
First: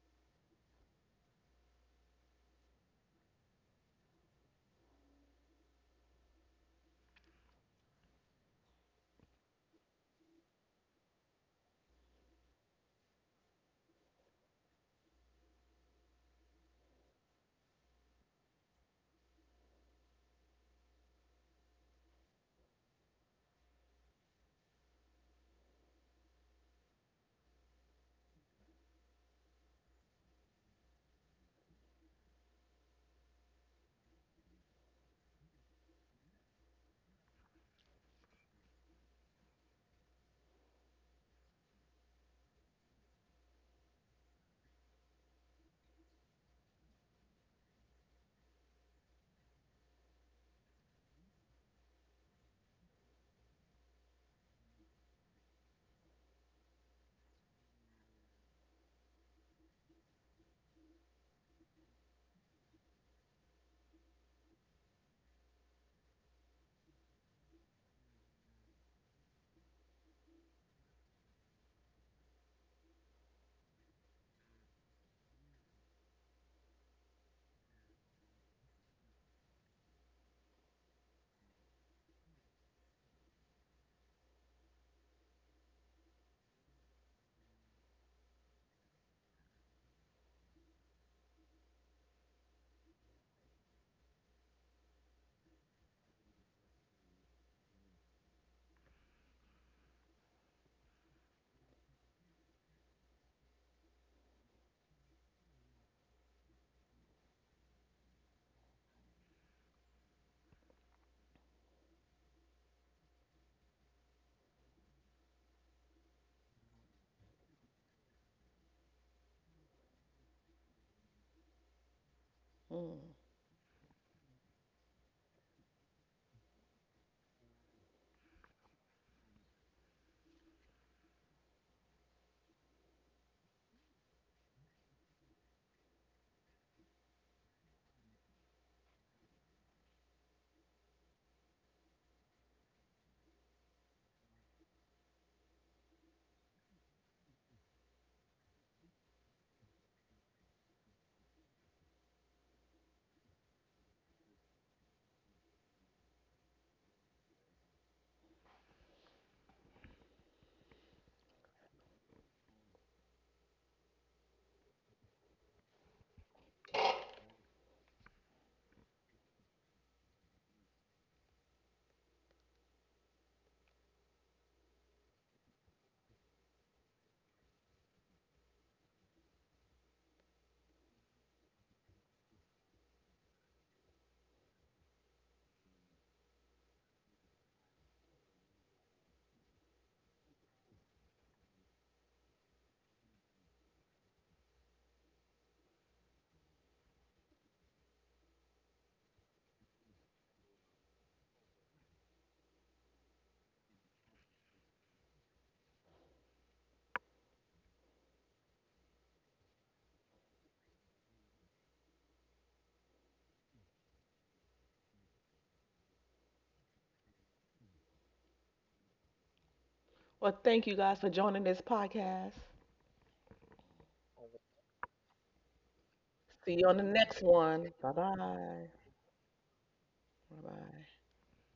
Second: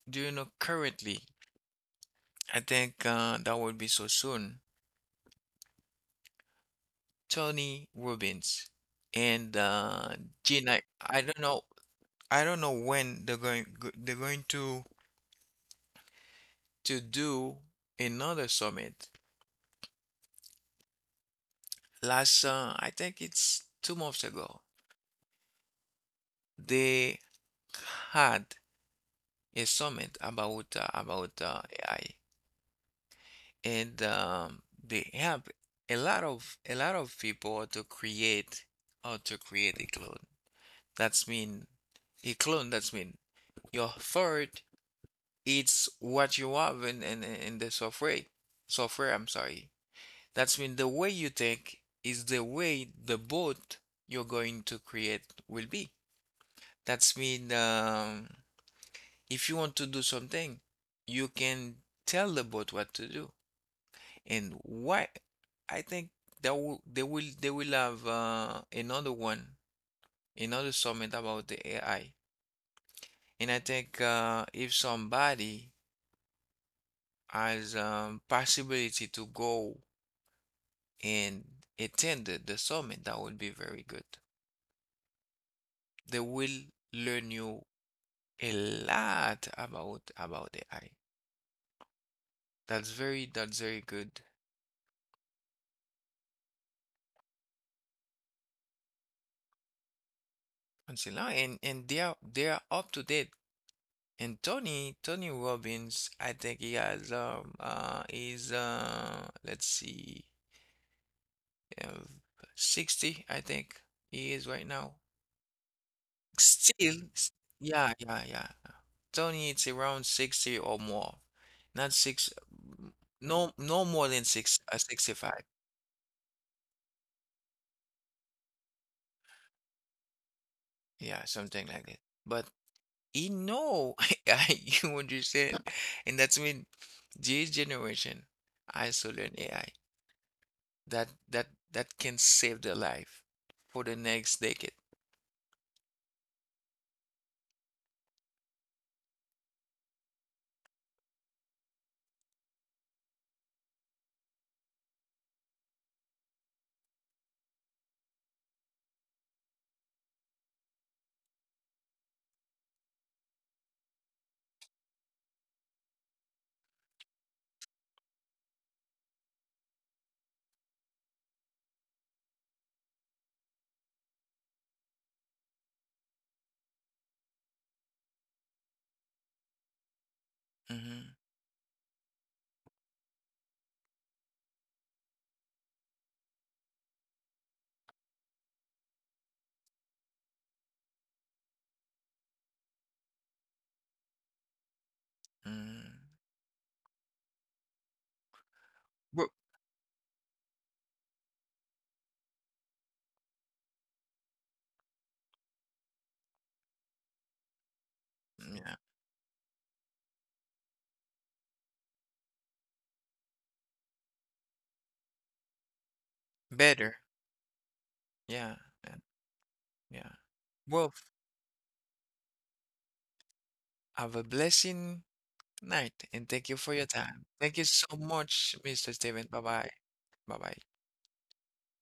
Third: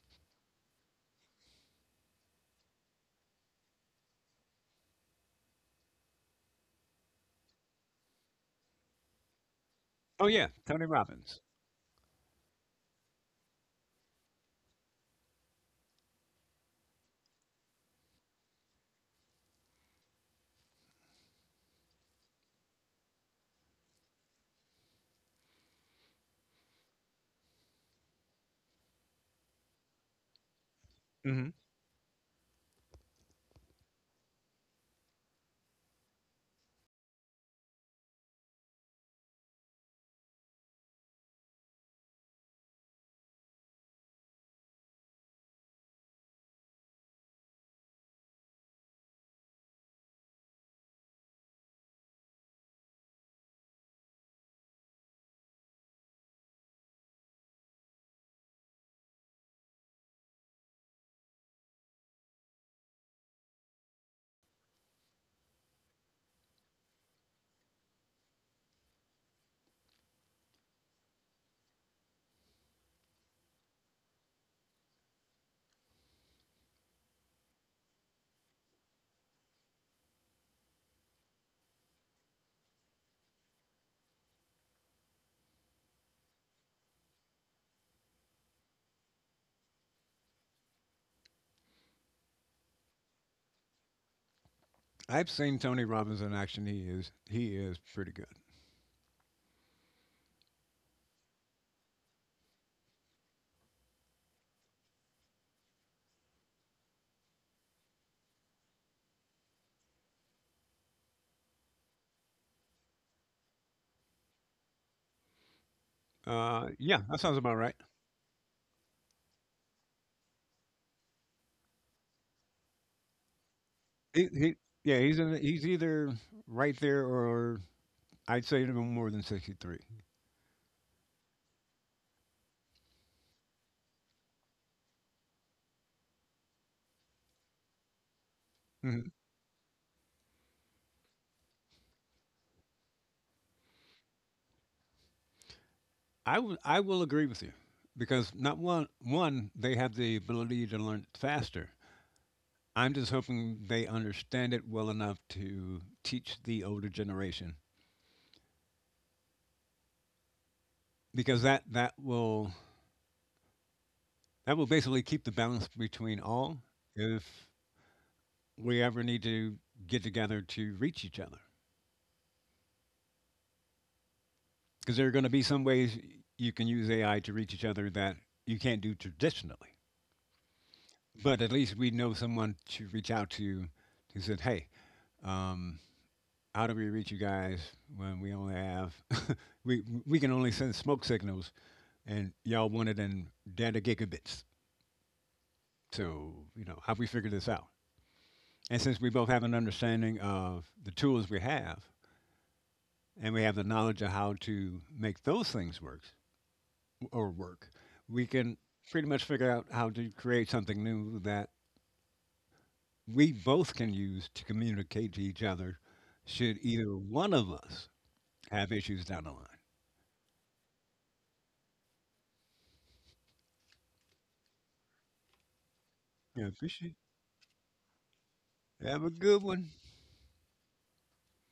do you know currently? I think that would be so soon. Tony Robbins and Oh yeah, Gina. Tony I don't Robbins. know I don't know when they're going to do another summit. Last I think it's 2 months ago. They had a summit about uh, about hmm uh, AI. And they help a lot of people to create a clone. That's mean a clone. That's mean your third. It's what you have in the software. Software. I'm sorry. That's mean the way you think is the way the bot you're going to create will be. That's mean if you want to do something, you can tell the bot what to do. And why? I think that will they will they will have another one, another summit about the AI. And I think if somebody has possibility to go and attend the summit, that would be very good. They will learn you a lot about AI. That's very good I've seen Tony Robbins in action. He is pretty good. until now, and they are up to date. And Tony Robbins, I think he's let's see, uh, 60, I think he is right now. Yeah, Still, that sounds about right. yeah, yeah, yeah. Tony, it's around 60 or more. Not six, m- Mm. no more than He, six yeah, he's in, 65. he's either right there or I'd say no more than 63. Yeah, something like that. But he know. You understand? And that's when this generation Mm-hmm. isolate A I AI. That can save their life for the next decade. I will agree with you because not one, they have the ability to learn faster. I'm just hoping they understand it well enough to teach the older generation because that that will basically keep the balance between all if we ever need to get together to reach each other, because there are going to be some ways you can use AI to reach each other that you can't do traditionally, Mm-hmm. but at least we know someone to reach out to who said, hey, um, how do we reach you guys when we only have we can only send smoke signals and y'all want it in data gigabits, Mm. so you know how we figure this out. And since we Well, both have an understanding of the tools we have, and we have the knowledge of how to make those things work or work, we can yeah, pretty much figure out how to create something new that we both can use to communicate to each other should either better. one of us Yeah, have and- issues down the line. yeah. Well, thank you Well, guys for joining this podcast. have a blessing night and Yeah, thank See you you for on the your appreciate next time. Thank you one. Bye so much, bye. it. Mr. Have a Steven. Bye good bye. one. Bye Bye bye. bye.